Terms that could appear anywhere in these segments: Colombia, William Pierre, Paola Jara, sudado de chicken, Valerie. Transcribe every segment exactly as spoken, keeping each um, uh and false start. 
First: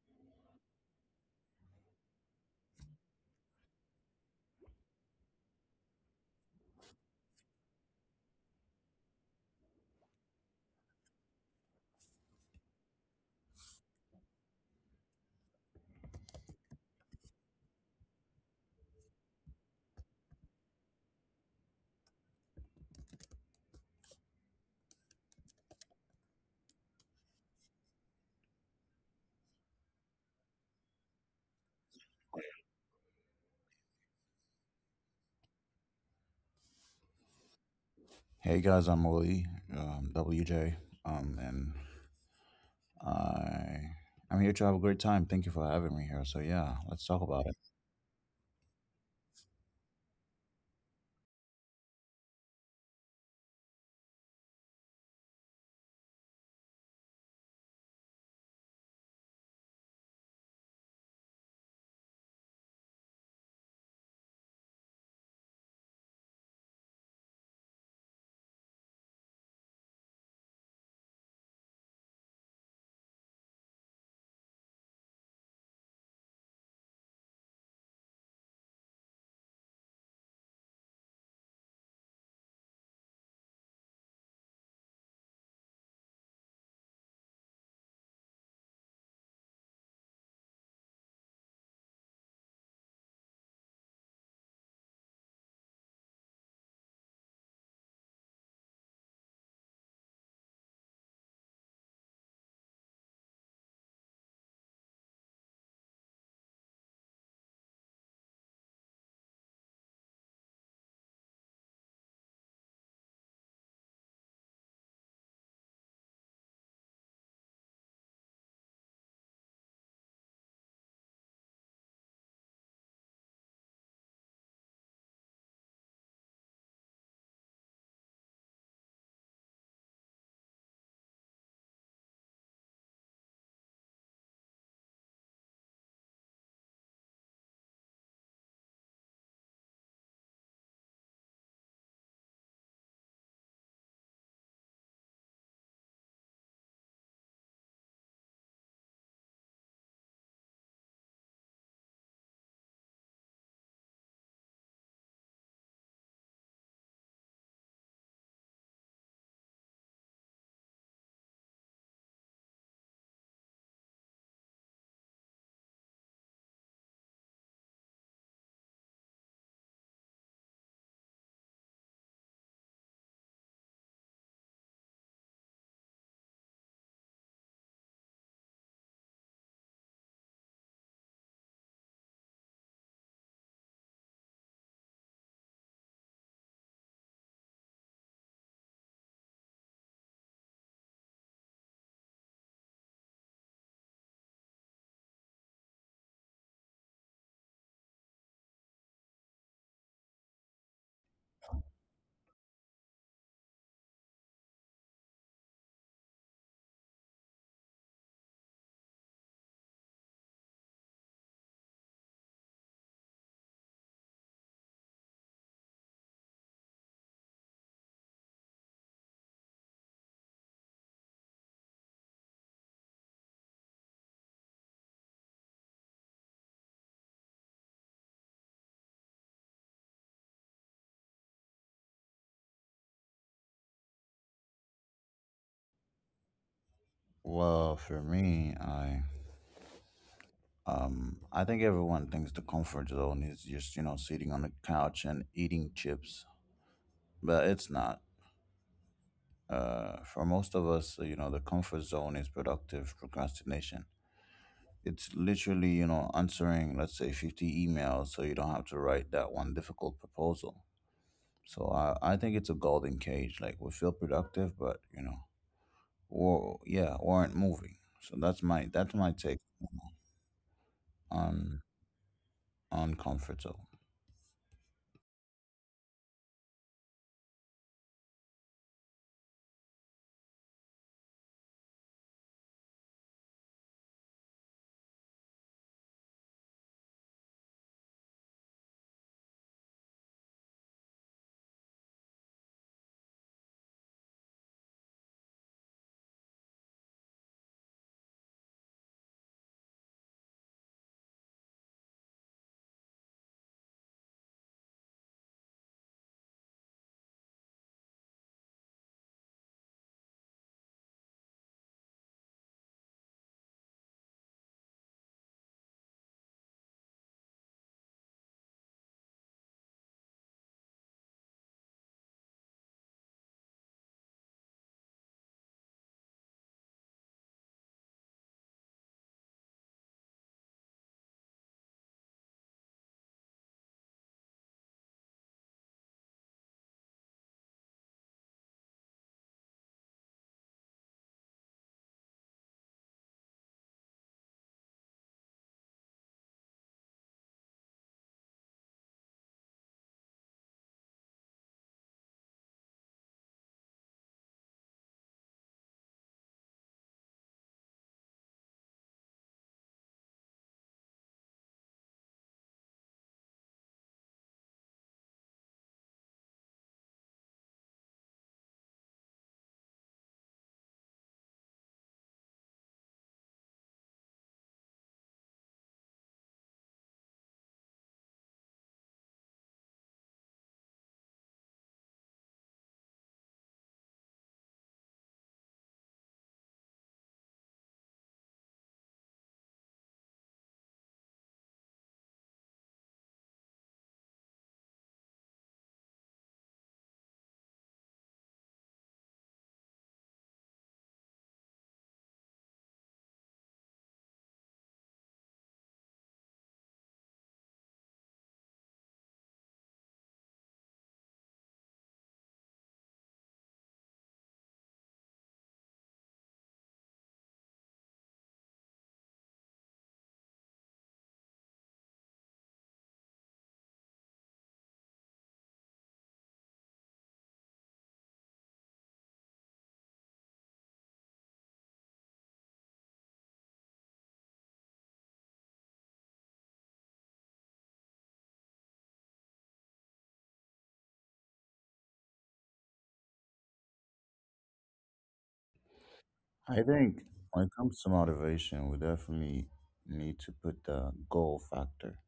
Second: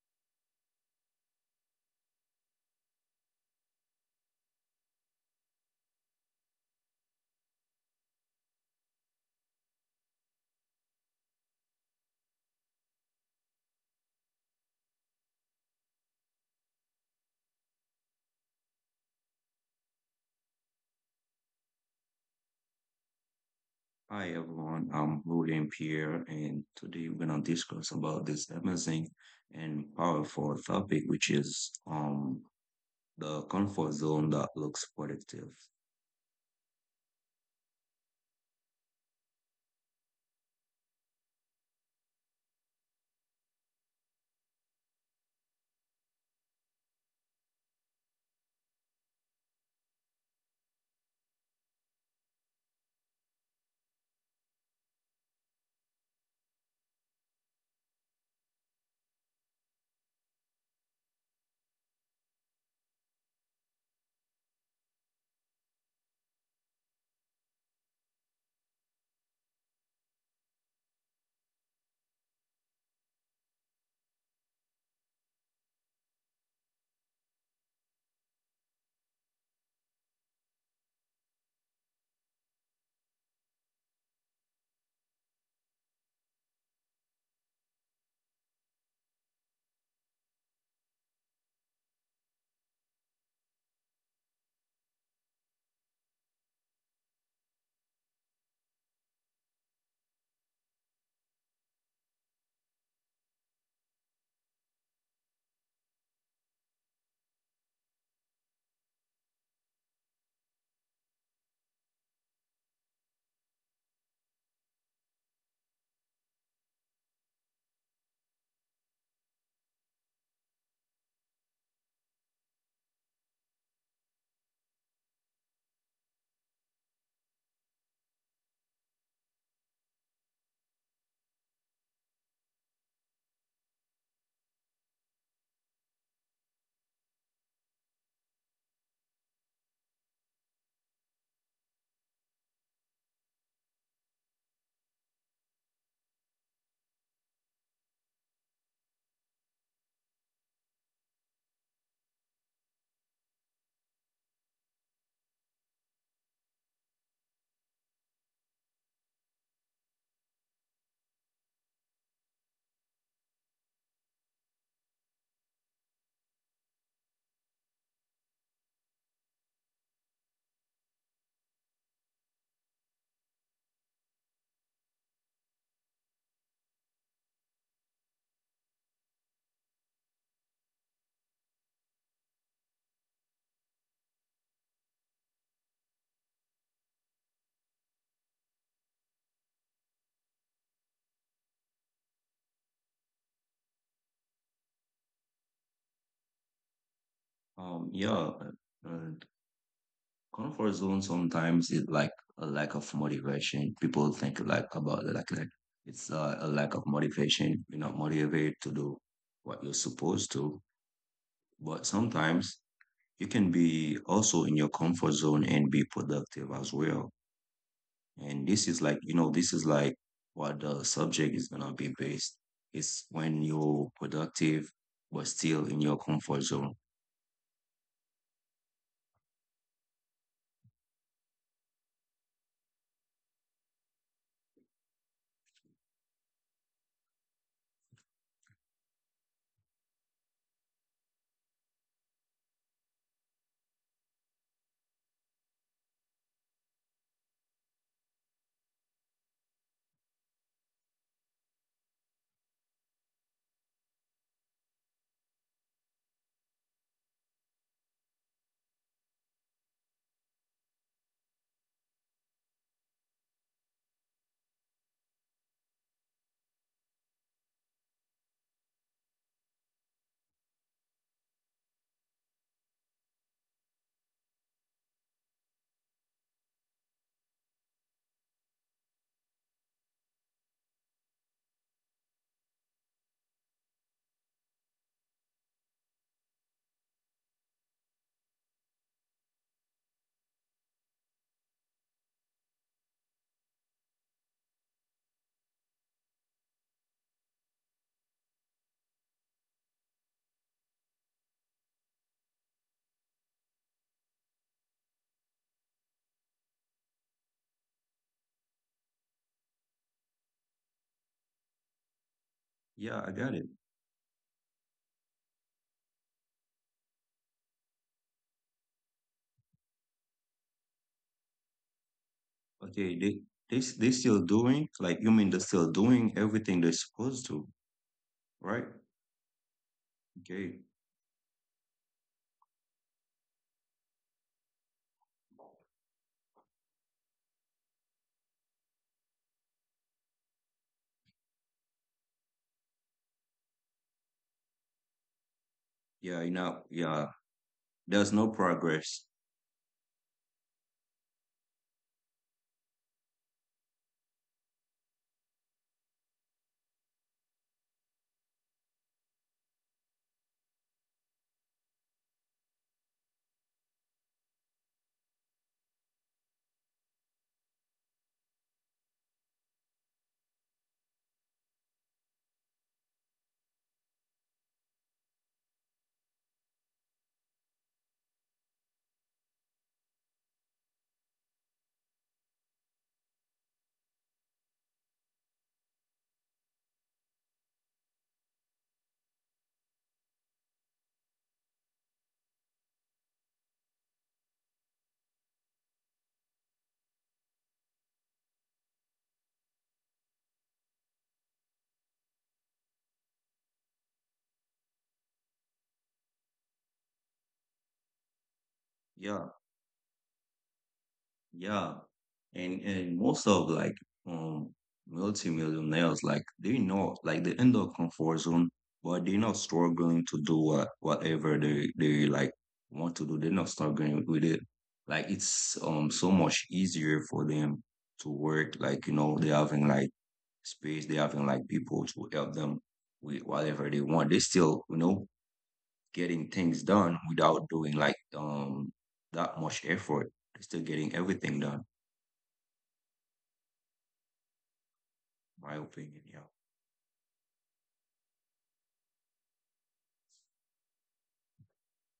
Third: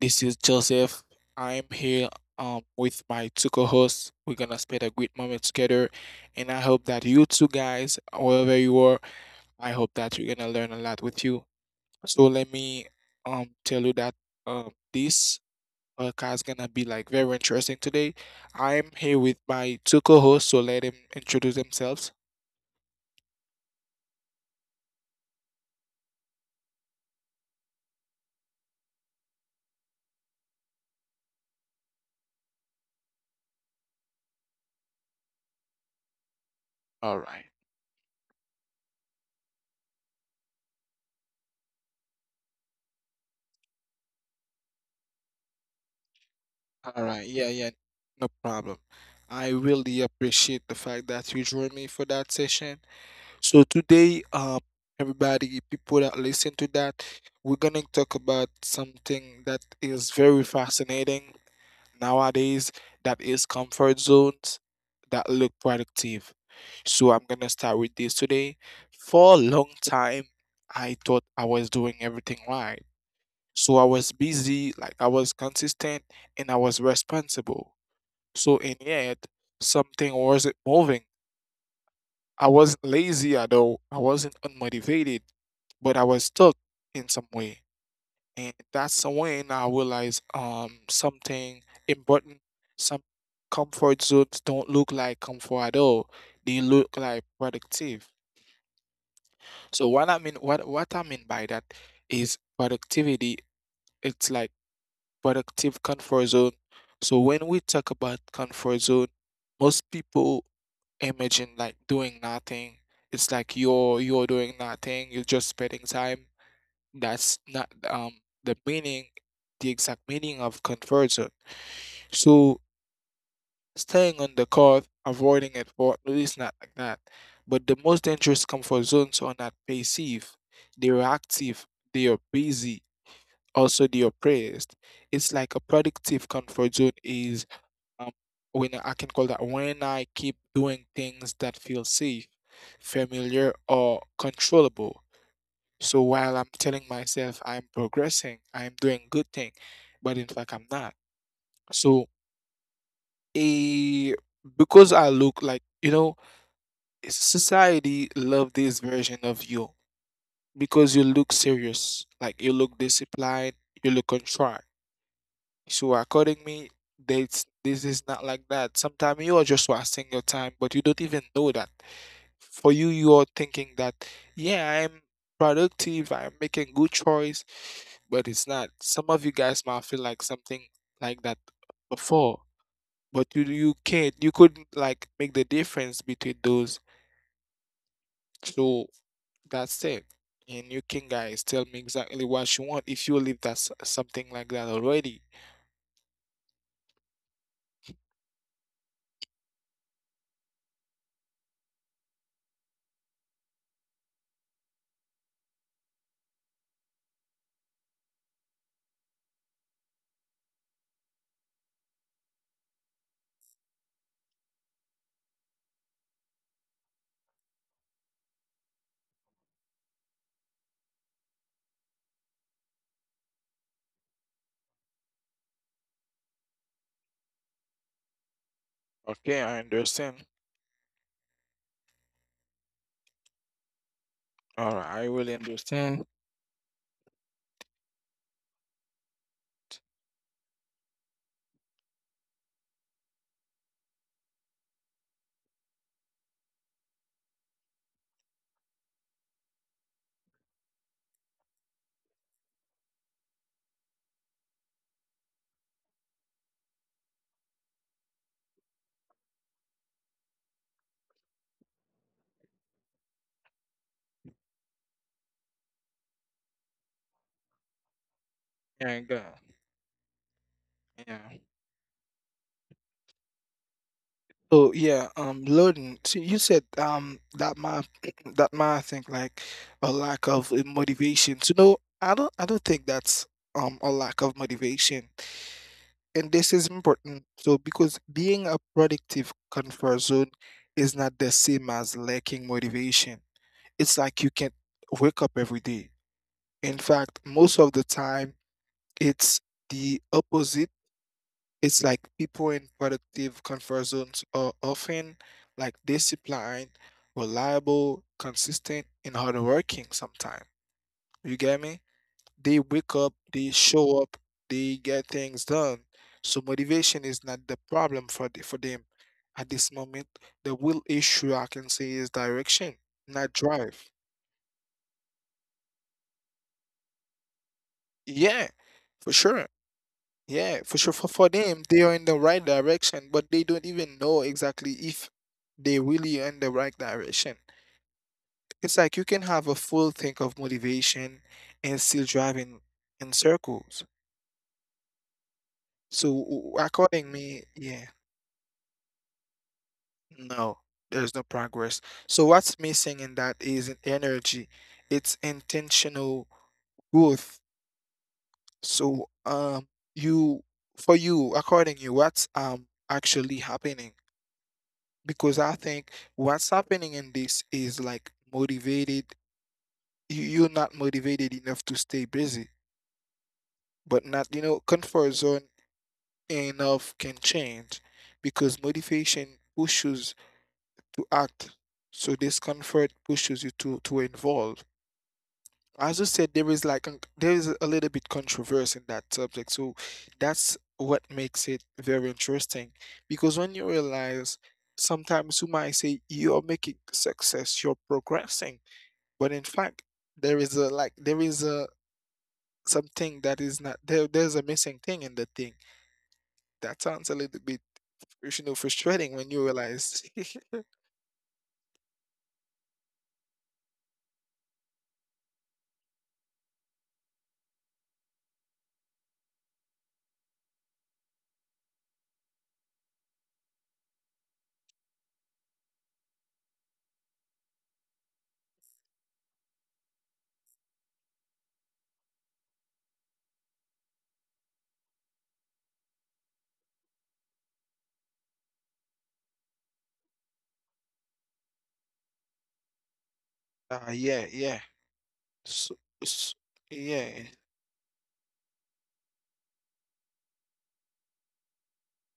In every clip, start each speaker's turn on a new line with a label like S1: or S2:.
S1: This is Joseph. I'm here um, with my two co-hosts. We're gonna spend a great moment together, and I hope that you two guys, wherever you are, I hope that you're gonna learn a lot with you. So let me um tell you that um this podcast is gonna be like very interesting today. I'm here with my two co-hosts, so let them introduce themselves.
S2: Hi everyone, I'm William Pierre, and today we're gonna discuss about this amazing and powerful topic, which is um the comfort zone that looks productive.
S1: All right.
S3: Hey guys, I'm Willie, um, W J, um, and I I'm here to have a great time. Thank you for having me here. So yeah,
S1: All
S3: let's talk
S1: right,
S3: about
S1: yeah,
S3: it.
S1: yeah, no problem. I really appreciate the fact that you joined me for that session. So today, um, everybody, people that listen to that, we're gonna talk about something that is very fascinating nowadays. That is comfort zones that look productive. So I'm gonna start with this today. For a long time, I thought I was doing everything right. So I was busy, like I was consistent, and I was responsible. So in yet something wasn't moving. I wasn't lazy at all. I wasn't unmotivated, but I was stuck in some way. And that's when I realized um something important. Some comfort zones don't look like comfort at all. They look like productive. So what I mean what what I mean by that is productivity. It's like productive comfort zone. So when we talk about comfort zone, most people imagine like doing nothing. It's like you're you're doing nothing. You're just spending time. That's not um the meaning, the exact meaning of conversion. So staying on the court, avoiding it, or at least not like that. But the most dangerous comfort zones are not passive. They are active. They are busy. Also, they are praised. It's like a productive comfort zone is um, when I can call that when I keep doing things that feel safe, familiar, or controllable. So while I'm telling myself I'm progressing, I'm doing good thing, but in fact I'm not. So a because I look like you know society love this version of you because you look serious, like you look disciplined, you look contrite. So according me, this this is not like that. Sometimes you are just wasting your time, but you don't even know that. For you, you are thinking that, yeah, I'm productive, I'm making good choice, but it's not. Some of you guys might feel like something like that before, but you you can't. You couldn't like make the difference between those. So that's it. And you can guys tell me exactly what you want if you live that s- something like that already.
S2: Um, yeah, uh, uh, comfort zone sometimes is like a lack of motivation. People think like about it, like like it's uh, a lack of motivation. You're not motivated to do what you're supposed to, but sometimes you can be also in your comfort zone and be productive as well. And this is like, you know, this is like what the subject is gonna be based. It's when you're productive but still in your comfort zone.
S1: Okay, I understand. All right, I really understand.
S3: Well, for me, I um I think everyone thinks the comfort zone is just you know sitting on the couch and eating chips, but it's not. Uh, for most of us, you know, the comfort zone is productive procrastination. It's literally you know answering let's say fifty emails so you don't have to write that one difficult proposal. So I, I think it's a golden cage. Like we feel productive, but you know, or yeah, we aren't moving. So that's my that's
S1: And
S3: my
S1: uh,
S3: take
S1: yeah.
S3: on on comfort zone.
S1: So yeah, um, loading. So you said um that my that my think like a lack of uh, motivation. So no, I don't I don't think that's um a lack of motivation. And this is important. So because being a productive comfort zone is not the same as lacking motivation. It's like you can't wake up every day. In fact, most of the time it's the opposite. It's like people in productive comfort zones are often like disciplined, reliable, consistent, and hardworking sometimes. You get me? They wake
S2: Yeah, I
S1: up,
S2: got it.
S1: they show up, they get things done. So motivation is not the problem for the, for them. At this moment, the real issue I can say is direction,
S2: Okay, they
S1: not
S2: they s-
S1: drive.
S2: they still doing like you mean they're still doing everything they're supposed to,
S1: Yeah,
S2: right?
S1: for sure. Yeah,
S2: Okay.
S1: for sure. For, for them, they are in the right direction, but they don't even know exactly if they really in the right direction. It's like you can have a full think of motivation and still driving in circles. So
S2: Yeah,
S1: w-
S2: you know,
S1: according
S2: yeah.
S1: me, yeah,
S2: There's no progress.
S1: no, there's no progress. So what's missing in that is an energy. It's intentional growth. So um, you for you, according you, what's um actually happening? Because I think what's happening in this is like motivated. you- You're not motivated enough to stay busy, but not, you know, comfort zone enough can change because motivation pushes to act. So discomfort pushes you to to involve. As you said, there is like an- there is a little bit controversy in that subject. So that's what makes it very interesting because when you realize sometimes you might say you're making success, you're progressing. But in fact, there is a like there is a something that is not there. There's a missing thing in the thing. That sounds a little bit you know frustrating when
S2: Yeah,
S1: you realize.
S2: yeah. And and most of like um multimillionaires, like they know like they in their comfort zone, but they're not struggling to do what whatever they they like want to do. They're not struggling with it. Like it's um so much easier for them to work. Like, you know, they having like space, they having like people to help them with whatever they want. They still, you know, getting things done without doing like um that much effort. They're still getting everything done.
S1: Uh, yeah, yeah.
S2: My
S1: So,
S2: opinion.
S1: so-
S2: Yeah,
S3: I think
S1: yeah,
S3: when it comes to motivation, we definitely need to put the goal factor.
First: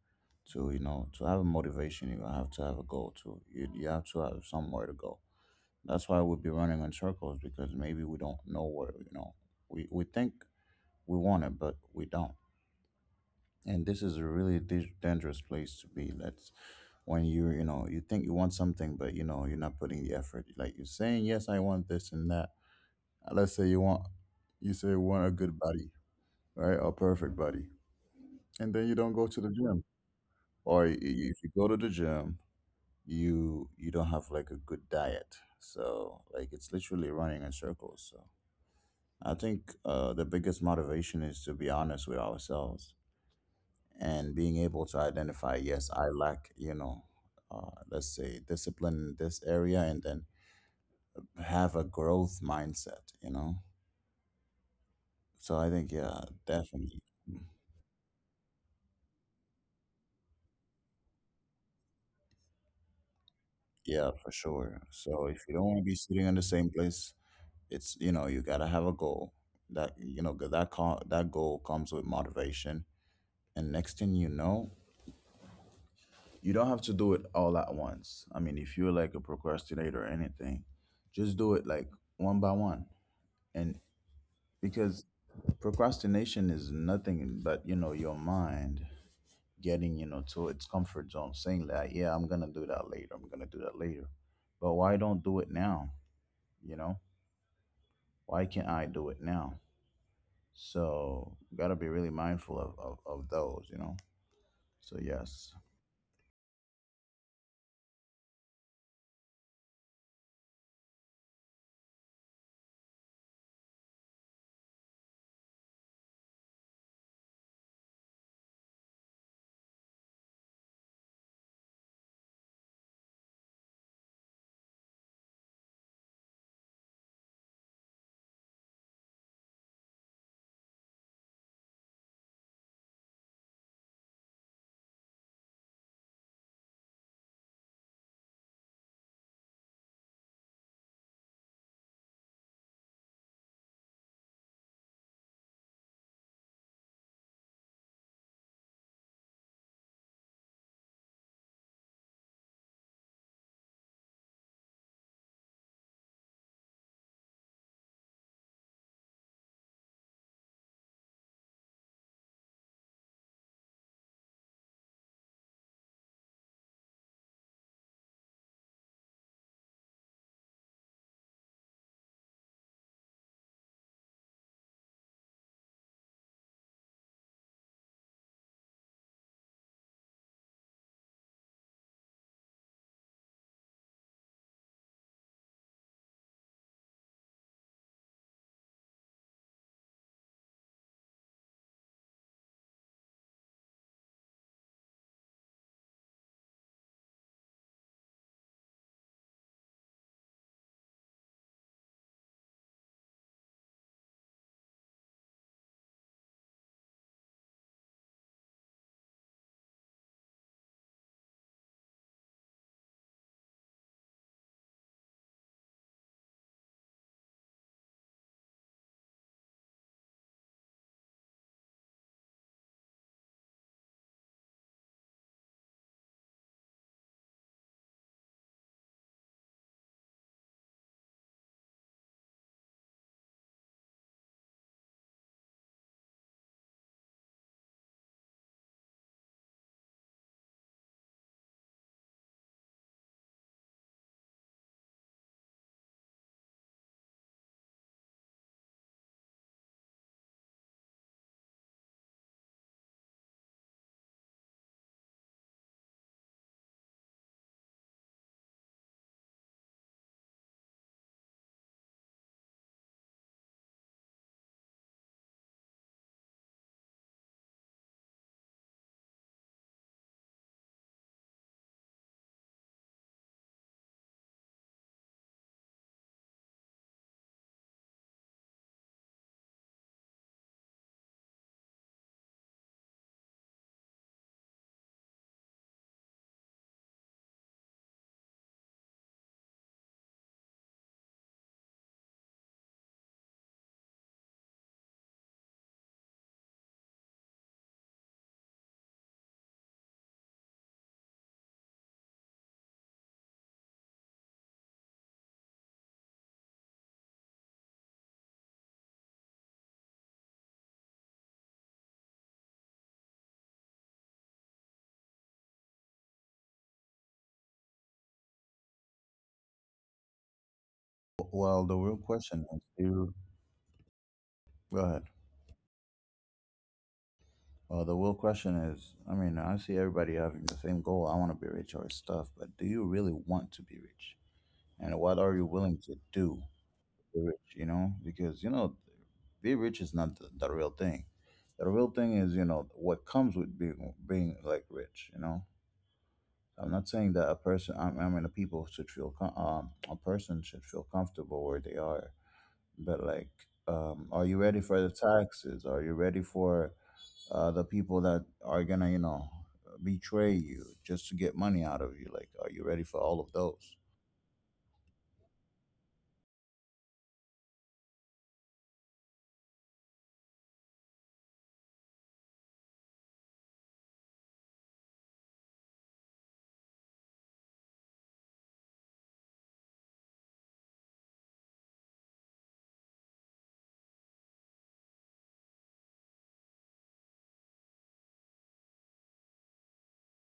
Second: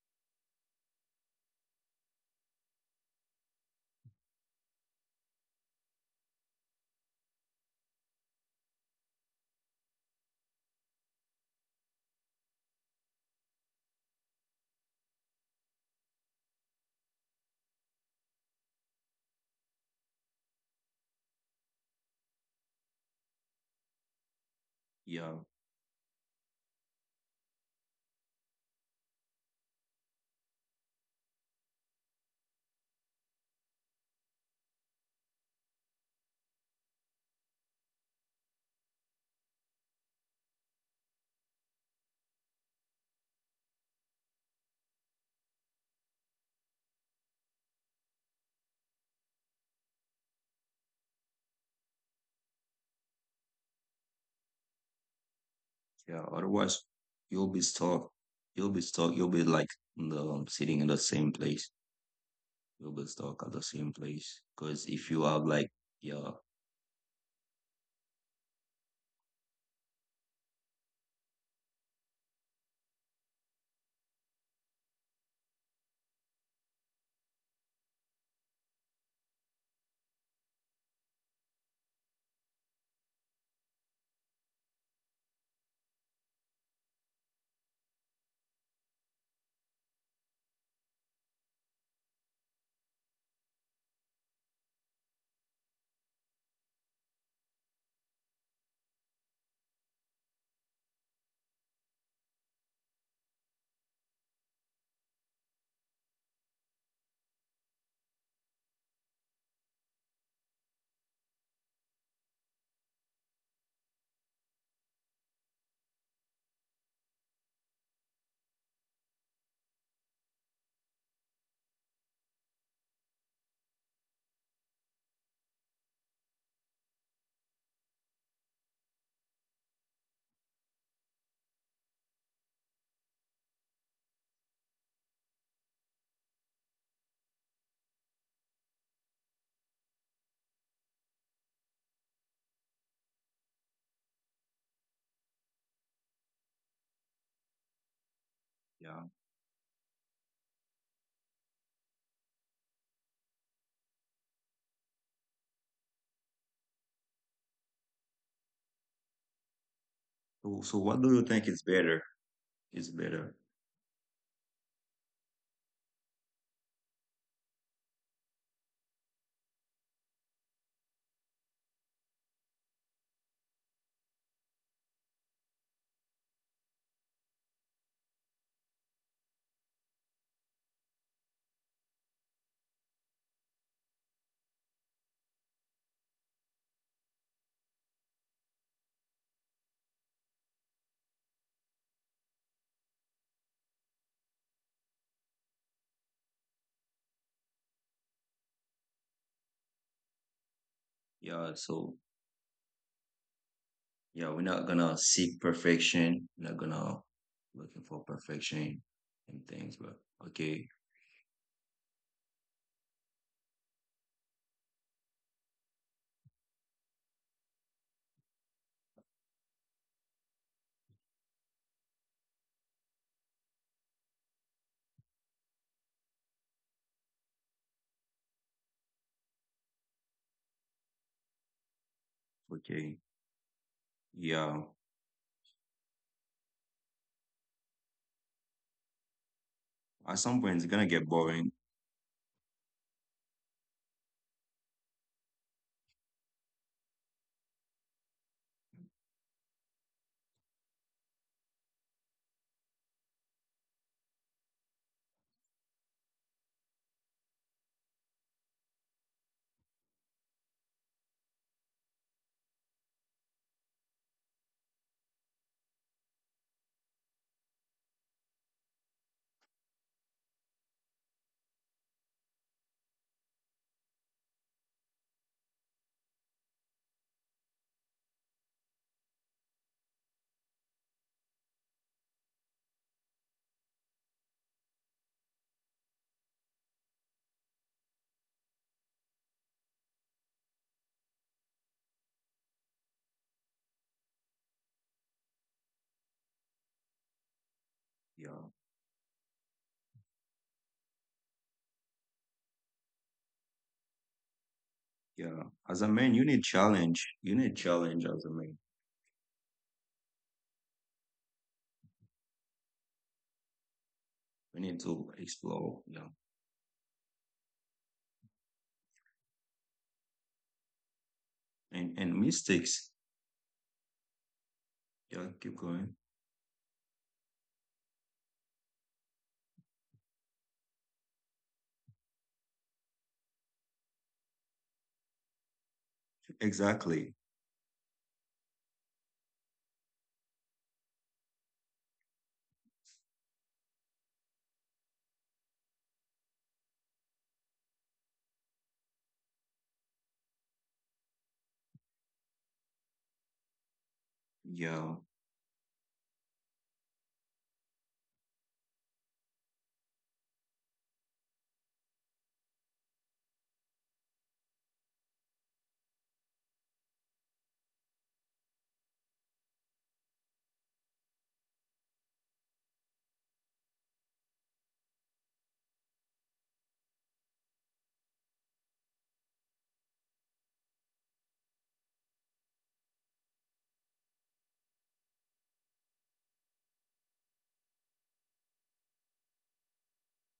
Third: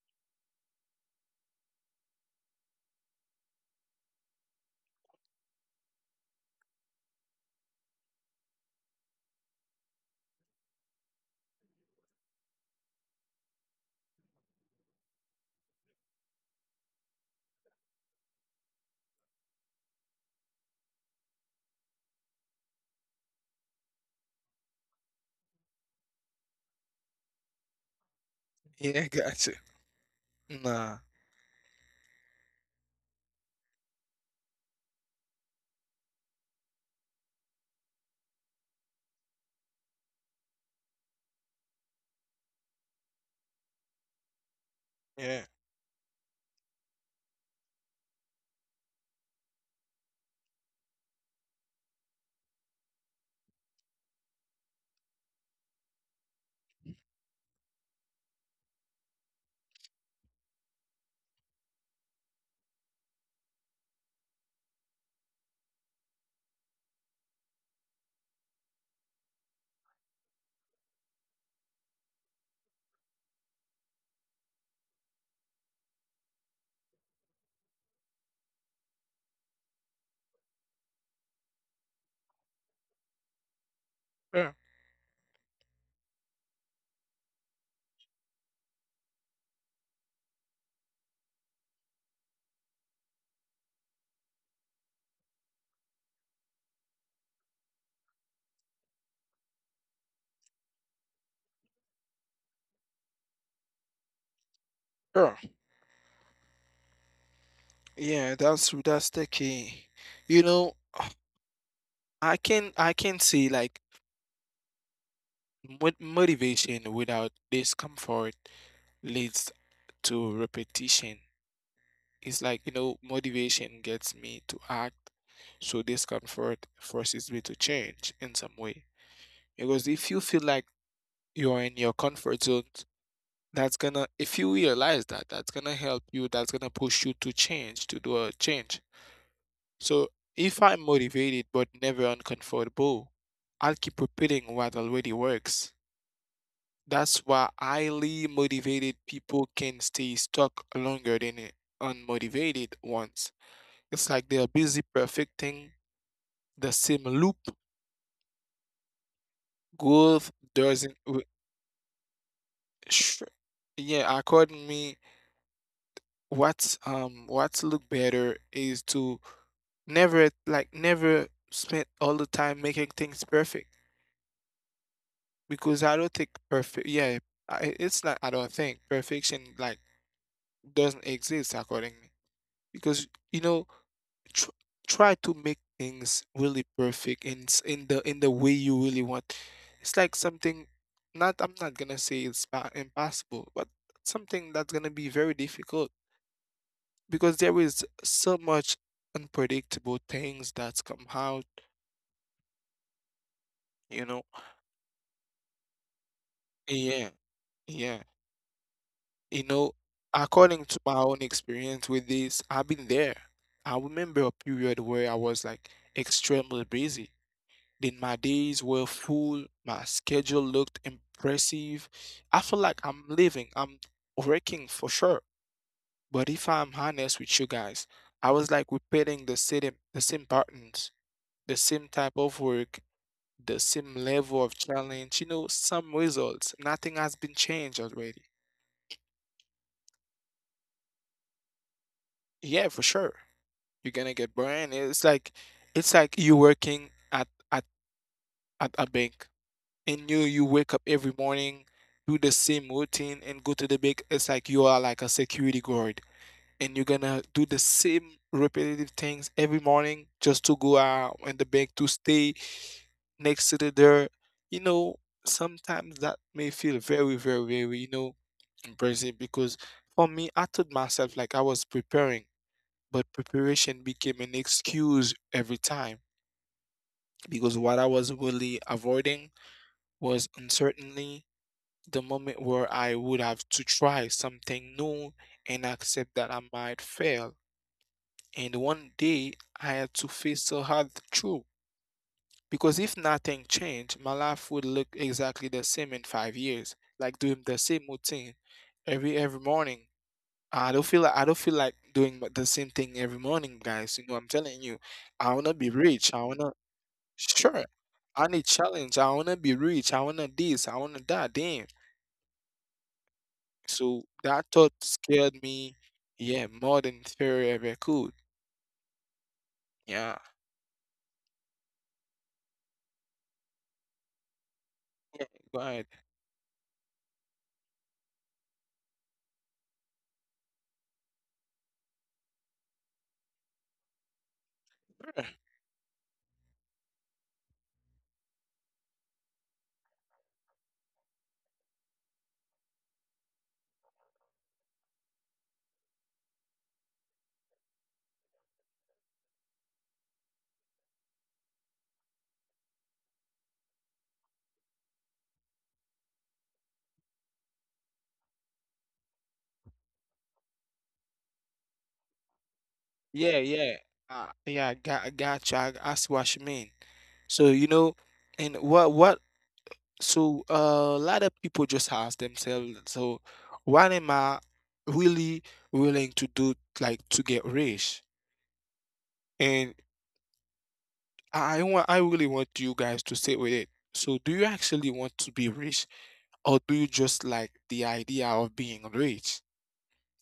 S3: To you know, to have a motivation, you have to have a goal. To you, you have to have somewhere to go. That's why we'll be running in circles because maybe we don't know where. You know, we we think we want it, but we don't. And this is a really di- dangerous place to be. That's when you you know you think you want something but you know you're not putting the effort, like you're saying yes I want this and that. Uh, let's say you want, you say you want a
S2: yeah,
S3: good body, right, a perfect body, and then you
S1: yeah.
S3: don't go to the
S1: Gotcha.
S3: gym, or i-
S1: Nah.
S3: i- if you go to the gym you you don't have like a good diet. So like it's literally running in circles. So I think uh, the biggest motivation is to be honest with ourselves and being able to
S1: Yeah.
S3: identify, yes I lack you know uh, let's say discipline in this area, and then have a growth mindset, you know. So I think yeah,
S2: yeah. Otherwise,
S3: definitely
S2: you'll be stuck. You'll be stuck. You'll be like in the, um, sitting in the same place. You'll be stuck at the same
S3: yeah, for
S2: place.
S3: sure.
S2: Because if you
S3: So
S2: have
S3: if you don't
S2: like
S3: want to be sitting
S2: yeah,
S3: in the same place, it's you know you gotta have a goal that you know, 'cause that co- that goal comes with motivation. And next thing you know, you don't have to do it all at once. I mean if you're like a procrastinator or anything, just do it like one by one. And
S1: Yeah.
S3: because procrastination is nothing but you know your mind getting you know to its comfort zone, saying that yeah I'm gonna do that later, I'm gonna do that later. But why don't do it now, you know, why can't I do it now? So gotta be really mindful of, of, of those you know. So
S1: Yeah.
S3: yes,
S1: Yeah. That's that's the key. You know, I can I can see like mo- motivation without discomfort leads to repetition. It's like, you know, motivation gets me to act, so discomfort forces me to change in some way. Because if you feel like you're in your comfort zone, that's gonna, if you realize that, that's gonna help you, that's gonna push you to change, to do a change. So if I'm motivated but never uncomfortable, I'll keep repeating what already works. That's why highly motivated
S2: yeah.
S1: people can stay stuck longer than unmotivated ones. It's like they are busy perfecting the same loop. Growth
S2: So, so
S1: doesn't.
S2: what do
S1: w-
S2: you think is better? Is
S1: sh-
S2: better.
S1: Yeah, according me, what's um what's look better is to never like never spend all the time making things perfect because I don't think perfect. Yeah, I, it's not. I don't think perfection like doesn't exist according me because you know tr- try to make things really perfect in s- in the in the way you really want. It's like something not I'm not gonna say it's pa- impossible, but something that's gonna be very difficult because there is so much unpredictable things that's come out,
S2: Yeah. So
S1: you know.
S2: yeah, we're not gonna seek perfection. We're not gonna
S1: Yeah,
S2: looking
S1: yeah.
S2: for perfection
S1: You
S2: and
S1: know,
S2: things. But
S1: according
S2: okay,
S1: to my own experience with this, I've been there. I remember a period where I was like extremely busy. Then my days were full, my schedule looked impressive. I feel like I'm living, I'm working for sure. But if I'm honest with you guys, I was like repeating the same the same patterns, the same type of work,
S2: okay.
S1: the same level
S2: Yeah.
S1: of challenge, you know, some results. Nothing has been changed already.
S2: At some point, it's gonna get boring.
S1: Yeah, for sure. You're gonna get burned. It's like it's like you working at at, at a bank and you you wake up every morning, do the same routine and go to the bank, it's like you are like a security guard and you're gonna do the same repetitive things every morning just to go out in the bank to stay next to the door. You know, sometimes that may feel very, very, very, you know, embarrassing because for me, I told myself like I was preparing, but preparation became an excuse every time because what I was really avoiding was uncertainty, the moment where I would have to try something new and accept that I might fail. And one day I had to face the hard truth because if nothing changed, my life would look exactly the same in five years, like doing the same
S2: Yeah.
S1: routine every every morning. I don't feel like I don't feel like doing the same thing every morning, guys. You know, I'm telling you,
S2: Yeah,
S1: I wanna
S2: as a
S1: be
S2: man, you
S1: rich. I
S2: need
S1: wanna
S2: challenge. You need
S1: sure.
S2: challenge as a
S1: I
S2: man.
S1: need challenge. I wanna be rich. I wanna this. I wanna that. Damn. So
S2: We
S1: that
S2: need
S1: thought
S2: to
S1: scared
S2: explore.
S1: me,
S2: Yeah,
S1: yeah, more than theory ever could. Yeah,
S3: well the
S2: and
S3: real
S2: and
S3: question is
S2: mistakes.
S3: do go ahead.
S2: Yeah, keep
S1: go
S2: going.
S1: ahead.
S3: Well, the real question is, I mean I see everybody having the same goal, I want to be rich or stuff, but do you really want to be rich, and what are you willing to do
S2: Exactly.
S3: the rich, you know, because you know, be rich is not the, the real thing. The real thing is, you know, what comes with being being like rich. You know, I'm not saying that a person, I, I mean, a people should feel com- um a person should feel comfortable where they are, but like, um, are you ready for
S2: Yeah,
S3: the taxes? Are you ready for uh, the people that are gonna, you know, betray you just to get money out of you? Like, are you ready for all of
S1: Yeah,
S3: those?
S1: yeah, uh, yeah. got, gotcha. I, I see what you mean. So you know, and what, what? So uh, a lot of people just ask themselves, so what am I really willing to do, like to get rich? And I want, I really want you guys to sit with it. So do you actually want to be rich, or do you just like the idea of being rich?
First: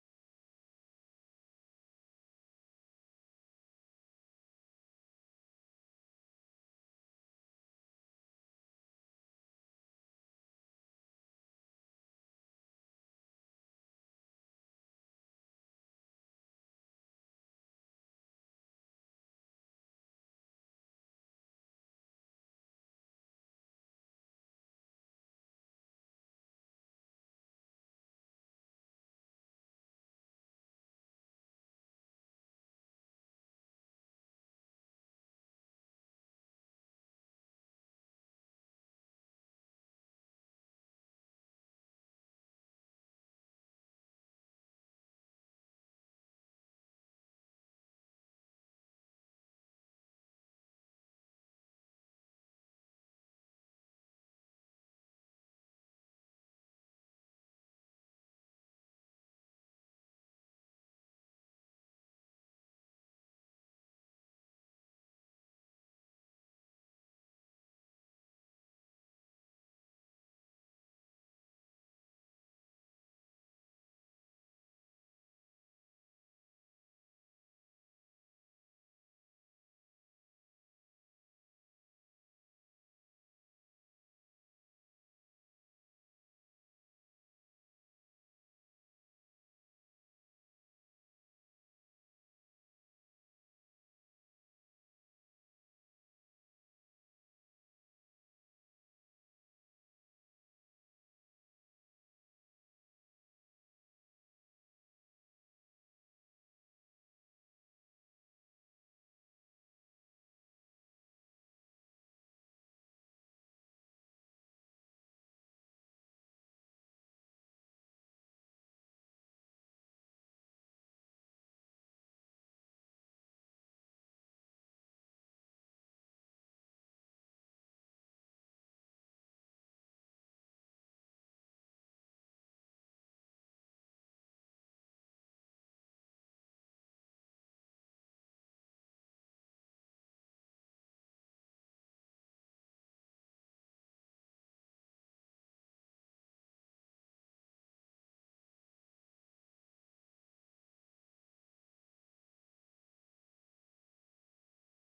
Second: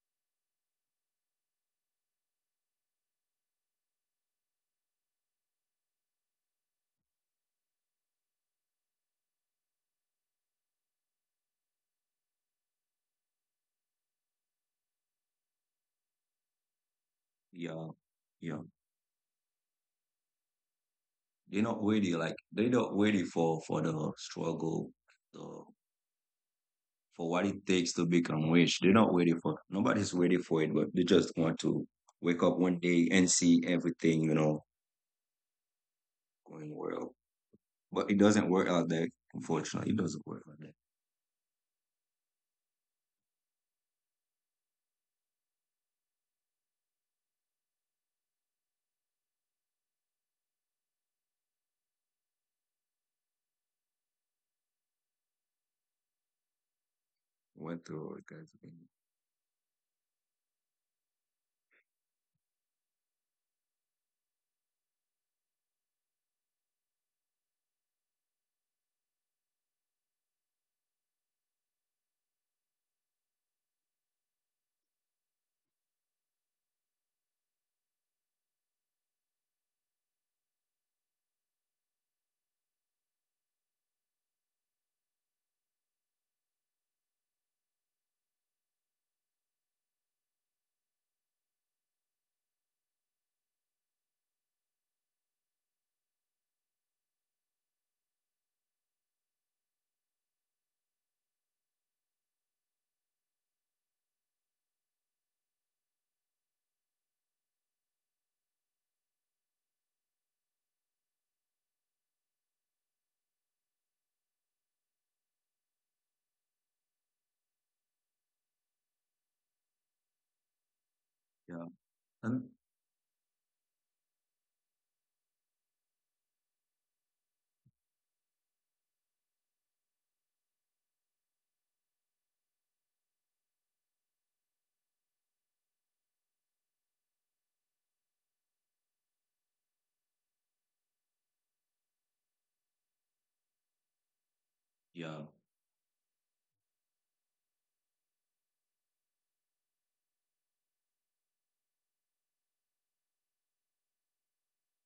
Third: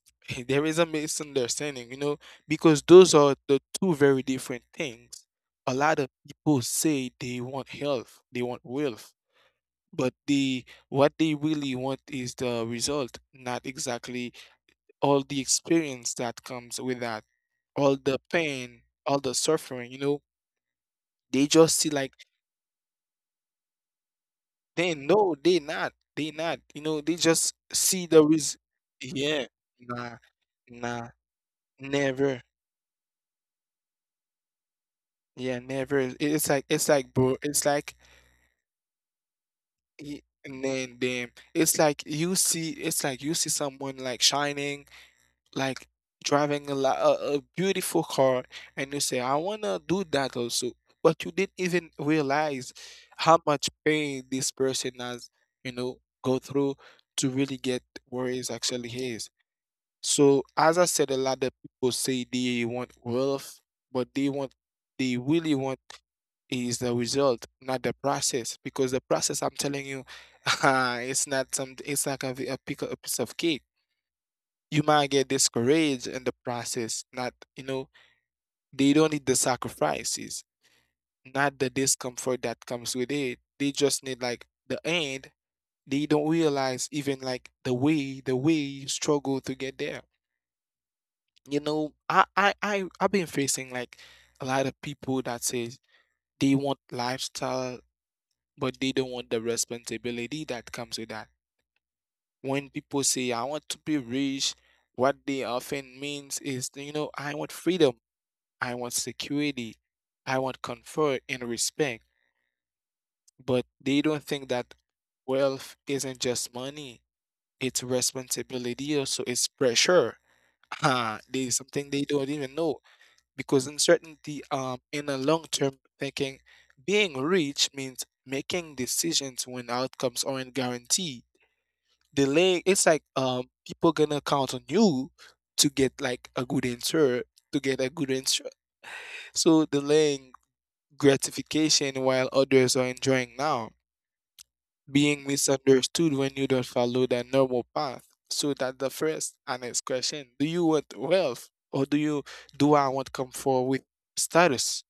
S1: There is a misunderstanding, you know, because those are the two very different things. A lot of people say they want health, they want wealth, but the what they really want is the result, not exactly all the experience that comes with that,
S2: yeah,
S1: all the
S2: yeah.
S1: pain, all the suffering, you know. They
S2: They're
S1: just
S2: not
S1: see like
S2: ready. Like they're not ready for for the struggle,
S1: they no, they
S2: the
S1: not, they not, you know, they
S2: for what
S1: just
S2: it takes to
S1: see the
S2: become
S1: res
S2: rich. They're not ready
S1: yeah,
S2: for. Nobody's
S1: nah,
S2: ready for it, but they
S1: nah,
S2: just want to
S1: never.
S2: wake up one day and see everything, you know,
S1: Yeah, never. it- It's like
S2: going
S1: it's like
S2: well.
S1: bro. It's like
S2: But it doesn't work out that. Unfortunately, it
S1: y-
S2: doesn't work out that.
S1: and damn. It's like you see. It's like you see someone like shining, like driving a lot, a, a beautiful car, and you say, "I wanna do that also." But you didn't even realize how much pain this person has, you know, go through to really get
S2: Went through
S1: where
S2: it, guys.
S1: is actually his. So as I said, a lot of people say they want wealth, but they want they really want is the result, not the process. Because the process, I'm telling you, it's not some it's not gonna be a, pick, a piece of cake. You might get discouraged in the process. Not you know they don't need the sacrifices, not the discomfort that comes with it. They just need like the end. They don't realize even like the way the way you struggle to get there. You know, I I I I've been facing like a lot of people that says they want lifestyle, but they don't want the responsibility that comes with that. When people say I want to be rich, what they often means is, you know, I want freedom, I want security, I want comfort and respect, but they don't think that wealth isn't just money, it's responsibility also, it's pressure. Ah, there's
S2: Yeah.
S1: something they don't
S2: And
S1: even know. Because uncertainty, um, in a long-term thinking, being rich means making decisions when outcomes aren't guaranteed. Delay, it's like, um, people gonna count on you to get like a good answer to get a good answer. So delaying gratification while others are enjoying now,
S2: yeah,
S1: being misunderstood when you don't follow the normal path. So that the first honest question, do you want wealth, or do you do i want comfort with status?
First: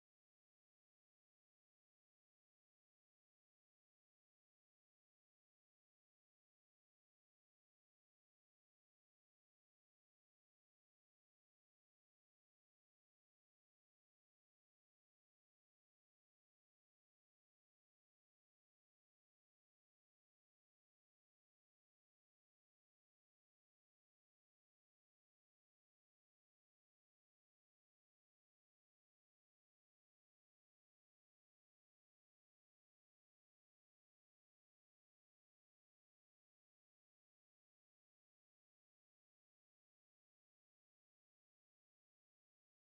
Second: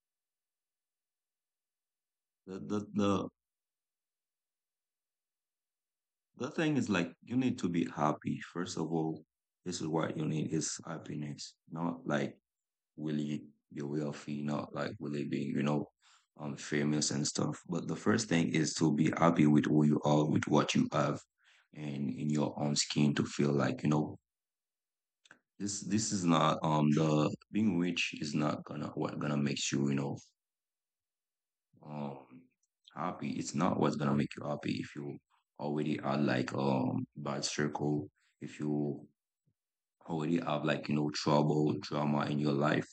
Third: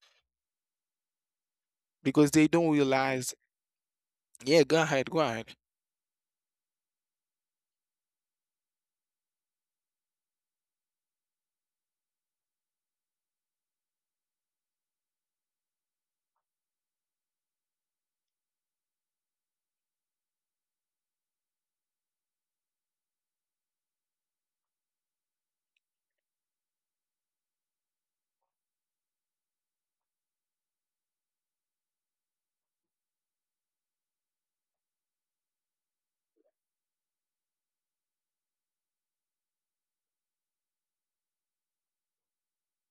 S1: Because they
S2: the,
S1: don't
S2: the the
S1: realize. Yeah, go ahead, go ahead.
S2: the thing is like you need to be happy. First of all, this is what you need is happiness, not like will you be wealthy, not like will it be, you know, um famous and stuff. But the first thing is to be happy with who you are, with what you have and in your own skin to feel like, you know, this this is not um the being rich is not gonna what gonna makes you, you know, um happy. It's not what's gonna make you happy if you already are like um bad circle, if you already have like you know trouble, drama in your life,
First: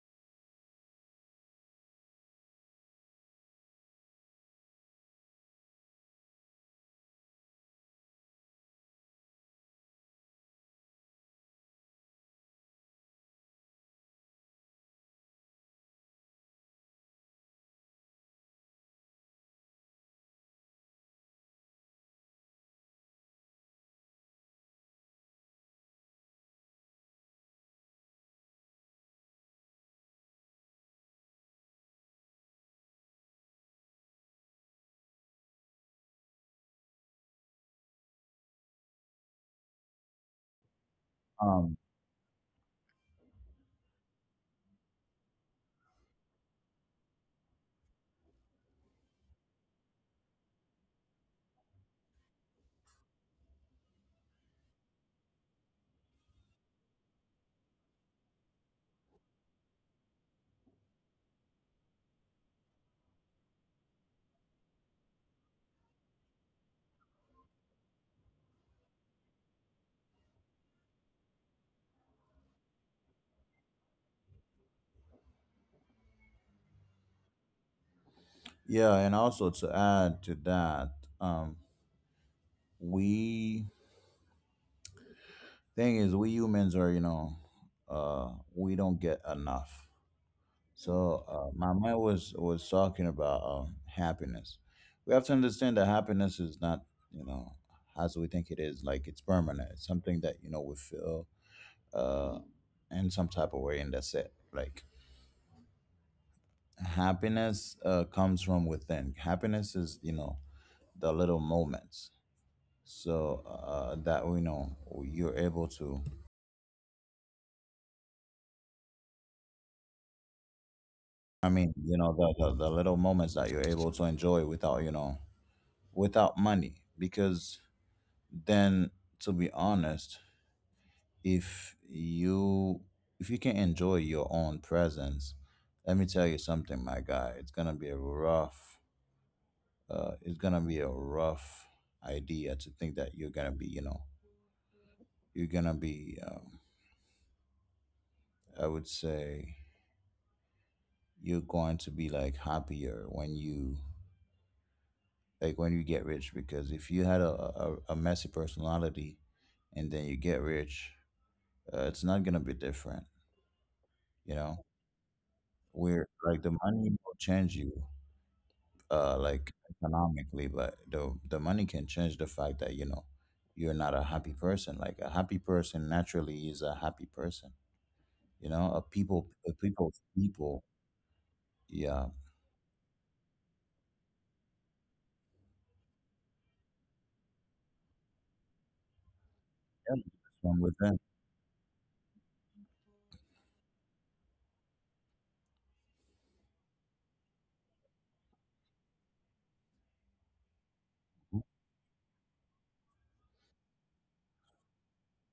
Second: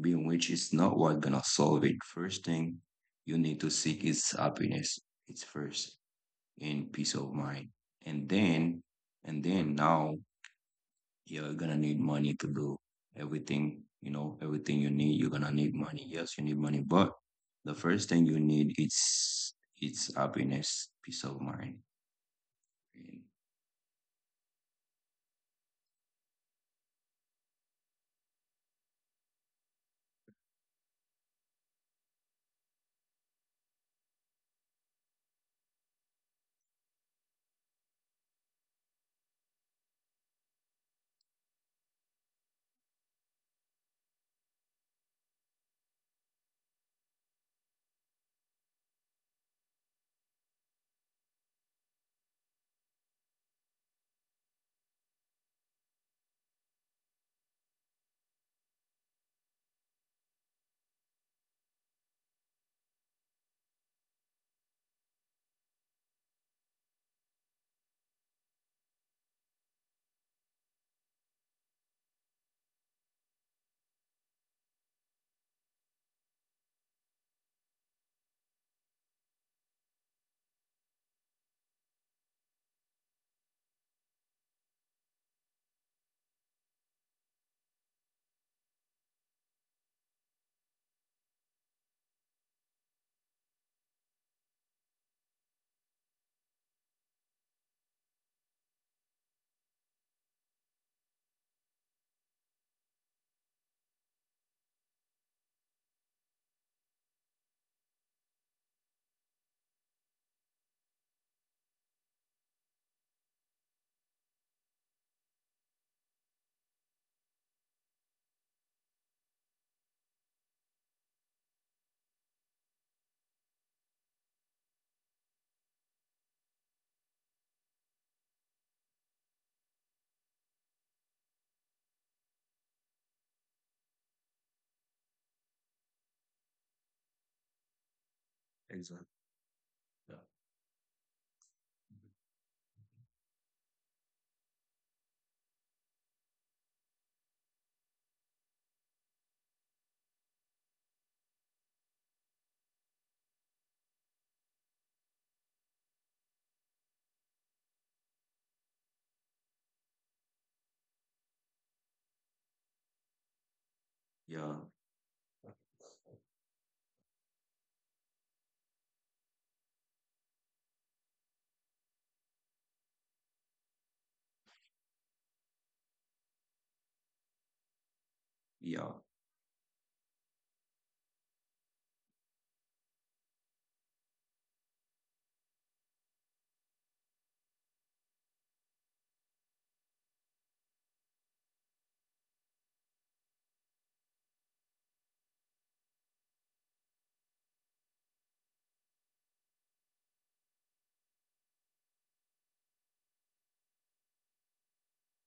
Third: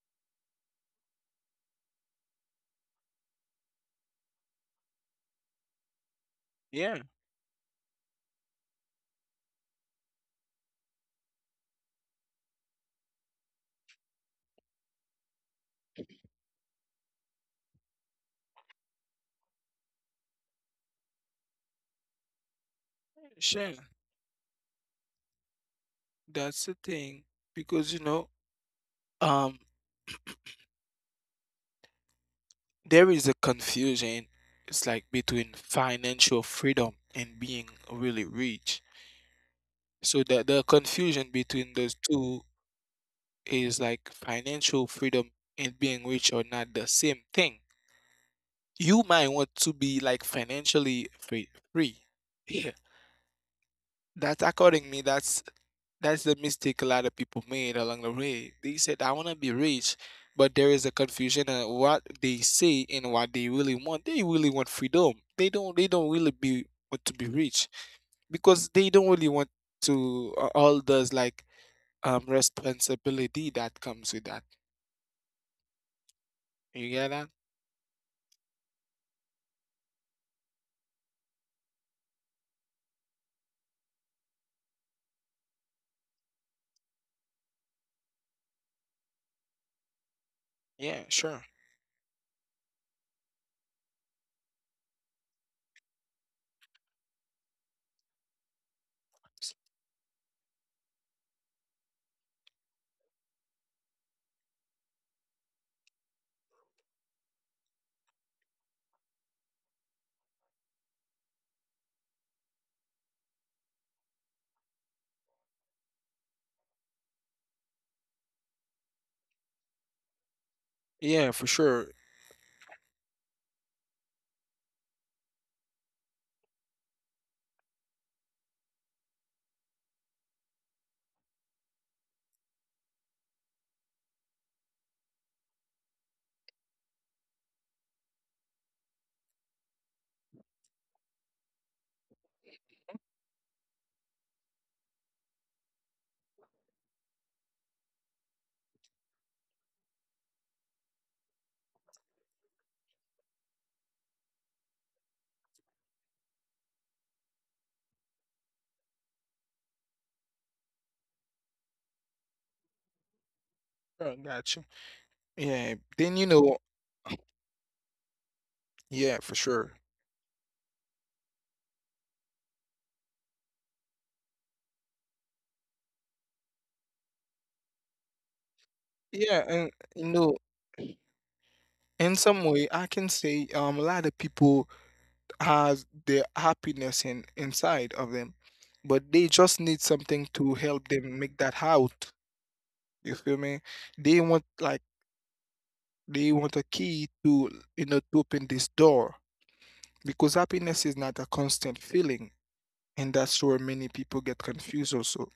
S2: being which is not what gonna solve it. First thing you need to seek is happiness. It's first in
S1: Yeah,
S2: peace of mind. And then and then now you're gonna need money to do everything you know everything you need you're gonna need money yes you need money but the first thing you need is it's happiness peace of mind.
S1: sure. That's the thing. Because, you know, um, there is a confusion. It's like between financial freedom and being really rich. So the the confusion between
S3: Um,
S1: those two is like financial freedom and being rich are not the same thing. You might want to be like financially free, free. Yeah. That's according me, that's That's the mistake a lot of people made along the way. They said, I want to be rich, but there is a confusion on what they say and what they really want. They really want freedom. They don't they don't really be want to be rich because they don't really want to, uh, all those like um responsibility that comes with that. You get that?
S3: yeah, and also to add to that, um, we thing is we humans are you know uh we don't get enough.
S1: Yeah,
S3: So
S1: sure.
S3: uh, my mind was was talking about um, happiness. We have to understand that happiness is not you know as we think it is, like it's permanent, it's something that you know we feel uh in some type of way and that's it. Like happiness uh comes from within. Happiness is you know the little moments. So uh that we know you're able to,
S1: Yeah,
S3: I
S1: for
S3: mean,
S1: sure.
S3: you know, the, the, the little moments that you're able to enjoy without, you know, without money. Because then, to be honest, if you, if you can enjoy your own presence, let me tell you something, my guy. It's gonna be a rough.
S2: Exactly.
S3: Uh, it's gonna be a rough idea to think that you're gonna be, you know, you're gonna be. Um, I would say you're going to be like happier when you, like when you get rich. Because if you had a, a, a messy personality and then you get rich, uh, it's not gonna be different,
S1: Sure,
S3: you
S1: got
S3: know,
S1: you.
S2: Yeah,
S1: Yeah,
S3: where
S1: then you
S3: like the
S1: know,
S3: money will change you
S1: yeah,
S3: uh
S1: for
S3: like
S1: sure.
S3: economically, but the the money can change the fact that you know you're not a happy person. Like a happy person naturally is a happy person, you know, a
S2: yeah,
S3: people
S1: Yeah,
S3: a
S1: and
S3: people's
S1: you know,
S3: people. Yeah
S1: in some way, I can say um a lot of people has their happiness in inside of them, but they just need
S3: Yeah,
S1: something to
S3: from
S1: help
S3: within.
S1: them make that out. You feel me? They want like, they want a key to, you know, to open this door. Because happiness is not a constant feeling, and that's where many people get confused also.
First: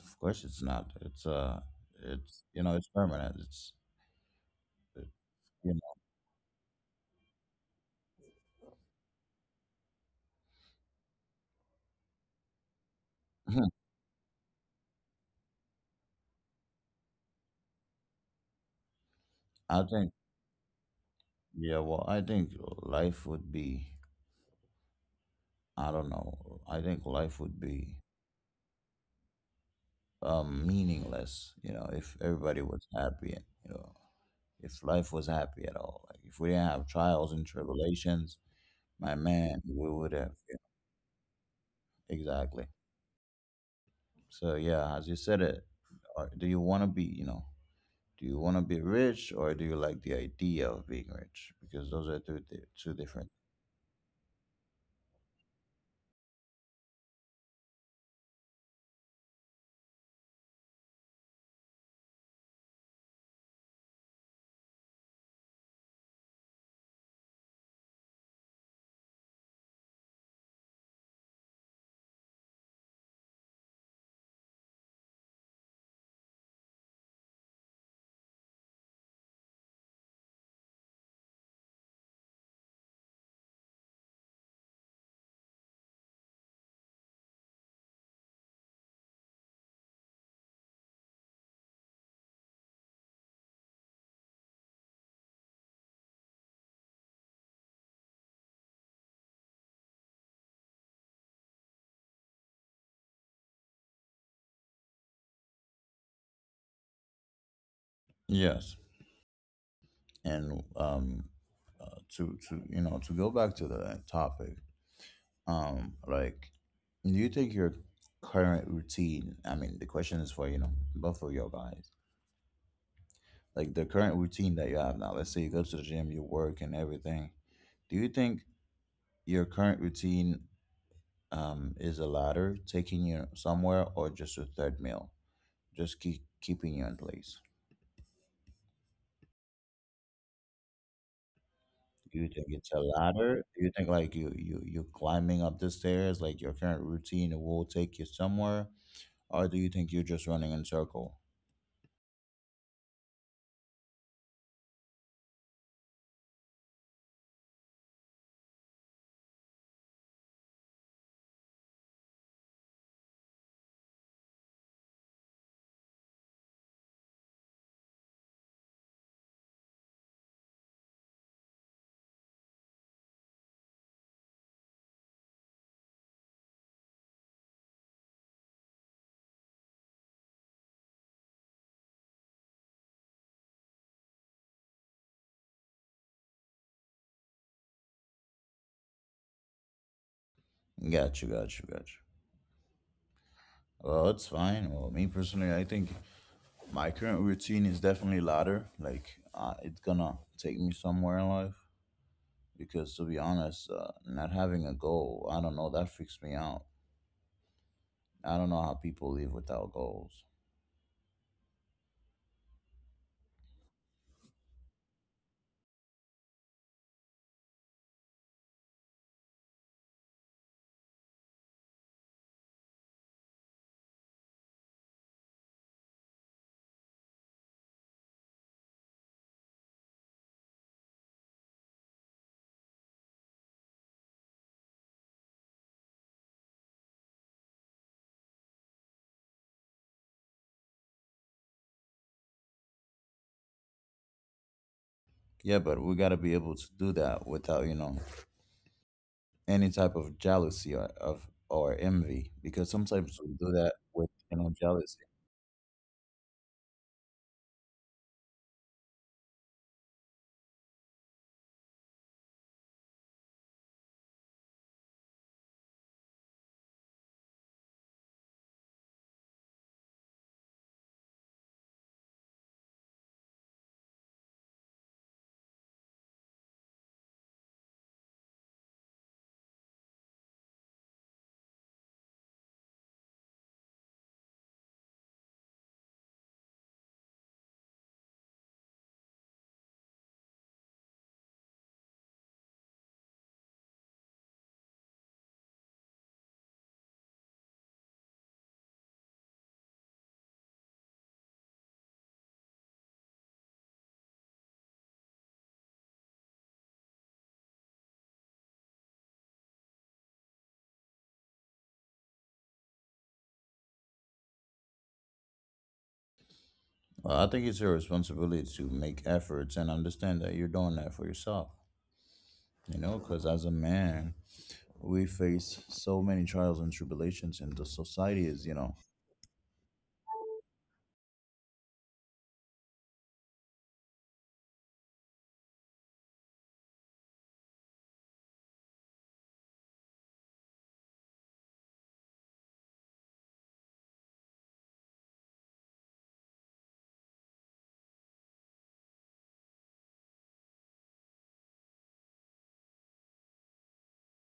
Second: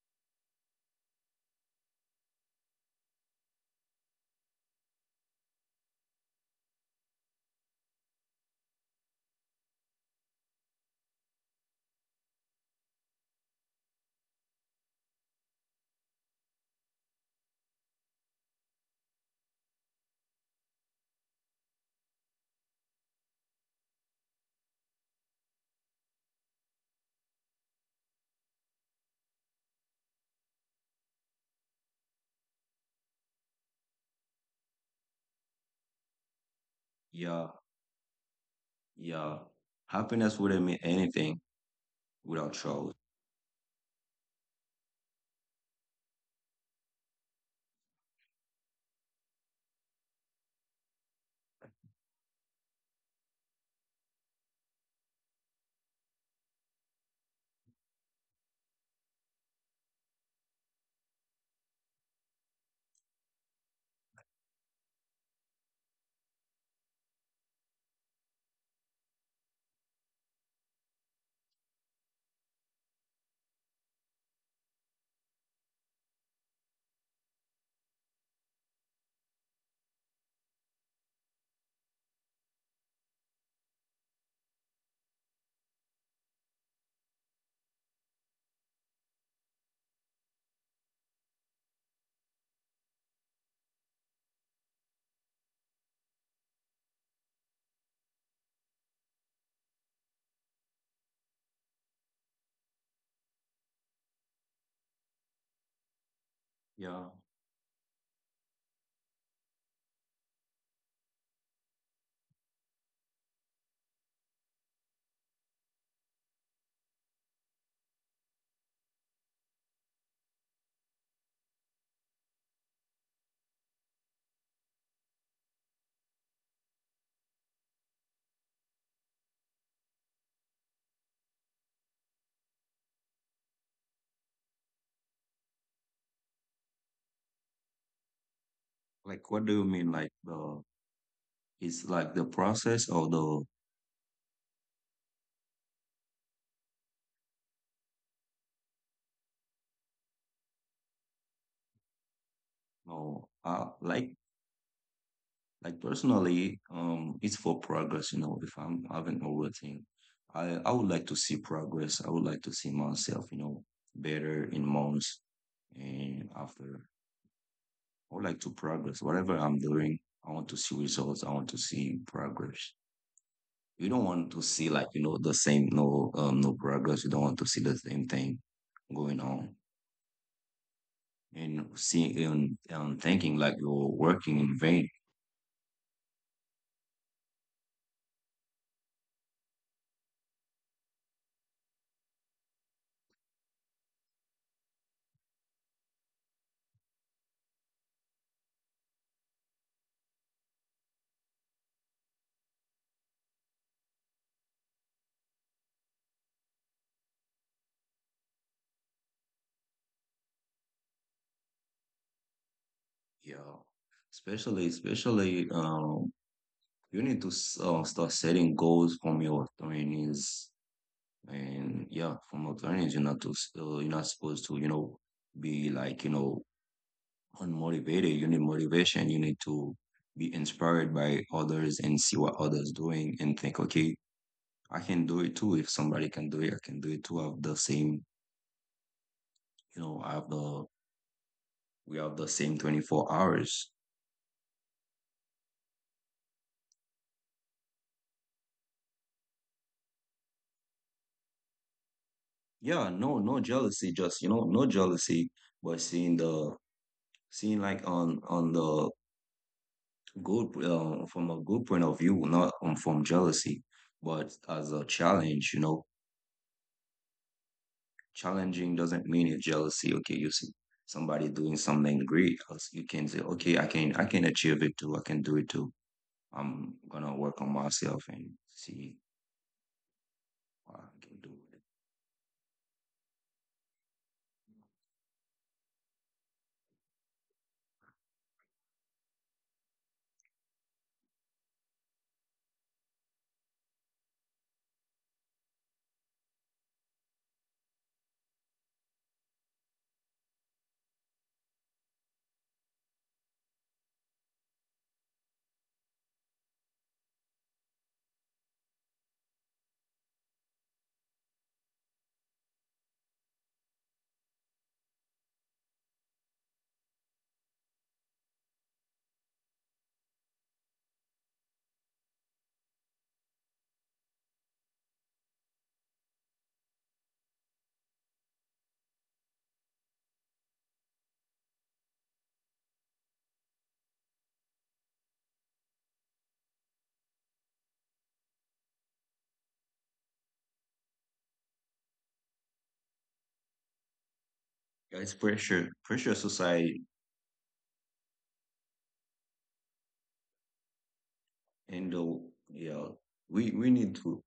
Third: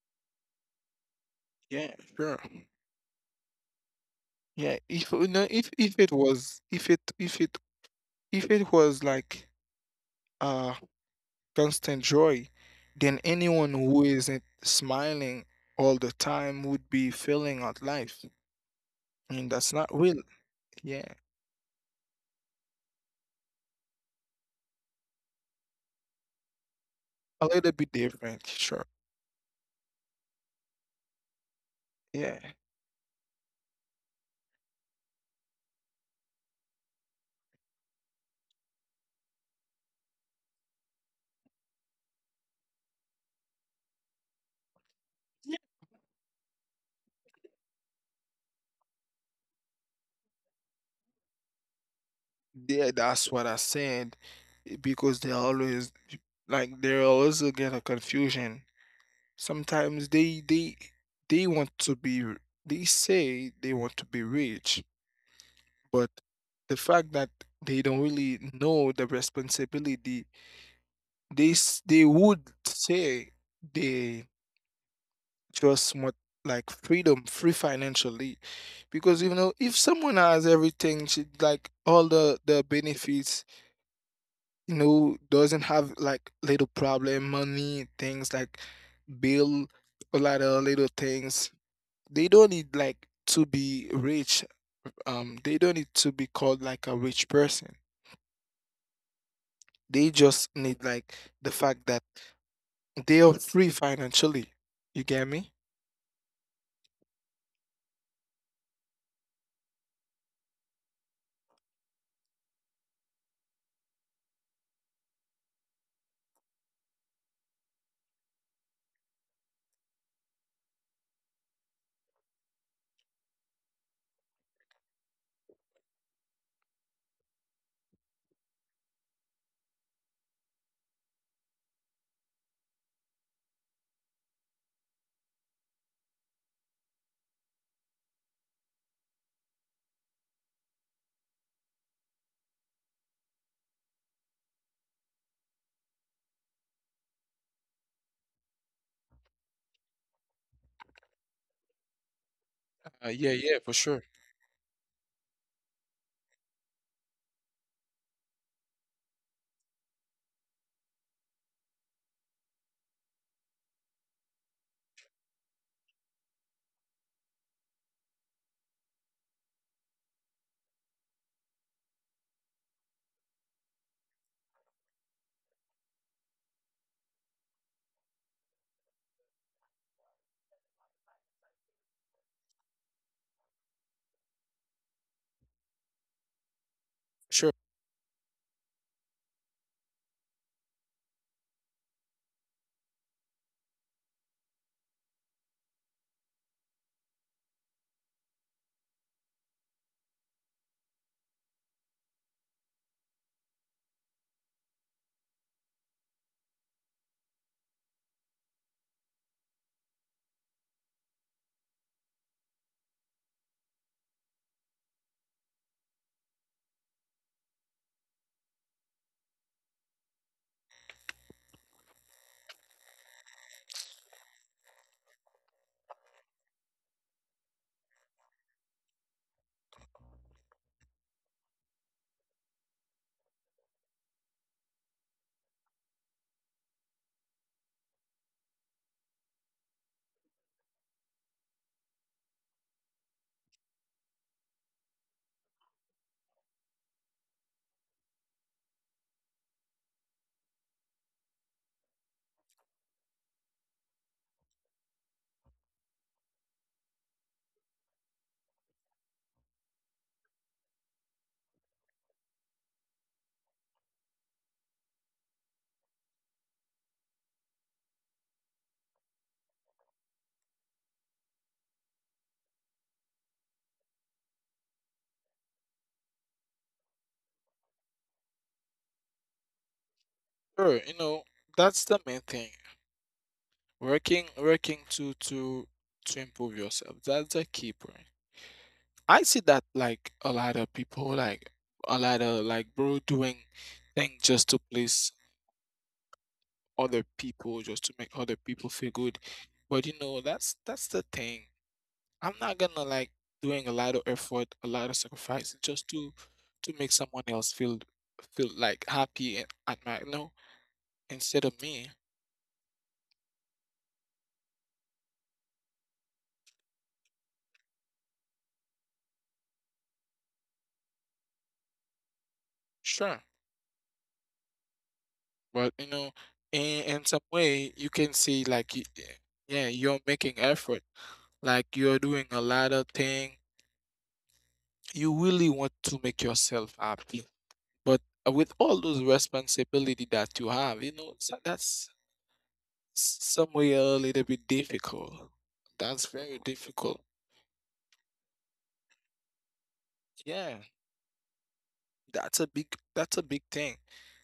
S3: Of course it's not, it's uh
S1: Yeah, sure.
S3: it's you know it's permanent, it's,
S1: Yeah,
S3: it's
S1: if you know, if
S3: you
S1: if it was if it if it if it was like, uh constant joy, then
S3: know.
S1: anyone who isn't smiling all the time would be failing at life. And that's
S3: I
S1: not
S3: think,
S1: real. Yeah.
S3: yeah, well, I think life would be, I don't know, I think life
S1: A
S3: would
S1: little bit
S3: be
S1: different, sure.
S3: um, meaningless, you know, if
S1: Yeah.
S3: everybody was happy, and you know, if life was happy at all. Like, if we didn't have trials and
S2: yeah,
S3: tribulations, my
S2: yeah,
S3: man, we would have.
S2: happiness wouldn't mean anything
S3: Yeah,
S2: without
S3: exactly.
S2: trust.
S3: So, yeah, as you said
S1: Yeah.
S3: it, are- do you want to be, you know, do you want to be rich or do you like the idea of being rich? Because those are two, di-
S1: Yeah,
S3: two different.
S1: that's what I said. eh, Because they always, like they always get a confusion. Sometimes they they they want to be r- they say they want to be rich, but the fact that they don't really know the responsibility. They s- they would say they just want like freedom, free financially, because you know if someone has everything, she like all the the benefits, you know, doesn't have like little problem, money, things like bill, a lot of little things. They don't need like to be rich. Um, they don't need to be called like a rich person. They just need like the fact that they are free financially. You get me?
S2: Yeah,
S3: Yes. and um, uh, to to you know to go back to the topic, um, like, do you think your current routine? I mean, the question is for you know both of your guys. Like the current routine that you have now. Let's say you go to the gym, you work, and everything. Do you think your current routine um, is a ladder taking you somewhere, or just a third meal, just keep keeping you in place?
S2: like what do you mean like the it's like
S3: Do
S2: the
S3: you think it's a
S2: process or the
S3: ladder? Do you think like you you you climbing up the stairs, like your current routine will take you somewhere, or do you think you're just running in circle?
S1: Uh,
S2: no
S1: yeah, yeah,
S2: uh,
S1: for sure,
S2: like. Like personally, um, it's for progress. You know, if I'm having overthink, I I would like to see progress. I would like to see myself, you know, better in months and after. I would like to progress. Whatever I'm doing, I want to see results. I want to see progress. You don't want to see like you know the same no um no progress. You don't want to see the same thing going on and seeing and um, thinking like you're working in vain.
S1: sure,
S3: Gotcha, gotcha, gotcha. Well, it's fine. Well, me personally, I think my current routine is definitely ladder. Like, uh, it's gonna take me somewhere in life because, to be honest, uh, not having a goal, I don't know, that freaks me out. I don't know how people live without goals.
S2: Yeah, especially especially um you need to uh, start setting goals from your trainings and yeah from your trainings you're not to uh, you're not supposed to you know be like you know unmotivated. You need motivation. You need to be inspired by others and see what others doing and think, okay, I can do it too. If somebody can do it, I can do it too. I have the same, you know, I have the we have the same twenty-four hours.
S3: Yeah, but we gotta be able to do that without, you know, any type of jealousy or of or envy, because
S2: Yeah, no
S3: sometimes we
S2: no
S3: do that
S2: jealousy,
S3: with
S2: just you
S3: you
S2: know
S3: know
S2: no
S3: jealousy.
S2: jealousy, but seeing the seeing like on on the good, uh, from a good point of view, not um, from jealousy, but as a challenge, you know. Challenging doesn't mean it's jealousy. Okay, you see somebody doing something great, else you can say, okay, I can I can achieve it too. I can do it too. I'm gonna work on myself and see what
S1: sure.
S2: I
S1: You
S2: can
S1: know,
S2: do with it.
S1: that's the main thing. Working, working to to to improve yourself. That's the key point. I see that like a lot of people, like a lot of like bro doing things just to please other people, just to make other people feel good. But you know, that's that's the thing. I'm not gonna like doing a lot of effort, a lot of sacrifice just to to make someone else feel feel like happy at my no instead of me.
S3: Well, I think it's your responsibility to make efforts and understand that you're doing that for yourself. You know,
S1: Sure.
S3: because as a man, we face
S1: But you
S3: so
S1: know,
S3: many trials and
S1: in in some
S3: tribulations, and the
S1: way, you can
S3: society is
S1: see
S3: you
S1: like,
S3: know.
S1: y- eh, yeah, you're making effort. Like you're doing a lot of thing. You really want to make yourself happy. But with all those responsibility that you have, you know, so that's s- some way a little bit
S2: Yeah, it's
S1: difficult.
S2: pressure,
S1: That's
S2: pressure
S1: very
S2: society,
S1: difficult. Yeah,
S2: and
S1: that's a big
S2: yeah,
S1: that's a big
S2: we we
S1: thing.
S2: need to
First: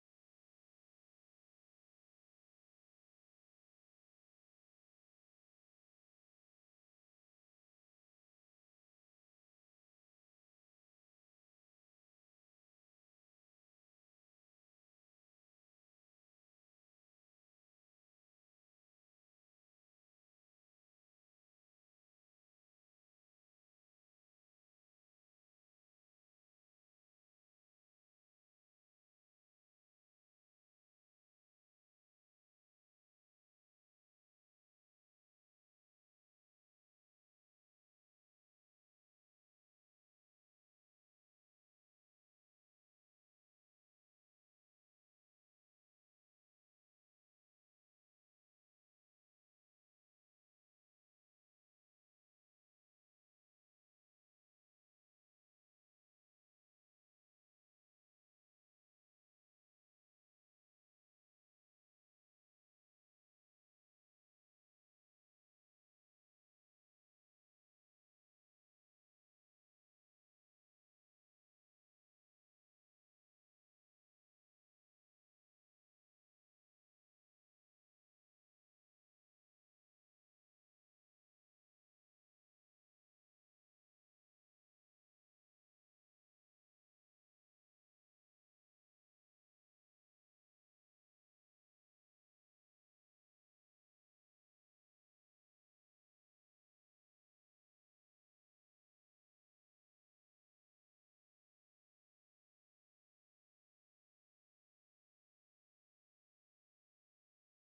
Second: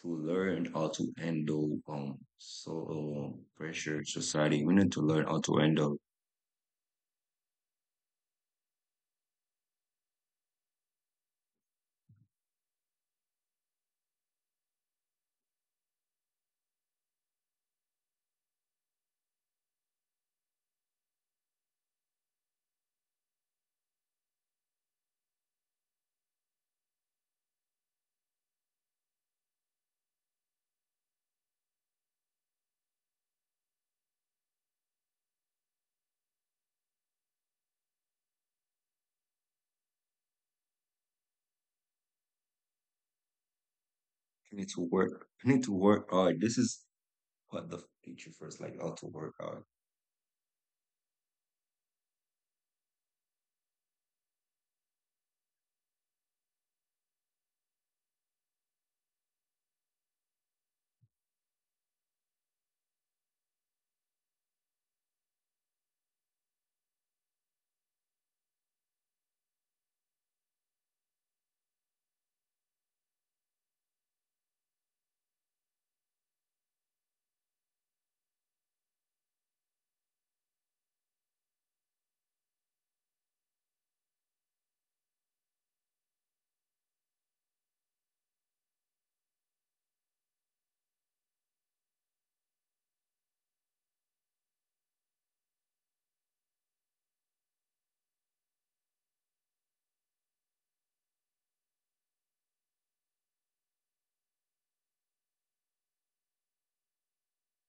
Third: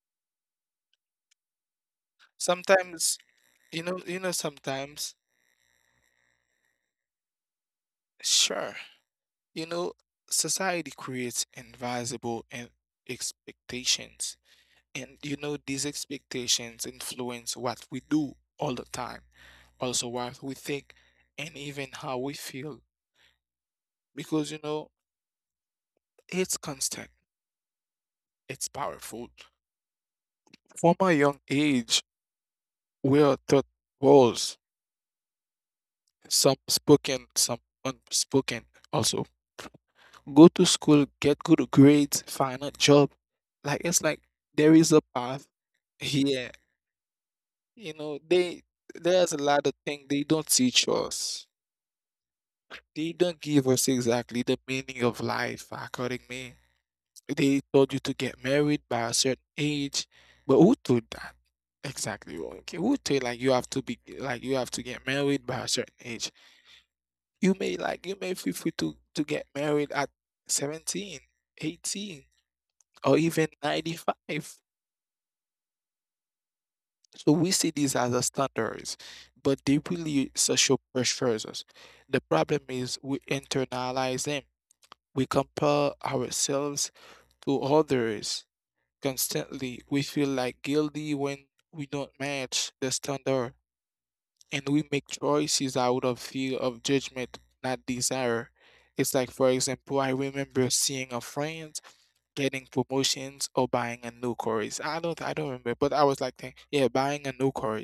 S2: to learn how to handle um so
S1: Sometimes,
S2: uh,
S1: you know,
S2: pressure
S1: you know,
S2: society. We need to
S1: sometimes,
S2: learn how to handle.
S1: sure. You know, society creates invisible and expectations. And you know, these expectations influence what we do all the time, also what we think, and even how we feel. Because you know, it's constant, it's powerful. From a young age, we are taught roles, some spoken, some unspoken, also. Go to school, get good grades, find a job. Like, it's like
S2: I need
S1: there
S2: to
S1: is a
S2: work.
S1: path
S2: I need to work hard.
S1: here.
S2: This is what the
S1: You know,
S2: teacher
S1: they
S2: first like how to
S1: there's a
S2: work
S1: lot
S2: hard.
S1: of things they don't teach us. They don't give us exactly the meaning of life, according me. They told you to get married by a certain age, but who told that? Exactly. Okay, who told like you have to be like you have to get married by a certain age? You may like you may feel free to to get married at seventeen, eighteen, or even ninety-five. So we see these as a standards, but they really social pressures us. The problem is we internalize them. We compare ourselves to others constantly. We feel like guilty when we don't match the standard, and we make choices out of fear of judgment, not desire. It's like, for example, I remember seeing a friend getting promotions or buying a new car. I don't, I don't remember, but I was like, think- yeah, buying a new car.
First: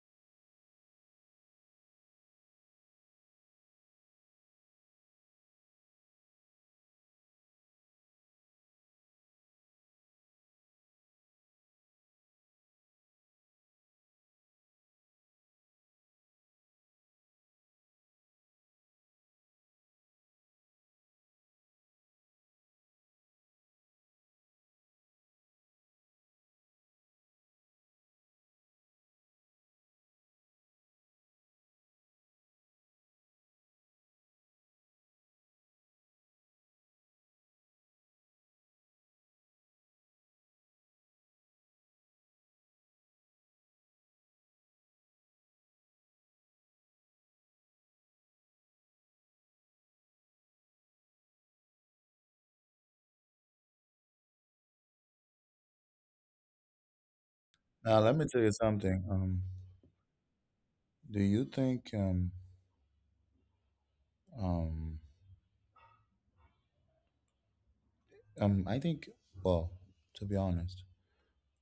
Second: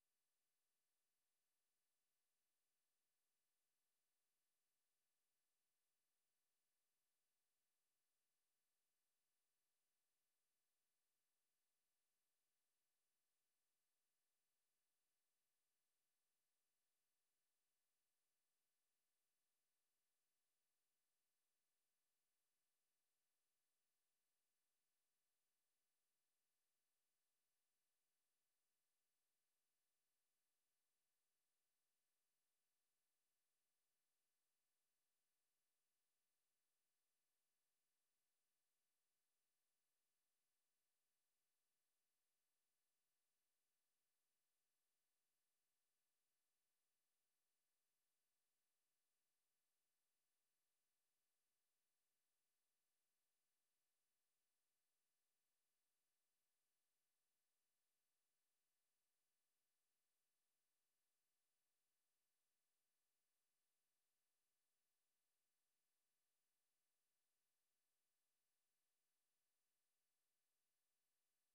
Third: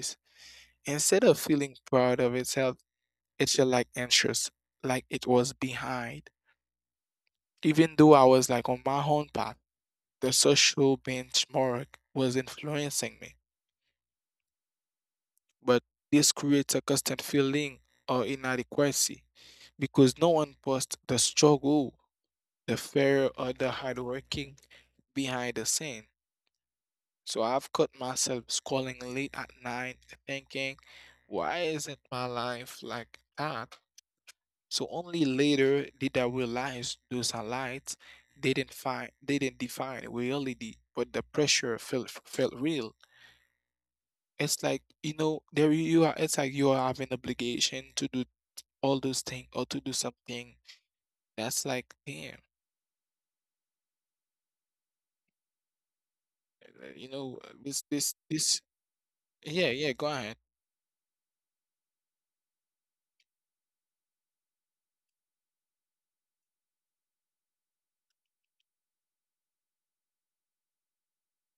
S1: Instead of feeling proud of itself, it felt like anxious, like it was behind. Even though I was like on my own path, the social benchmark was influencing me. But this creates a constant feeling of inadequacy because no one posts the struggle, the fear, or the hard working behind the scene. So I've caught myself scrolling late at night, thinking, why isn't my life like that? So only later did I realize those highlights didn't find didn't define reality, but the pressure felt felt real. It's like you know there you are. It's like you are having obligation to do all those things or to do something that's like damn, uh, you know, uh, this
S3: Now, let
S1: this
S3: me tell you
S1: this.
S3: something. Um,
S1: Yeah, yeah. Go ahead.
S3: do you think um um um I think well, To be honest,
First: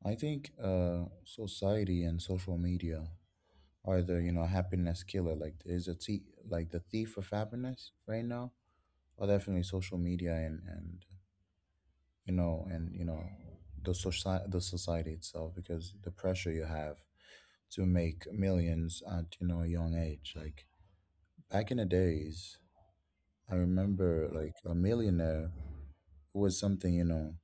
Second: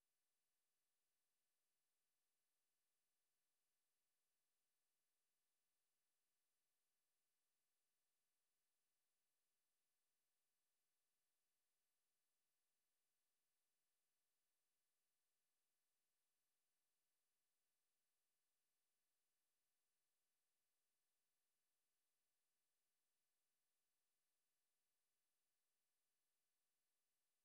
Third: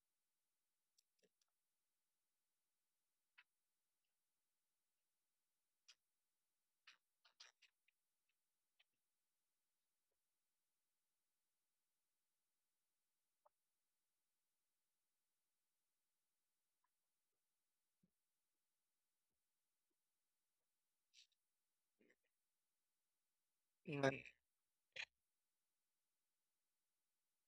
S3: I think uh society and social media are the you know happiness killer, like is a t- like the thief of happiness right now, or definitely social media and and you know and you know the society, the society itself, because the pressure you have to make millions at you know a young age. Like back in the days, I
S1: And then
S3: remember like a millionaire was something, you know,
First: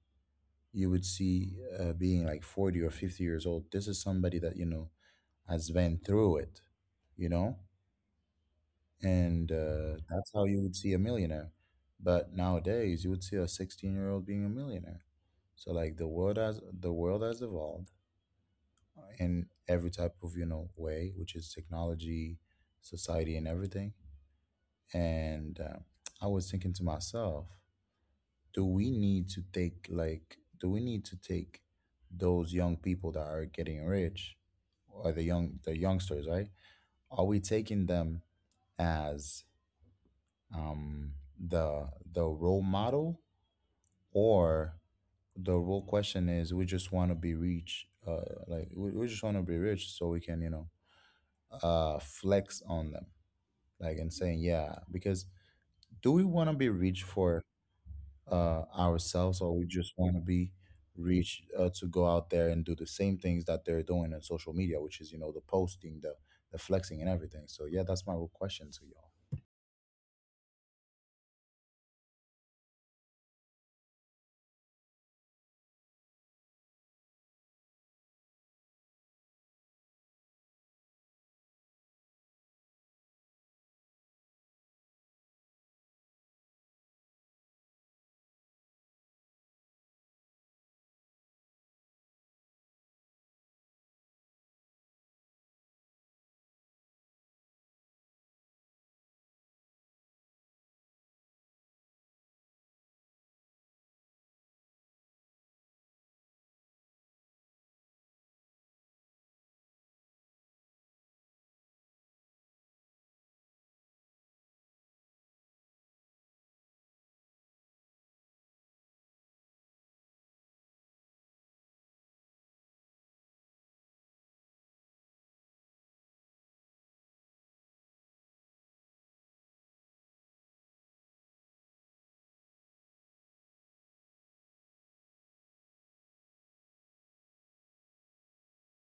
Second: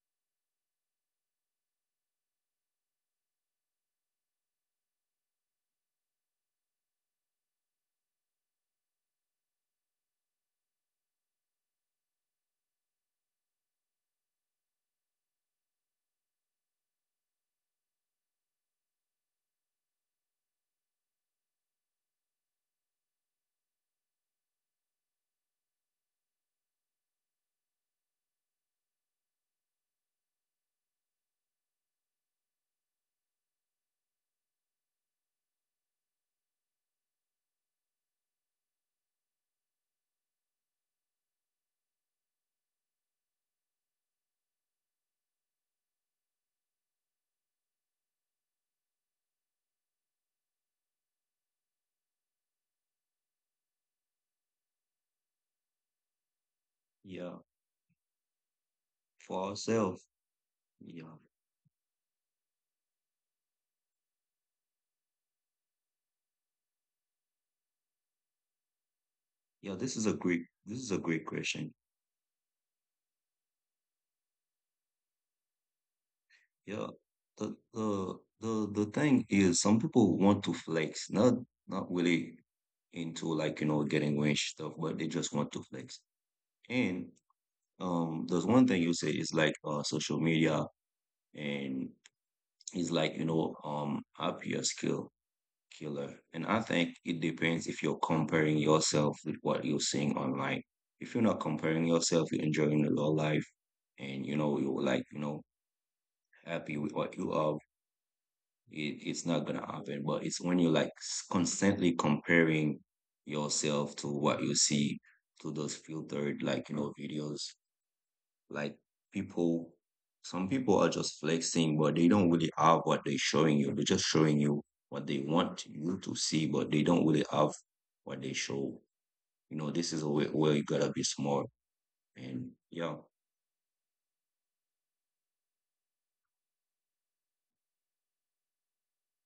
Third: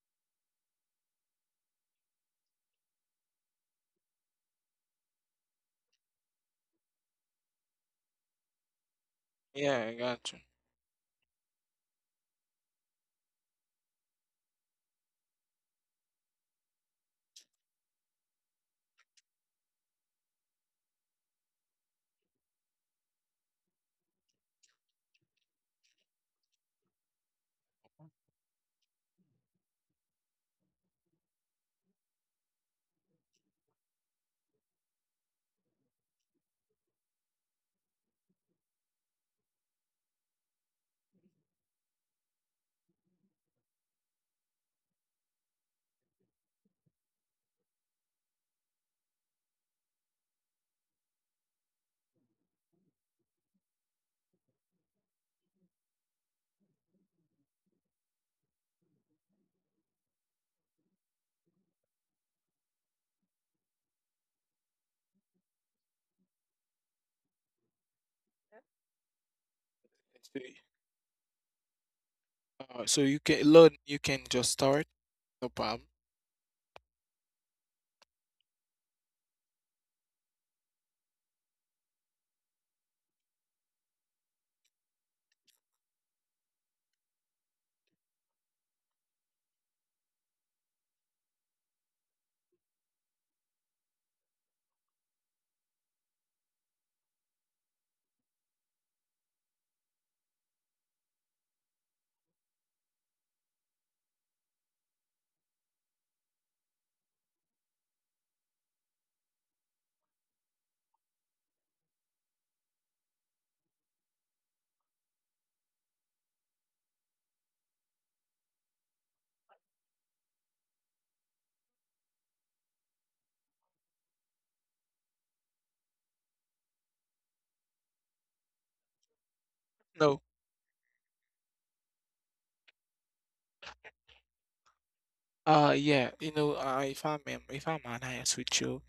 S3: you would see uh, being like forty or fifty years old. This is somebody that you know has been through it, you know. And
S1: yeah, I
S3: uh,
S1: got
S3: that's
S1: you.
S3: how you would see a millionaire. But nowadays, you would see a sixteen-year-old being a millionaire. So like the world has the world has evolved uh, in every type of you know way, which is technology, society, and everything. And uh, I was thinking to myself, do we need to take, like do we need to take those young people that are getting rich, or the young the youngsters, right? Are we taking them as um, the the role model, or the real question is we just want to be rich uh, like we, we just want to be rich so we can you know uh, flex on them, like and saying yeah, because do we want to be rich
S2: Yeah,
S3: for uh, ourselves,
S2: for
S3: or we just
S2: ourselves.
S3: want to be
S2: Yeah,
S3: rich uh, to go out there and do the same things that they're doing on social media, which is you know the posting, the the flexing and everything. So yeah, that's my real question to y'all.
S2: yeah. This is a
S1: It's
S2: great.
S1: pretty
S2: This is a great question.
S1: Uh, so you can learn. You can just start. No problem.
S2: Yeah, the the the the thing is, some people want to flex, not not really into like you know getting rich stuff, but they just want to flex. And um, there's one thing you say is like uh social media and is like you know um happier skill killer. And I think it depends if you're comparing yourself with what you're seeing online. If you're not comparing yourself, you're enjoying the low life and you know, you're like, you know, happy with what you have, it, it's not gonna happen. But it's when you're like constantly comparing yourself to what you see to those filtered like, you know, videos like people, some people are just flexing, but they don't really have what they're showing you. They're just showing you what they want you to see, but they don't really have what they show. You know, this is a way where
S1: No.
S2: you gotta be smart and yeah,
S1: Uh, yeah. You know, uh, if I'm if I'm honest with you,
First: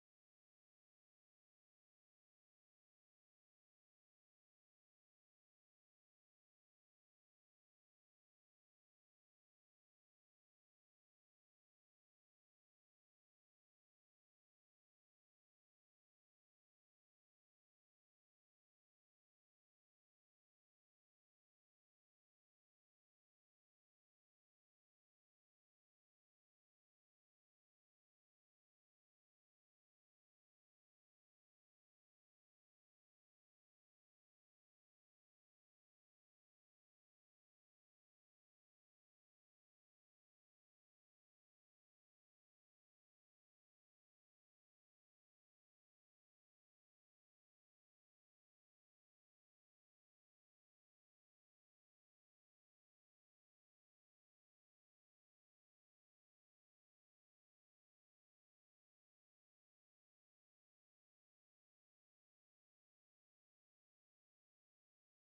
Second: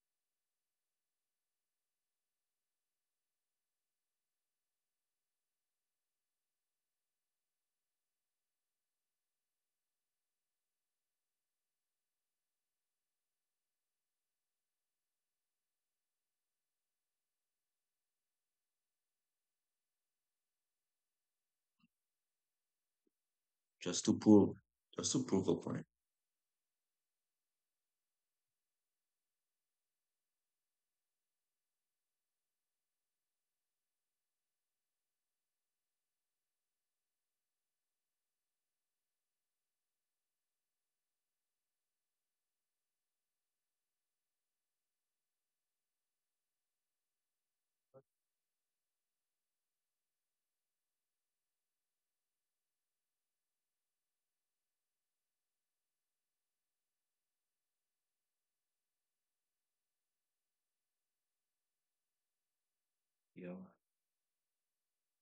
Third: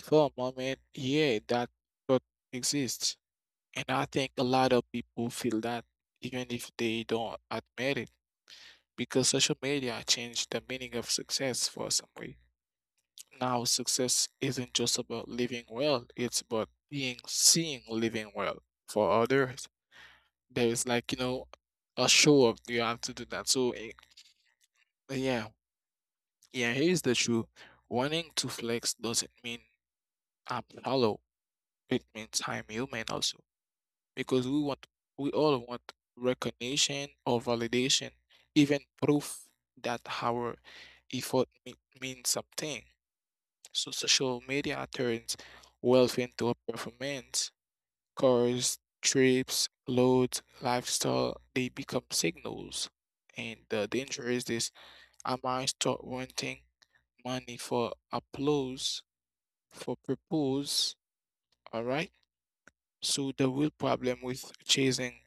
S1: for a moment, yeah, that thought exists. And I think a lot of people feel that even if they don't admit it, because social media changed the meaning of success for some way. Now, success isn't just about living well, it's about being seen living well for others. There is like, you know, a show up, you have to do that. So, eh,
S2: just to prove, just to prove
S1: yeah,
S2: a point.
S1: yeah, here's the truth. Wanting to flex doesn't mean I'm hollow, it means I'm human also. Because we want, we all want recognition or validation, even proof that our effort me- means something. So social media turns wealth into a performance. Cars, trips, clothes, lifestyle, they become signals. And the danger is this: I might start wanting money for applause, for purpose, all right? So the
S2: Yeah,
S1: real problem with chasing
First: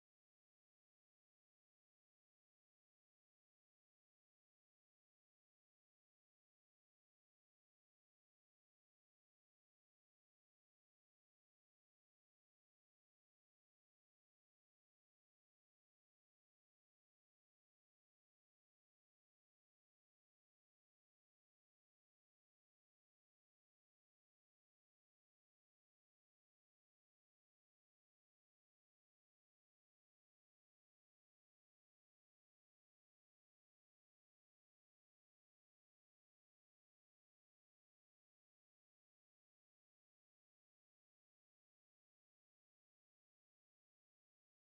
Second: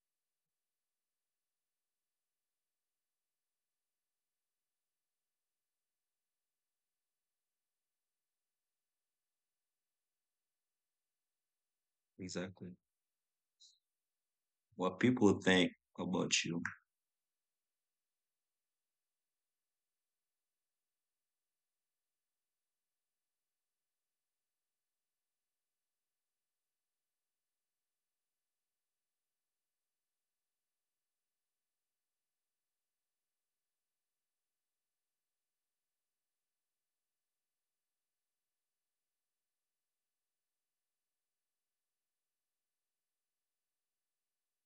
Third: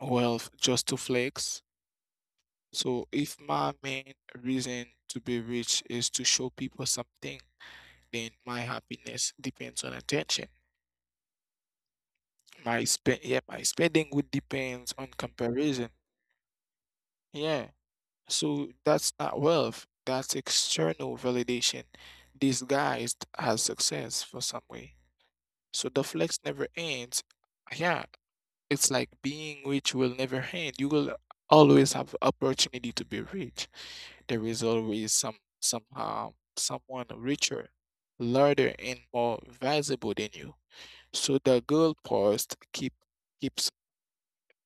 S1: wealth just to flex, so if my main reason to be rich is to show people something, then my happiness depends on attention.
S2: exactly.
S1: My spend Yeah, my spending would depends
S2: What
S1: on
S2: people think
S1: comparison.
S2: about you.
S1: Yeah. So that's not wealth. That's external validation disguised as success for some way. So the flex never ends. Yeah. It's like being rich will never end. You will always have opportunity to be rich. There is always some some, um, someone richer, larger and more valuable than you. So the goalpost keep keeps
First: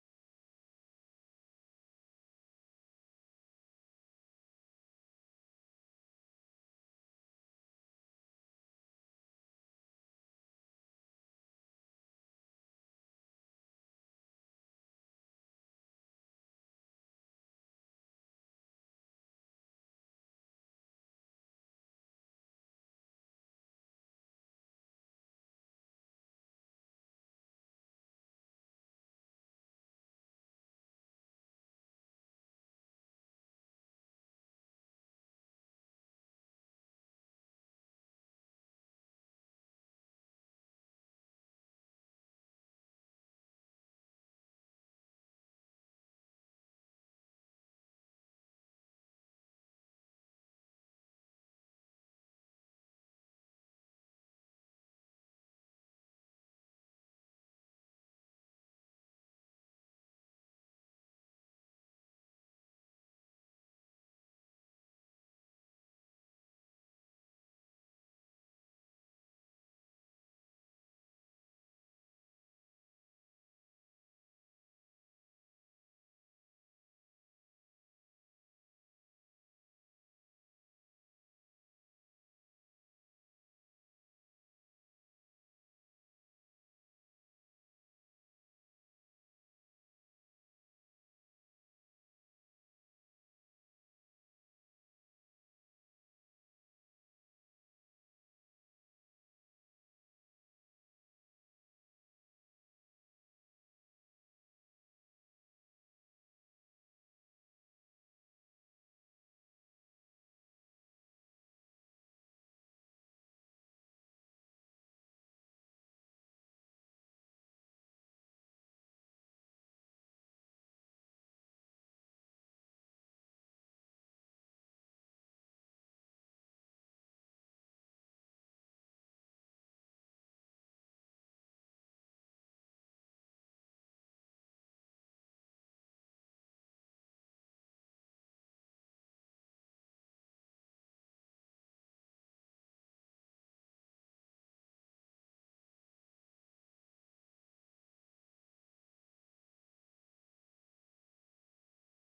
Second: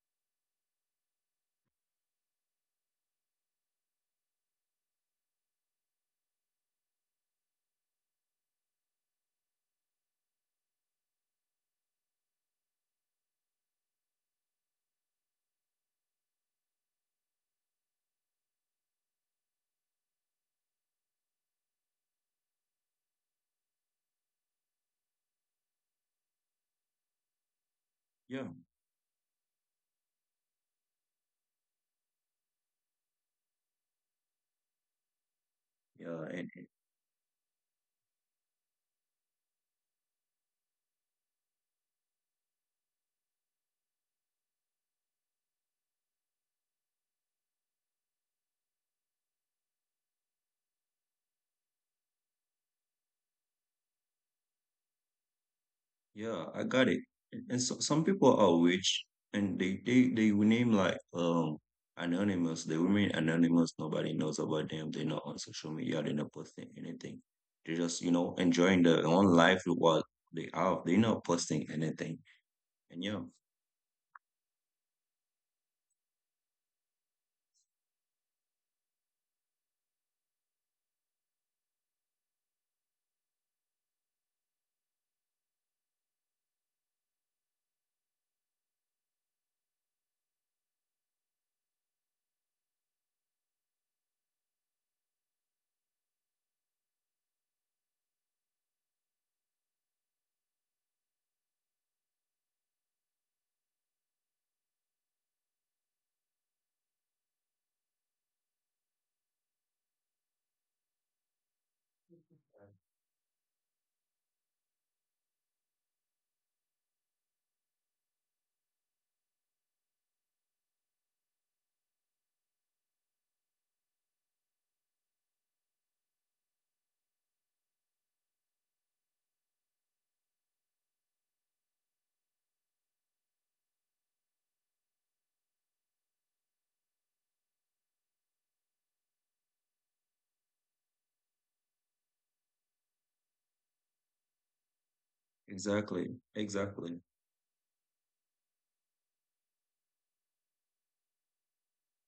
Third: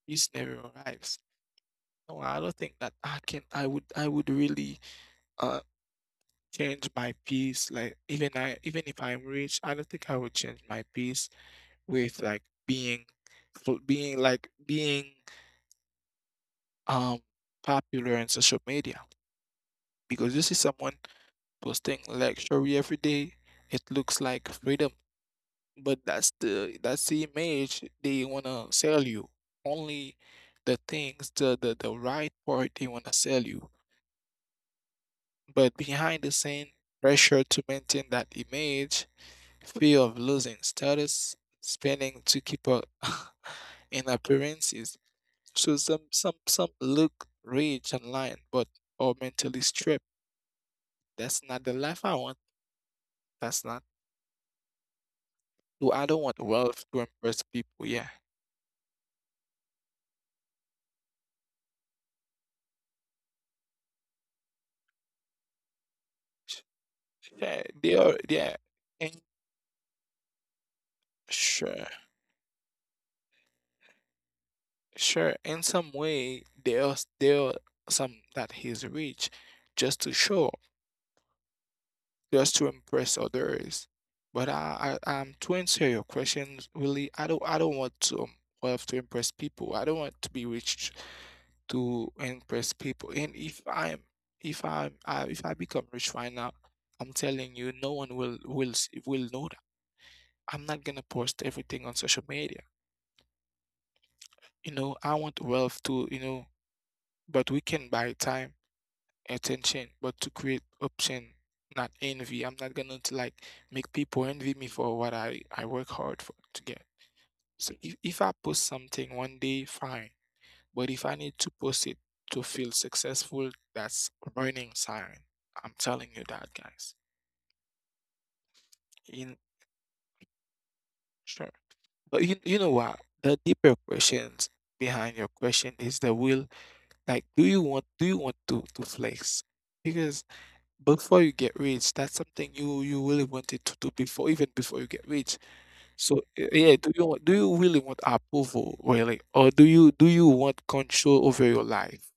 S1: prisoner arrives. No, I don't think that I can I would I would really uh change my piece. Like even I even if I'm rich, I don't think I would change my piece with like being fo- being like being um popular on social media, because this is someone posting luxury every day. It looks like freedom, but that's the that's the image they
S2: Yeah,
S1: wanna sell you. Only the things, the the, the right part they wanna sell you. But behind
S2: yeah,
S1: the
S2: and
S1: scene, pressure to maintain that image, fear of losing status, spending to keep up in appearances. So some some some look rich online, but are mentally stripped. That's not the life I want. That's not so I don't want
S2: yeah, I
S1: wealth
S2: got
S1: to
S2: it.
S1: impress
S2: And so,
S1: people.
S2: some
S1: Yeah,
S2: people are rich and they they they will name like um anonymous. They remain anonymous. Nobody knows about them. They're not on social media. They're not
S1: Sh-
S2: posting anything.
S1: yeah,
S2: They're just
S1: they
S2: you
S1: are.
S2: know
S1: Yeah,
S2: enjoying their own
S1: and
S2: life with what they have. They're not posting
S1: sure,
S2: anything. And yeah,
S1: sure. In some way, there are there are some that he's rich, just to show, just to impress others. But I, I, um, to answer your questions, really, I don't, I don't want to, um, wealth to impress people. I don't want to be rich to impress people. And if I'm, if I'm, I, if I become rich right now, I'm telling you, no one will will s- will know. I'm not gonna post everything on social media. You know, I want wealth to, you know, but we can buy time, attention, but to create option, not envy. I'm not gonna to, like make people envy me for what I, I work hard for to get. So if, if I post something one day, fine. But if I need to post it to feel successful, that's warning sign. I'm telling you that, guys. In sure. But you, you know what? The deeper questions behind your question is the will. Like, do you want do you want to to flex? Because before you get rich, that's something you you really wanted to do before, even before you get rich. So
S2: exactly,
S1: uh, yeah, do you
S2: exactly.
S1: want, do you really want approval really, or do you do you want control over your life?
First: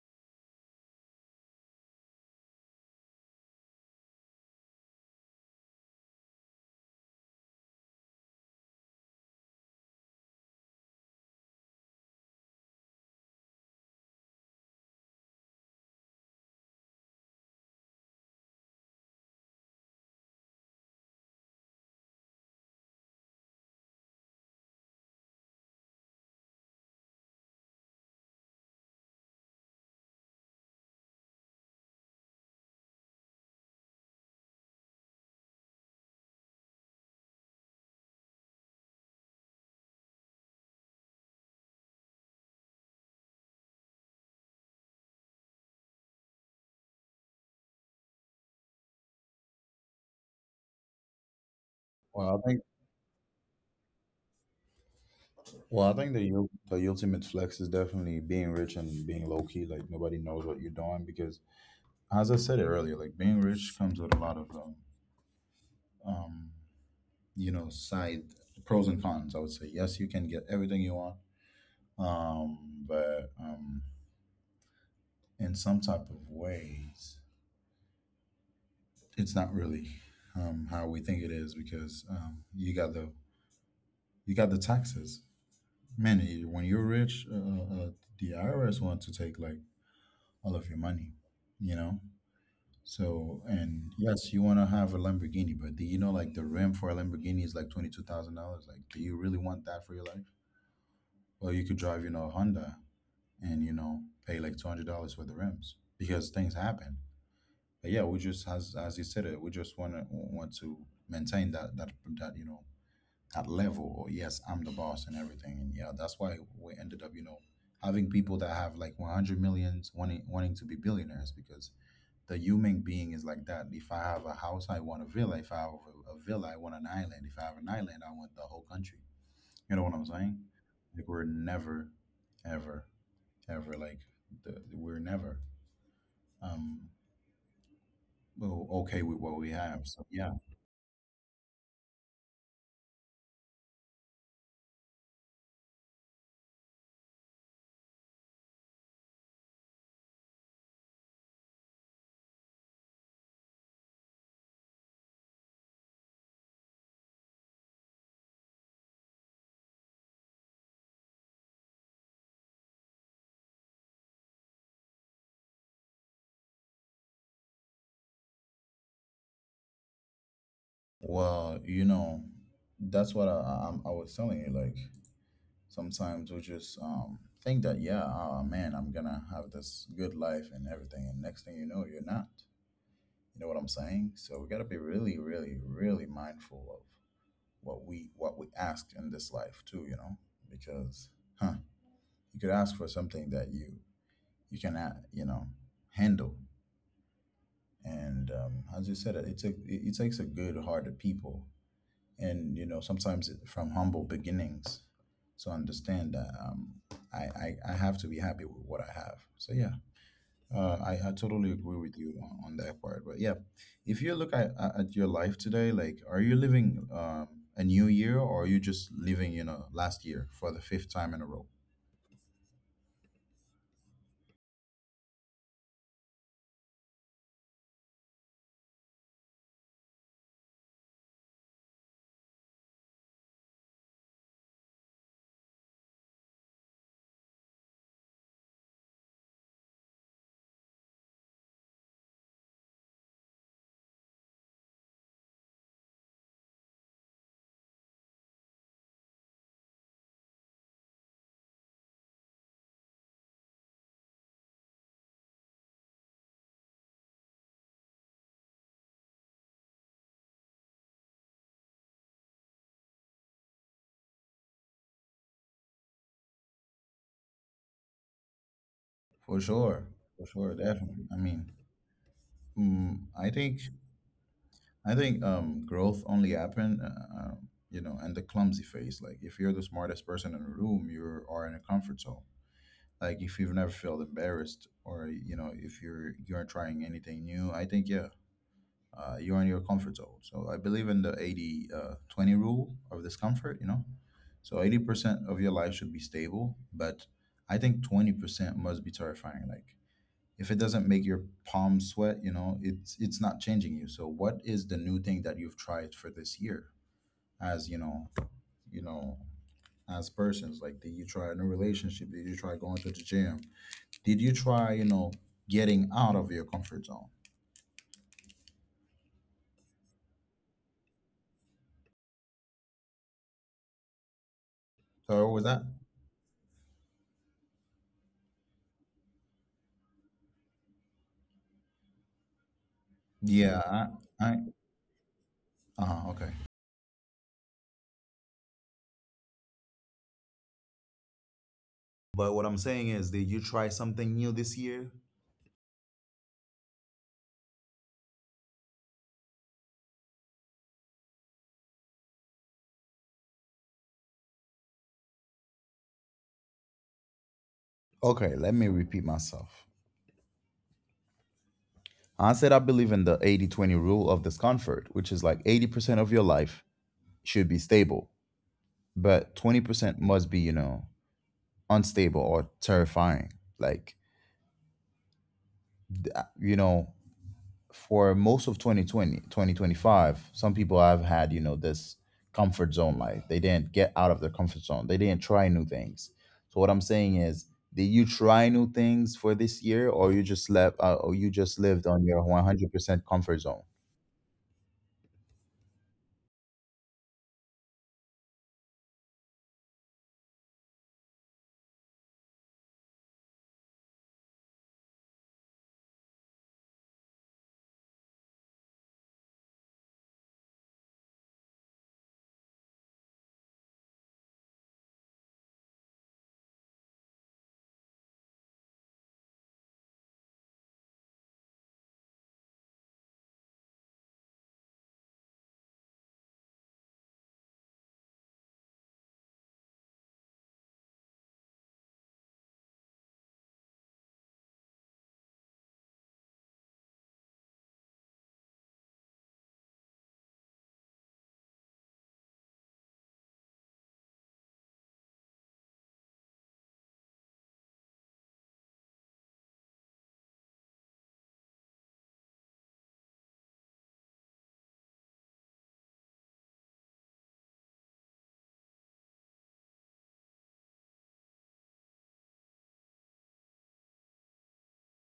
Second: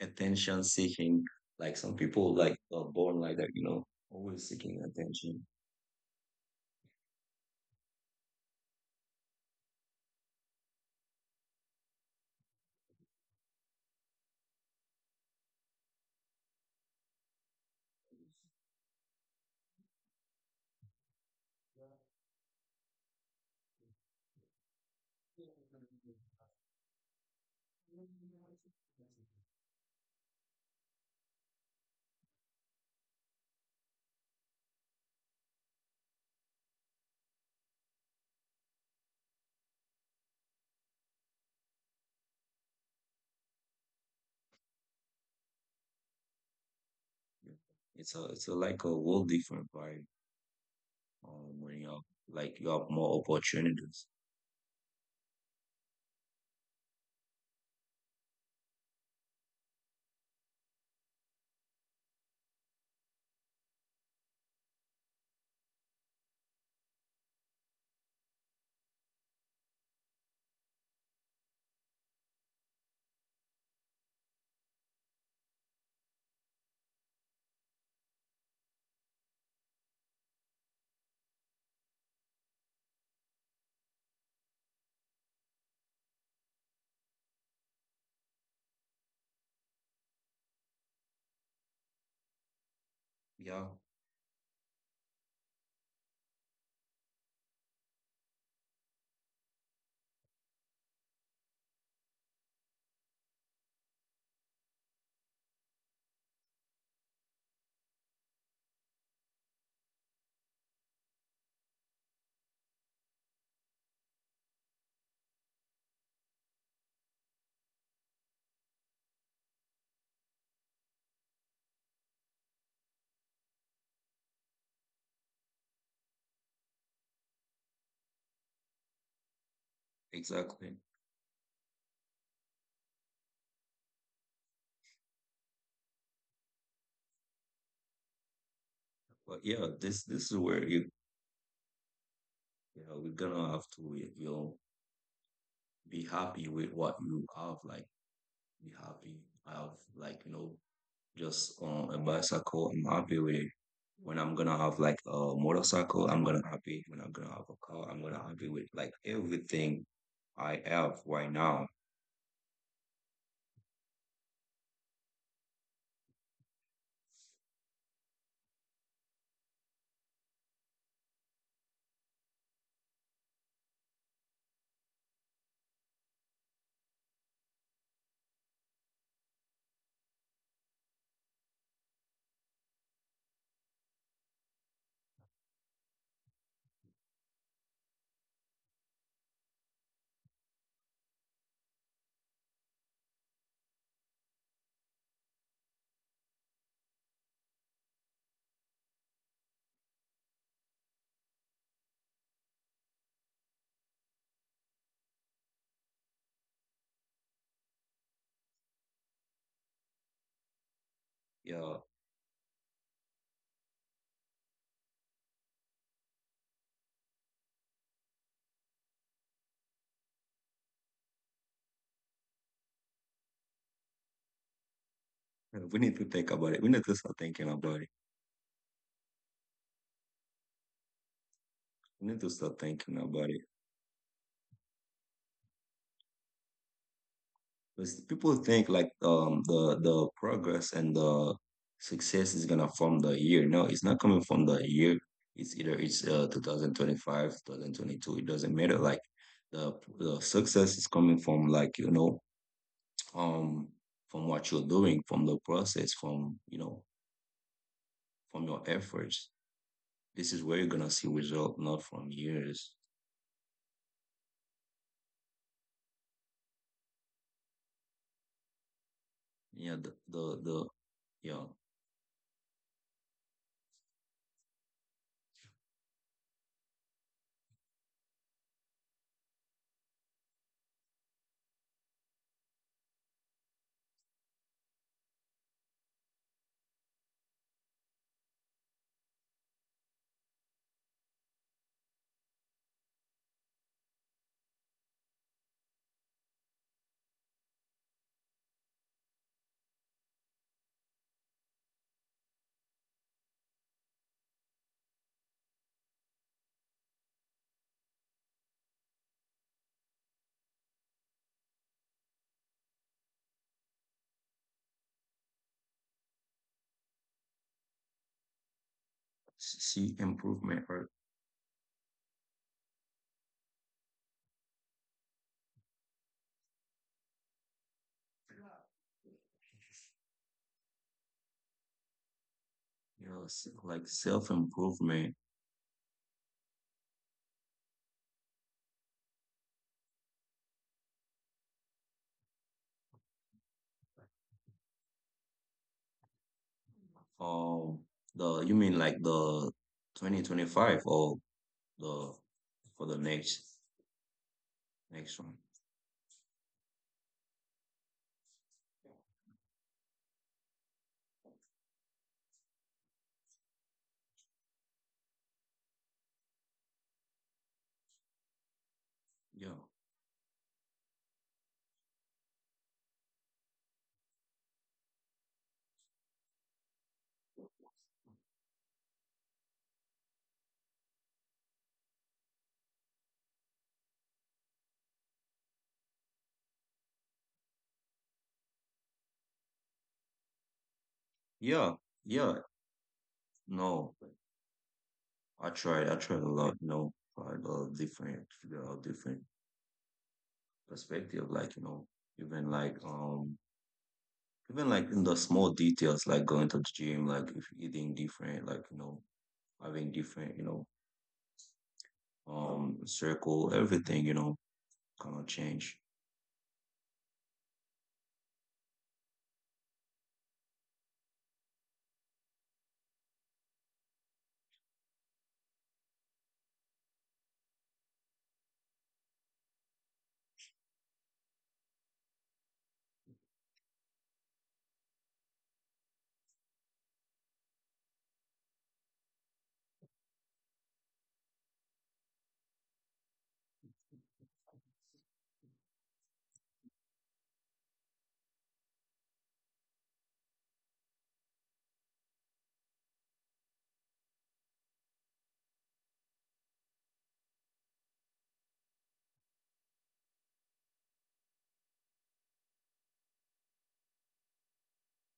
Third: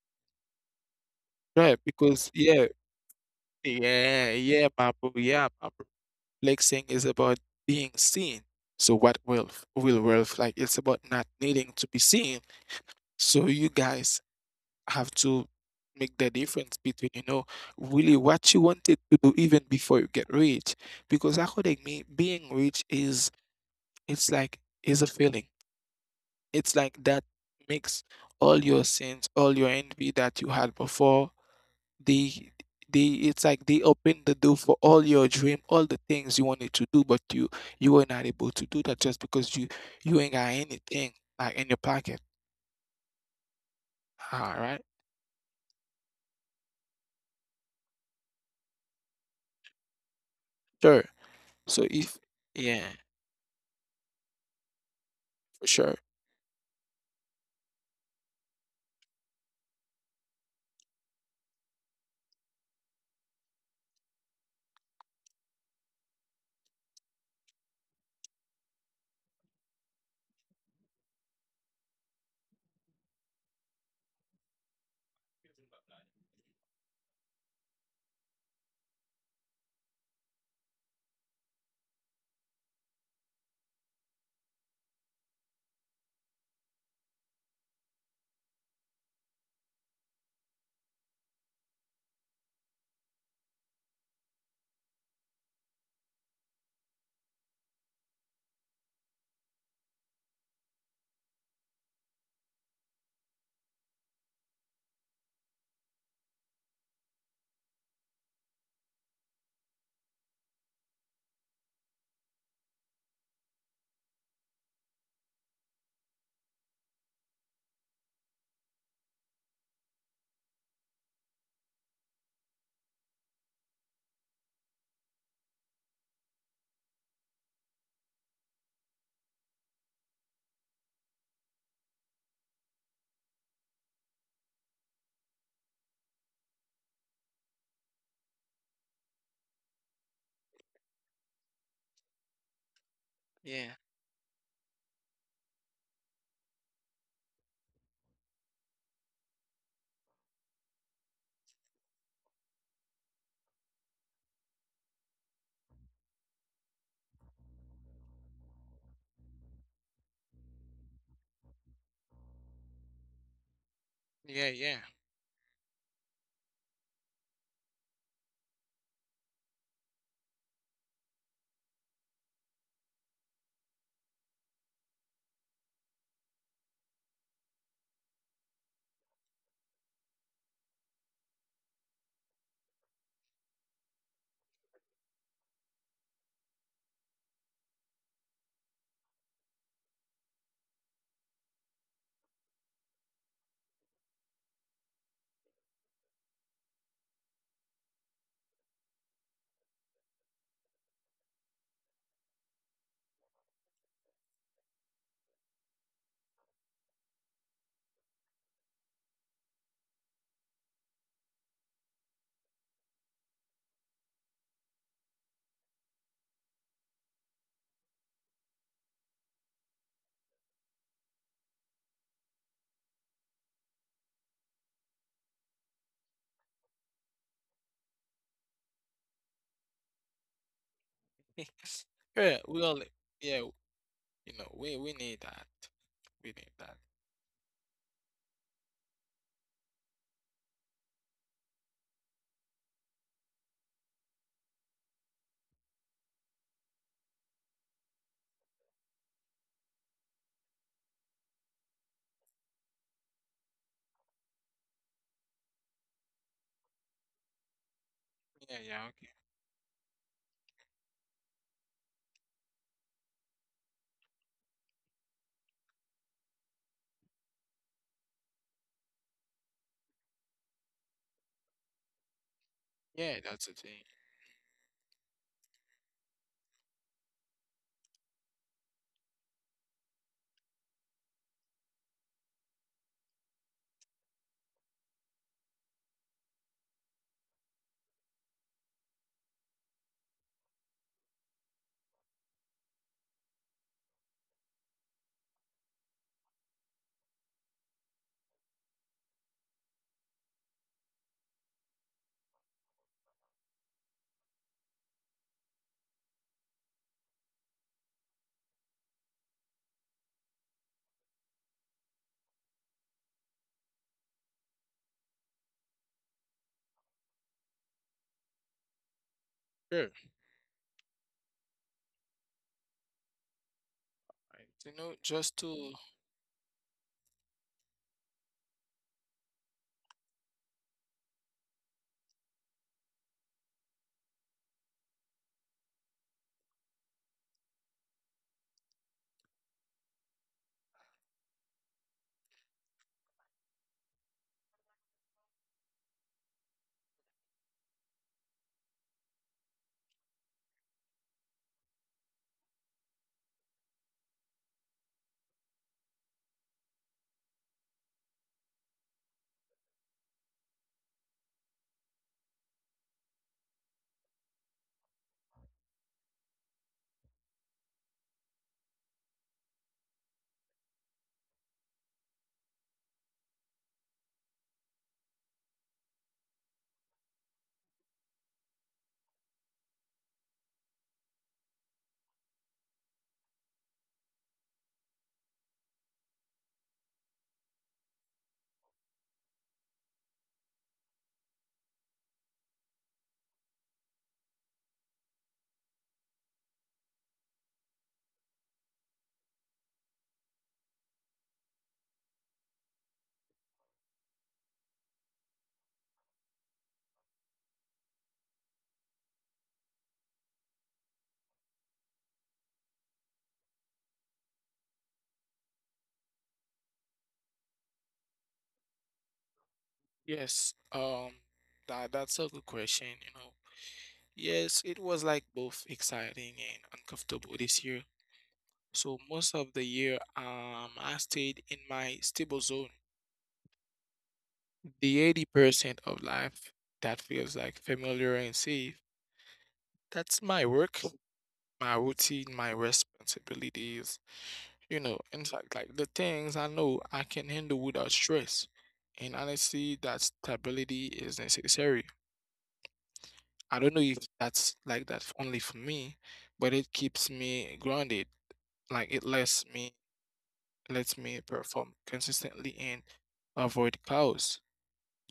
S2: Attention seeking. Like
S1: Right?
S2: some
S1: Because
S2: people like
S1: yeah,
S2: are born like that. You know,
S1: yeah,
S2: always
S1: yeah,
S2: seeking
S1: my bro,
S2: attention.
S1: yeah, my bro. Flexing is about being seen. So what wealth will wealth like? It's about not needing to be seen. So you guys have to make the difference between, you know, really what you wanted to do even before you get rich. Because according me, being rich is it's like is a feeling. It's like that makes all your sins, all your envy that you had before, they they it's like they open the door for all your dream, all the things you wanted to do, but you you were not able to do that just because you you ain't got anything like in your pocket. All right.
S2: It's a it's a like a whole different vibe.
S1: Sure.
S2: um, when
S1: So
S2: you're
S1: if
S3: well i
S2: like
S3: think
S2: you
S1: yeah,
S2: have more opportunities.
S1: for
S3: Well, I
S1: sure.
S3: think the ul- the ultimate flex is definitely being rich and being low key. Like nobody knows what you're doing because, as I said earlier, like being rich comes with a lot of um, um you know side, pros and cons. I would say yes, you can get everything you want, um, but um, in some type of ways, it's not really um, how we think it is, because um, you got the, you got the taxes. Man, you- when you're rich, uh, uh, the I R S wants to take like all of your money, you know. So,
S2: Yeah,
S3: and yes, you want to have a Lamborghini, but do you know, like, the rim for a Lamborghini is like twenty-two thousand dollars? Like, do you really want that for your life? Well, you could drive, you know, a Honda and, you know, pay like two hundred dollars for the rims, because things happen. But yeah, we just, as, as you said it, we just want to, want to maintain that, that, that, you know, that level. Or yes, I'm the boss and everything. And yeah, that's why we ended up, you know, having people that have like one hundred millions wanting wanting to be billionaires, because the human being is like that. If I have a house, I want a villa. If I have a, a villa, I want an island. If I have an island, I want the whole country. You know what I'm saying?
S2: exactly.
S3: Like, we're never, ever, ever like the, we're never um o- okay with
S2: But
S3: what
S2: yeah,
S3: we have.
S2: this
S3: So
S2: this is
S3: yeah.
S2: where you you know we're gonna have
S1: Yeah.
S2: to you know be happy with what you have. Like be happy. I have like you know just um, a bicycle. I'm happy with it. When I'm gonna have like a motorcycle, I'm gonna happy. When I'm gonna have a car, I'm gonna happy with like everything I have right now.
S1: Yeah, yeah.
S3: Well, you know that's what I, I I'm- I was telling you. Like, sometimes we just um think that, yeah, oh man, I'm gonna have this good life and everything, and next thing you know, you're not. You know what I'm saying? So we gotta be really, really, really mindful of what we, what we ask in this life too, you know. Because, huh, you could ask for something that you you can, uh, you know, handle. And, um, as you said it, it, took, it, it takes a good hearted people, and, you know, sometimes, it- from humble beginnings, to understand that, um, I, I I have to be happy with what I have. So yeah, uh, I I
S2: Yeah,
S3: totally agree with you on, on that part. But yeah, if you look at at at your life today, like, are you living, um, a new year, or are you just living, you know, last year for the fifth time in a row?
S2: we need to think about it. We need to start thinking about it. We need to
S1: Yeah,
S2: start
S1: we all,
S2: thinking about it.
S1: yeah, you know, we we need that. We need that.
S2: Because people think like um the the progress and the success is gonna from the year. No, it's not coming from the year. It's either it's uh two thousand twenty-five, twenty twenty-two. It doesn't matter. Like the the success is coming from like you know um from what you're doing, from the process, from you know from your
S1: Yeah, yeah, okay.
S2: efforts. This is where you're gonna see result, not from years.
S3: For
S2: Yeah, the
S3: sure,
S2: the,
S3: for
S2: the
S3: sure, definitely.
S2: yeah
S3: I mean,
S1: Yeah,
S3: mm,
S1: that's the
S3: I
S1: thing.
S3: think I think um, growth only happen, uh, uh, you know, and the clumsy phase. Like, if you're the smartest person in the room, you are in a comfort zone. Like, if you've never felt embarrassed, or, you know, if you're you're trying anything new, I think, yeah, uh, you're in your comfort zone. So I believe in the eighty uh, twenty rule of discomfort. You know, so eighty percent of your life should be stable, but I think twenty percent must be terrifying. Like, if it doesn't make your palms sweat, you know, it's it's not changing you. So what is the new thing that you've tried for this year? As you know, you know, as persons, like, did you try a new relationship? Did you try going to the gym? Did you try, you know, getting out of your comfort zone?
S2: see
S1: Sure.
S2: improvement or
S1: Right. You know,
S3: So what
S1: just
S3: was that?
S1: to,
S2: you know s- like
S3: Yeah,
S2: self
S3: I I
S2: improvement.
S3: uh okay. But what I'm saying is, did you try something new this year?
S2: Um, the you mean like the twenty twenty-five or the for the next next one?
S3: Okay, let me repeat myself. I said, I believe in the eighty twenty rule of discomfort, which is like eighty percent of your life should be stable, but
S2: Yeah,
S3: twenty percent must be, you know, unstable or terrifying. Like, you know, for most of twenty twenty twenty twenty five, some people have had, you know, this comfort zone life. They didn't get out of their comfort zone, they didn't try new things. So, what I'm saying is, did you try new things for this year, or you just left, uh, or you just
S2: yeah,
S3: lived on your
S2: yeah.
S3: one hundred percent comfort zone?
S2: No, I tried. I tried a lot. You know, tried a different figure out different perspective. Like you know, even like um, even like in the small details, like going to the gym, like if eating different, like you know, having different, you know, um, circle, everything, you know, kind of change.
S1: yes, um, that that's a good question, you know. Yes, it was like both exciting and uncomfortable this year. So most of the year, um, I stayed in my stable zone. The eighty percent of life that feels like familiar and safe, that's my work, my routine, my responsibilities, you know, in fact, like like the things I know I can handle without stress. And honestly, that stability is necessary. I don't know if that's like that f- only for me, but it keeps me grounded. Like it lets me lets me perform consistently and avoid chaos.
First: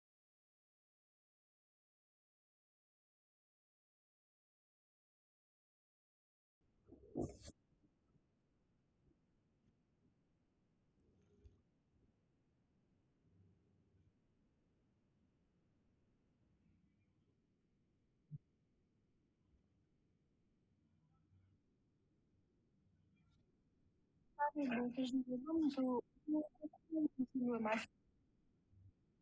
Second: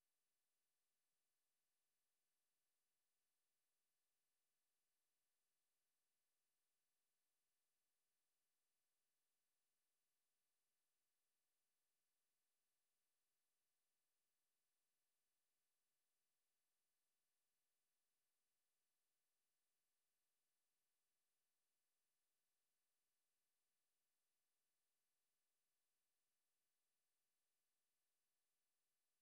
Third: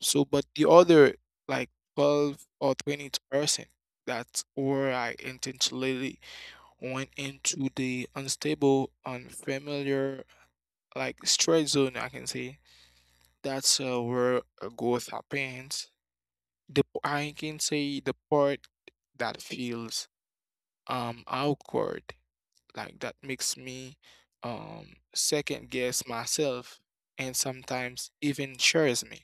S1: So, but the other like twelve or twenty percent, that's where I intentionally went into the unstable, unfamiliar, like straight zone, I can say. That's uh, where uh, growth happens. The p- I can say the part that feels um awkward, like that makes me um second guess myself and sometimes even shares me.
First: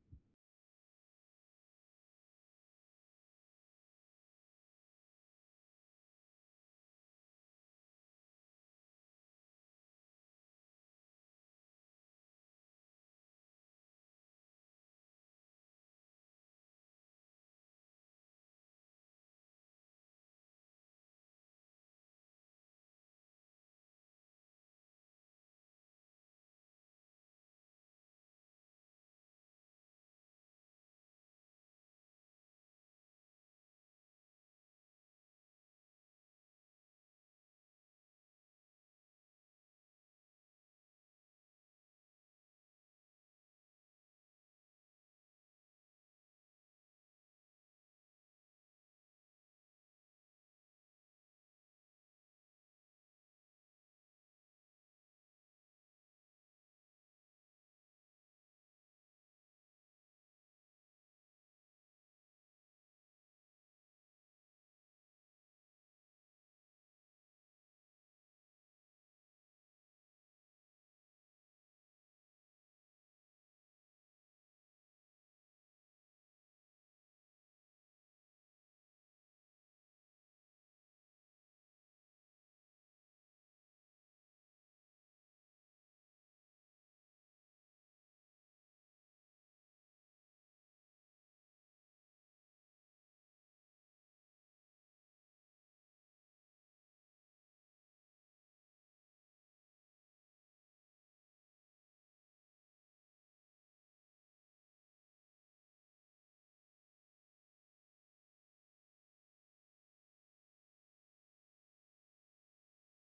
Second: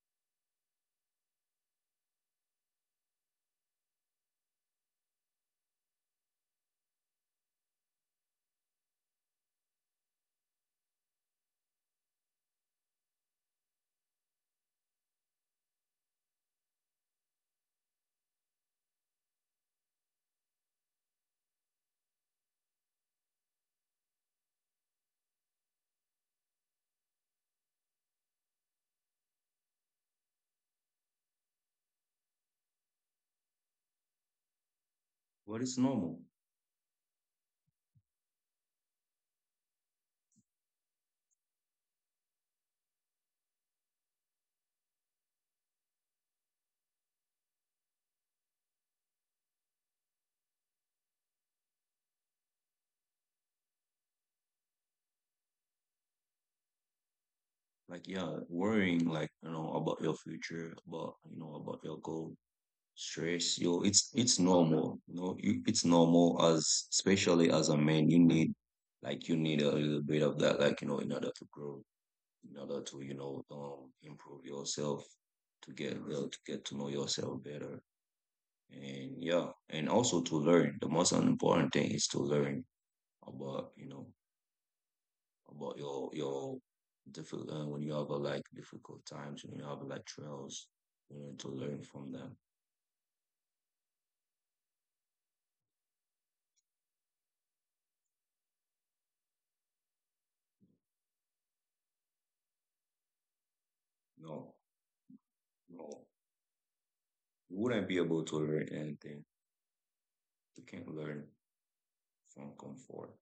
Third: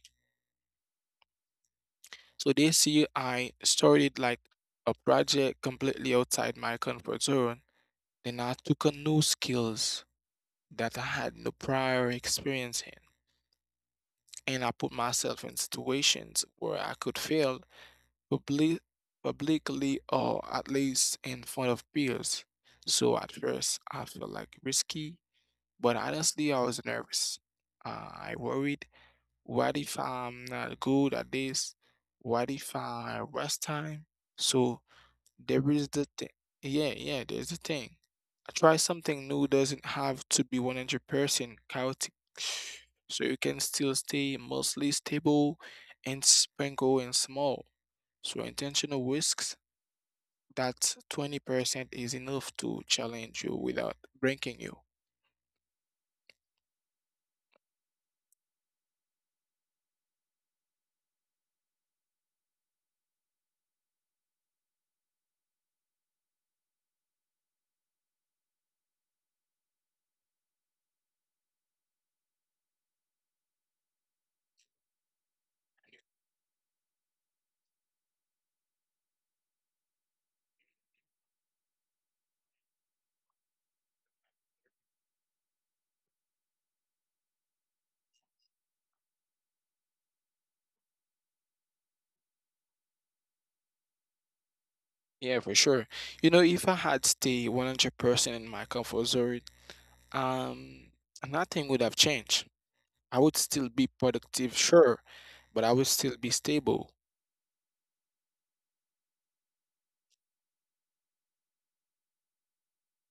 S1: So this year I started like a project completely outside my comfort zone. Then I took on new skills that I had no prior experience in, and I put myself in situations where I could fail publi- publicly or at least in front of peers. So at first, I felt like risky, but honestly, I was nervous. Uh, I worried, what if I'm not good at this? What if I waste time? So
S2: What
S1: there
S2: is
S1: is the
S2: normal?
S1: thing. Yeah, yeah, there's the thing. Try something new doesn't have to be one hundred percent chaotic. So you can still stay mostly stable and sprinkle and small. So intentional risks, that twenty percent is enough to challenge you without breaking you.
S2: Like yeah, worrying like you know about your future, about you know about your goal, stress. Yo, it's it's normal. You know, you, it's normal as especially as a man, you need like you need a little bit of that, like you know, in order to grow, in order to you know um improve yourself, to get uh, to get to know yourself better, and yeah, and also to learn. The most important thing is to learn about you know about your your difficult uh, when you have a, like difficult times when you have like trials, you know to learn from them.
S1: Yeah, for sure. You know, if I had stayed one hundred percent in my comfort zone, um, nothing would have changed. I would still be
S2: No,
S1: productive, sure, but I
S2: no,
S1: would still be stable.
S2: you wouldn't be able to learn anything. You can't learn from comfort.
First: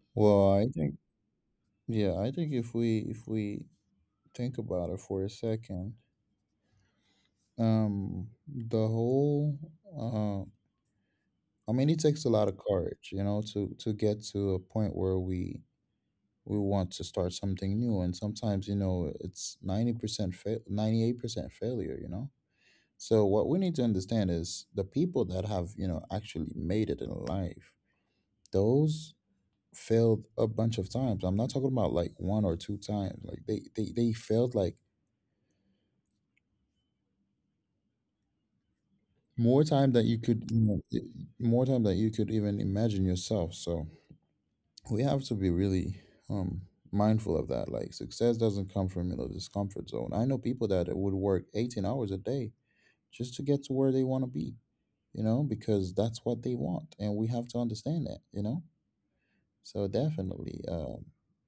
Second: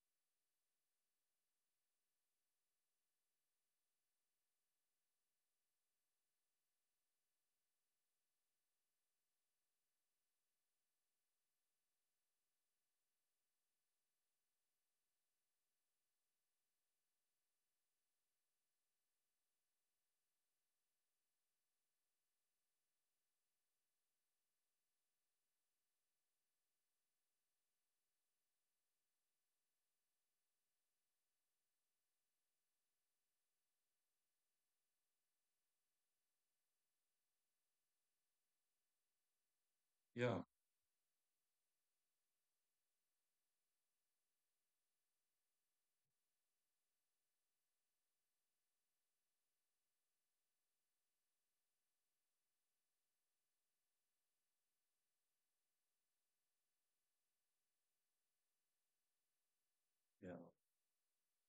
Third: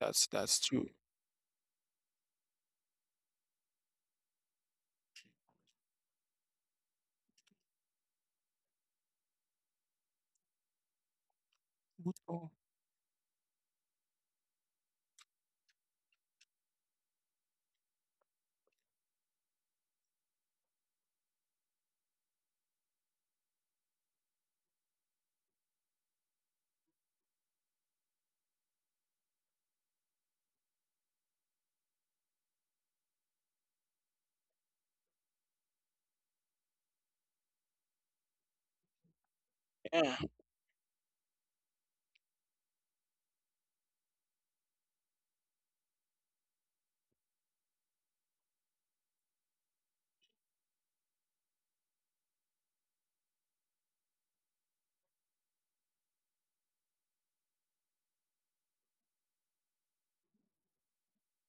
S1: That's
S3: Well,
S1: that's
S3: I
S1: true.
S3: think, Yeah, I think, if we if we think about it for a second. Um, the whole, uh, I mean, it
S1: Would
S3: takes a lot
S1: go-
S3: of courage, you know, to to get to a point where we we want to start something new. And sometimes, you know, it's ninety percent fa- ninety eight percent failure, you know. So what we need to understand is, the people that have, you know, actually made it in life, those failed a bunch of times. I'm not talking about like one or two times. Like, they they they failed like more time than
S1: Yeah,
S3: you
S2: Yeah,
S3: could, you know, i- more time than you could even imagine yourself. So we have to be really, um mindful of that. Like, success doesn't come from, you know, this comfort zone. I know people that would work eighteen hours a day just to get to where they want to be, you know, because that's what they want. And we have to understand that, you know. So
S2: yeah,
S3: definitely, um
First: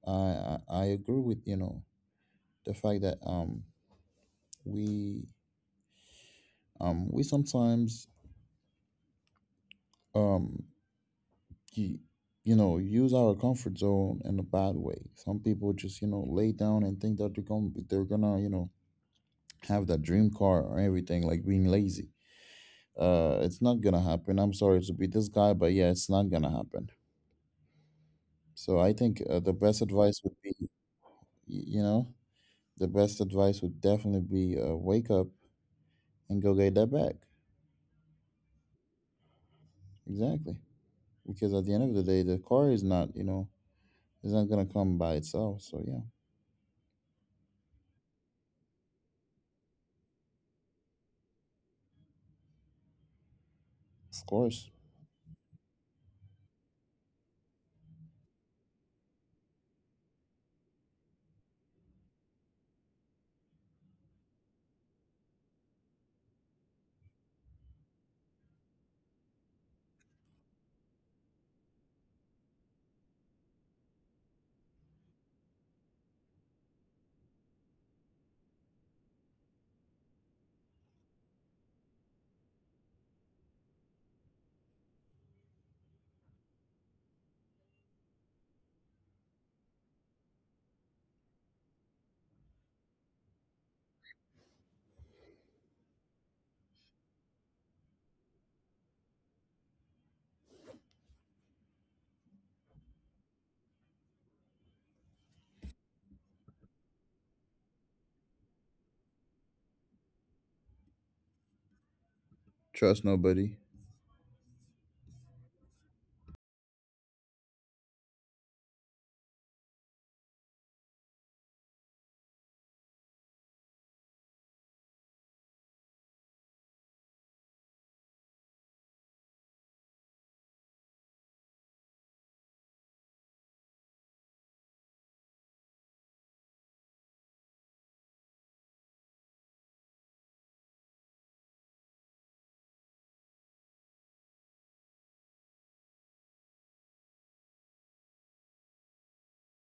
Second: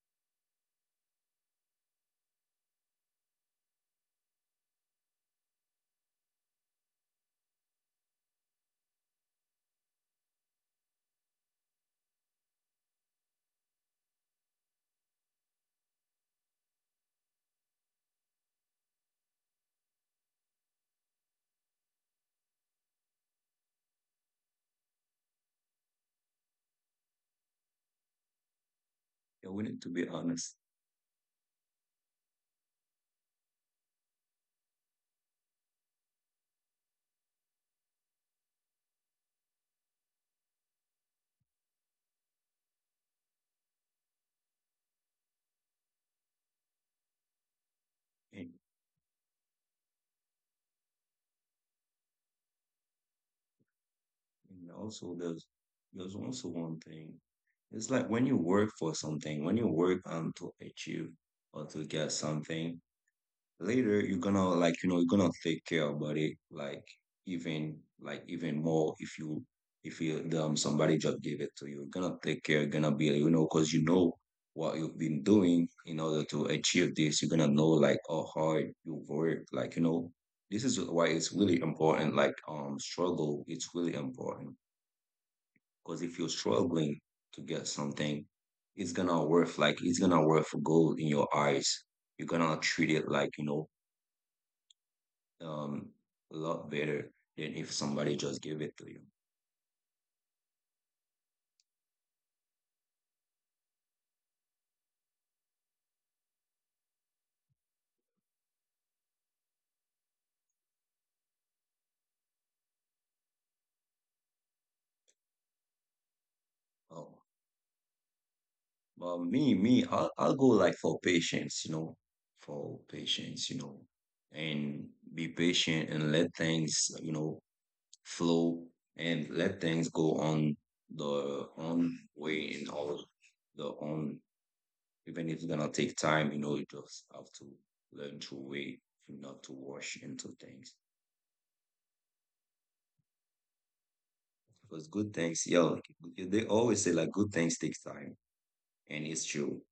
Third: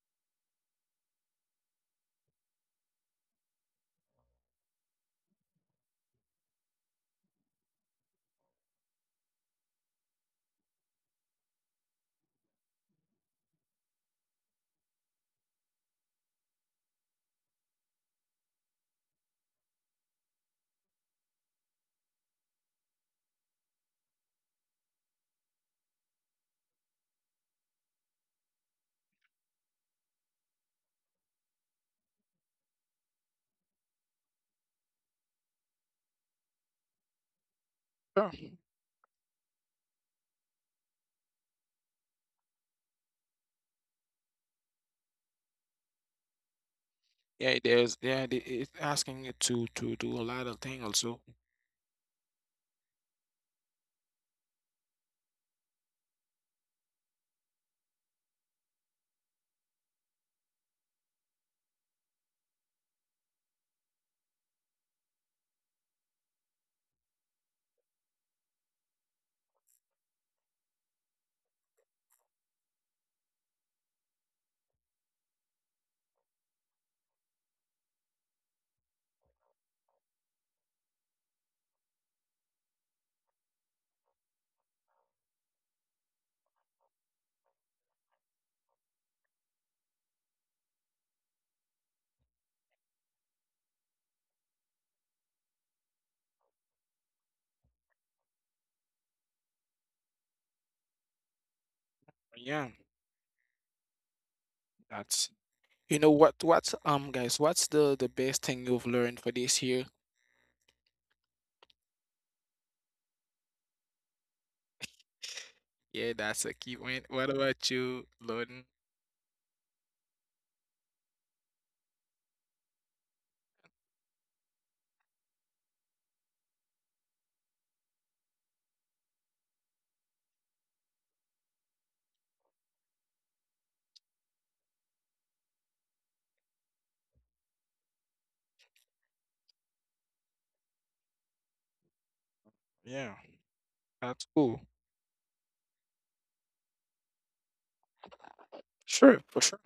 S3: i i, I agree with, you know, the fact that, um we, um we sometimes, um you, you know, use our comfort zone in a bad way. Some people just, you know, lay down and think that they're gonna they're gonna, you know, have that dream car or everything. Like, being lazy, uh it's not gonna happen. I'm sorry to be this guy, but yeah, it's not gonna happen. So I think, uh,
S2: yeah.
S3: the
S2: We need
S3: best
S2: to be
S3: advice would be
S2: honest,
S3: y- you know, the best advice would definitely be, uh, wake up and go get that bag.
S1: sure.
S3: Exactly, because at the end of the day, the car is not, you know, it's not gonna come by itself. So yeah.
S1: Yeah, there's yeah, the-
S2: and,
S1: it's asking you to to do a lot of things also.
S3: Of
S2: and
S3: course.
S2: also there's there's also one thing. It's like when you work for something, when you work um to achieve or to get something, later you're gonna like you know you're gonna take care about it, like even like even more if you if you um somebody just give it to you, you're gonna take care, you're gonna be, you know, because you know what you've been doing in order to achieve this. You're gonna know like how hard you work, like you know, this is why it's really important, like um struggle, it's really important, because if you're struggling to get something, it's gonna worth, like it's gonna worth gold in your eyes. You're gonna treat it, like you know, um, a lot better than if somebody just gave it to you.
S1: Yeah, that's you know what what's um guys, what's the the best thing you've learned for this year?
S3: Trust nobody.
S1: Yeah, that's a key point.
S2: Oh,
S1: What about you, Loden?
S2: well, me, me, I'll, I'll go like for patience, you know, for patience, you know, and be patient and let things, you know, flow and let things go on the own way and all the own, even if it's gonna take time, you know, you just have to learn to wait and not to rush into things.
S1: Yeah. That's cool.
S2: Because good things, yo, they always say like good things takes time, and it's
S1: Sure, for
S2: true.
S1: sure.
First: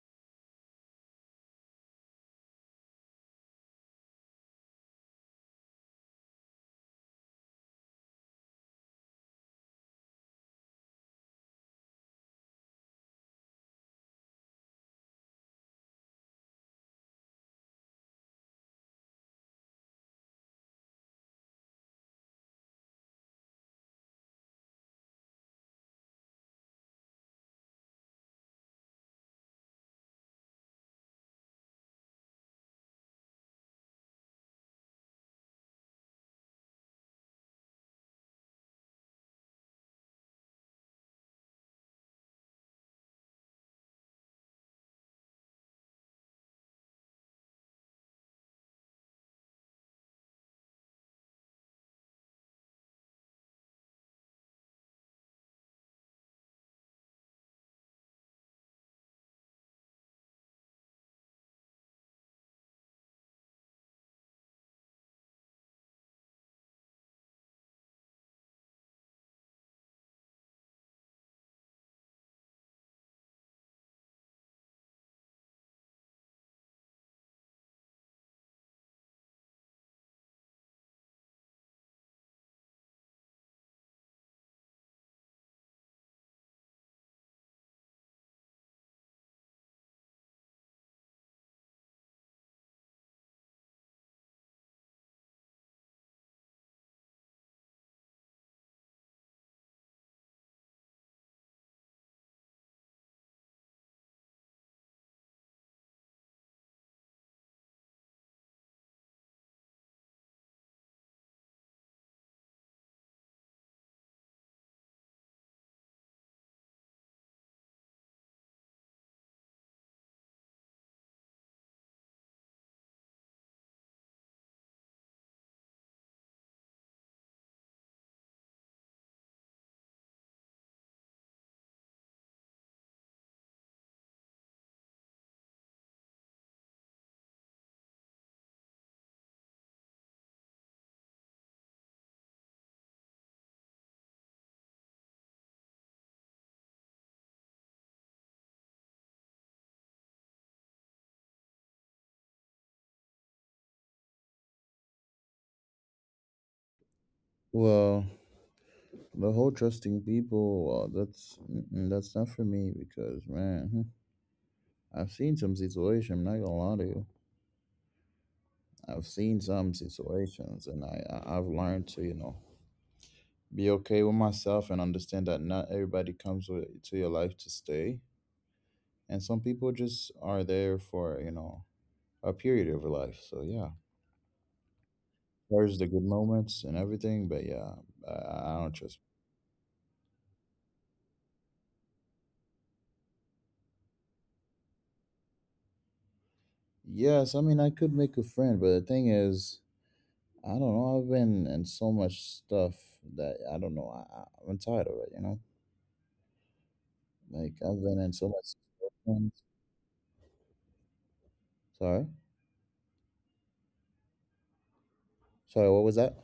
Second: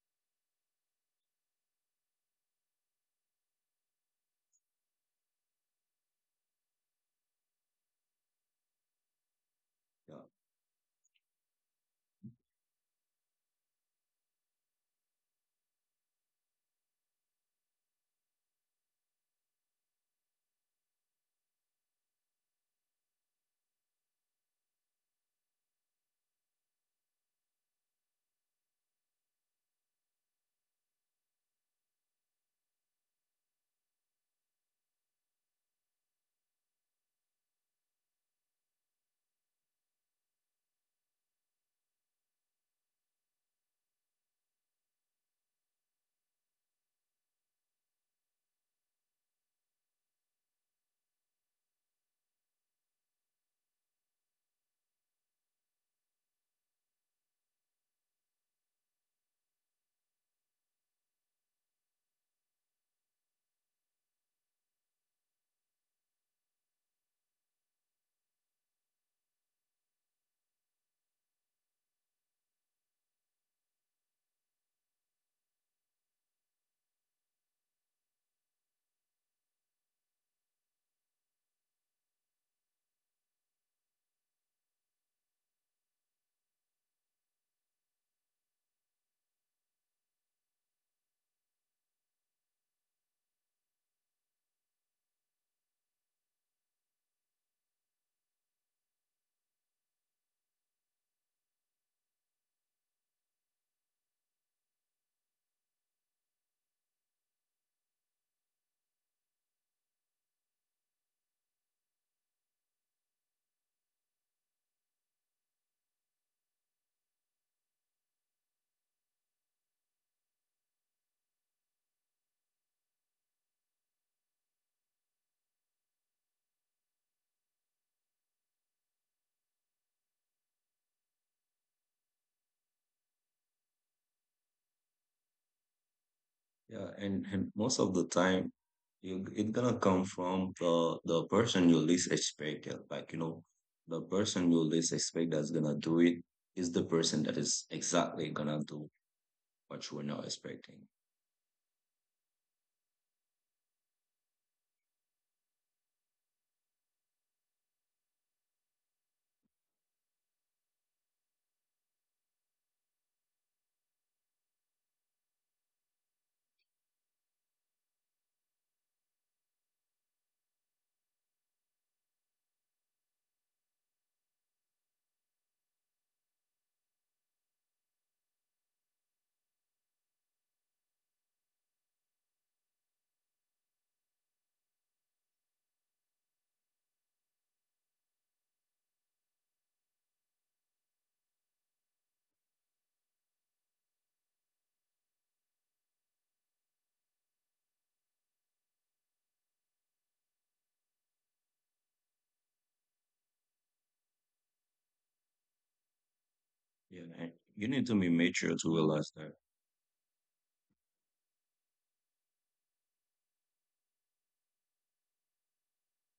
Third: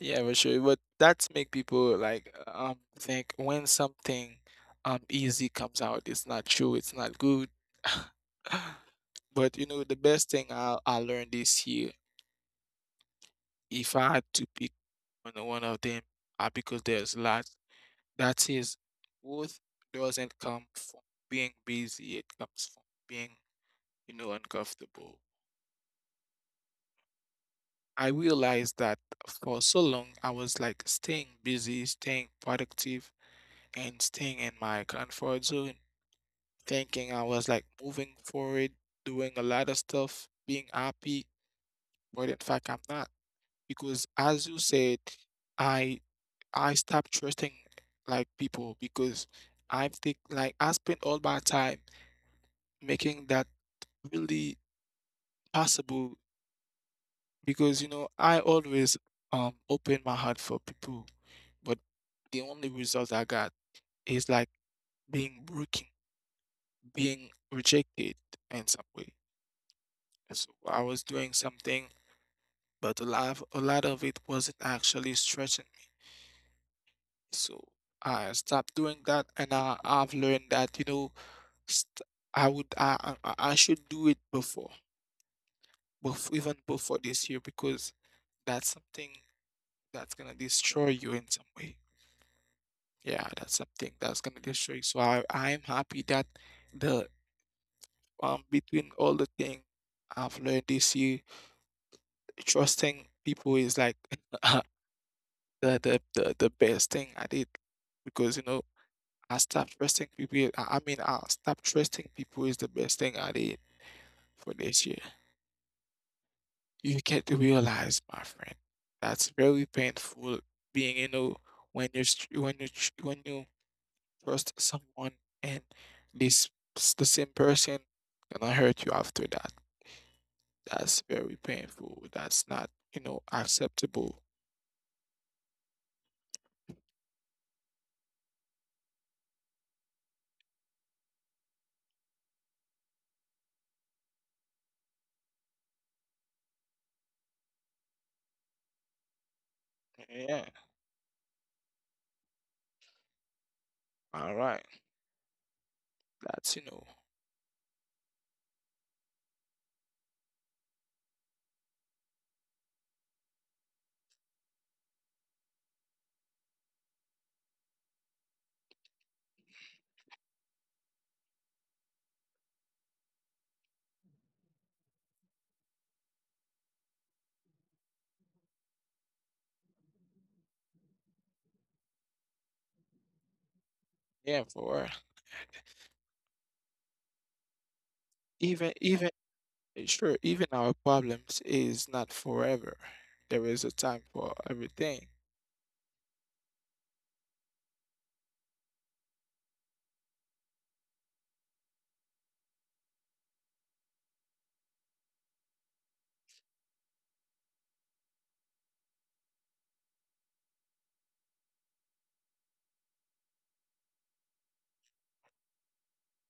S1: Yeah, for sure. But that's make people like um think when something um easy comes out, it's not true, it's not good. But you know, the
S2: Yeah,
S1: best thing I I learned this year, if I had to pick one one of them, uh, because there's lots. That is, growth doesn't come from being busy. It comes from being, you know, uncomfortable. I realized that for so long I was like staying busy, staying productive, and staying in my comfort zone, thinking I was like moving forward, doing a lot of stuff, being happy, but in fact I'm not. Because as you said, I I stopped trusting like people because I think like I spent all my time making that really possible because you know I always um open my heart for people, but the only result I got is like being broken, being rejected in some way. So I was doing something, but a lot of, a lot of it wasn't actually stretching me. So I stopped doing that, and I, I've learned that you know st- I would I, I I should do it before, before even before this year, because that's something that's gonna destroy you in some way. Yeah, that's something that's gonna destroy you. So I I am happy that the um between all the things I've learned this year, trusting people is like the, the the the best thing I did because you know I stopped trusting people. I, I mean, I stopped trusting people is the best thing I did for this year. You get to realize, my friend, that's very painful being you know when you when you when you trust someone and this s- the same person gonna hurt you after that. That's very painful. That's not, you know, acceptable.
S2: yeah, and, and most of the time, you it's gonna come from the the person you least expect it. Like you know, the person you least expect that's gonna do it is the person that is exactly gonna do what you were not
S1: Yeah.
S2: expecting.
S1: All right. That's, you know,
S3: Well, the whole trusting people, well, that's mm-mm, that's not for me, because man, hmm, I've seen some situations. I'm not gonna lie to you. I've seen some situations, and I I- I've learned to, you know, be okay with myself and understand that not everybody comes with, to your life, to stay, and some people just are there for, you know, a period of your life. So yeah,
S1: yeah, for
S3: there's the good moments and everything, but yeah, I, I I
S1: even
S3: don't trust.
S1: even sure, even our problems is not forever. There is a time for everything.
S3: Yes, I mean, I could make a friend, but the thing is, I don't know. I've been in so much stuff that I don't know. I, I- I'm tired of it, you know?
S2: Yeah, and
S3: Like,
S2: you
S3: I've
S2: need
S3: been
S2: to
S3: in
S2: be
S3: so much
S2: mature to realize
S3: things.
S2: that.
S3: Sorry? Sorry, what was that?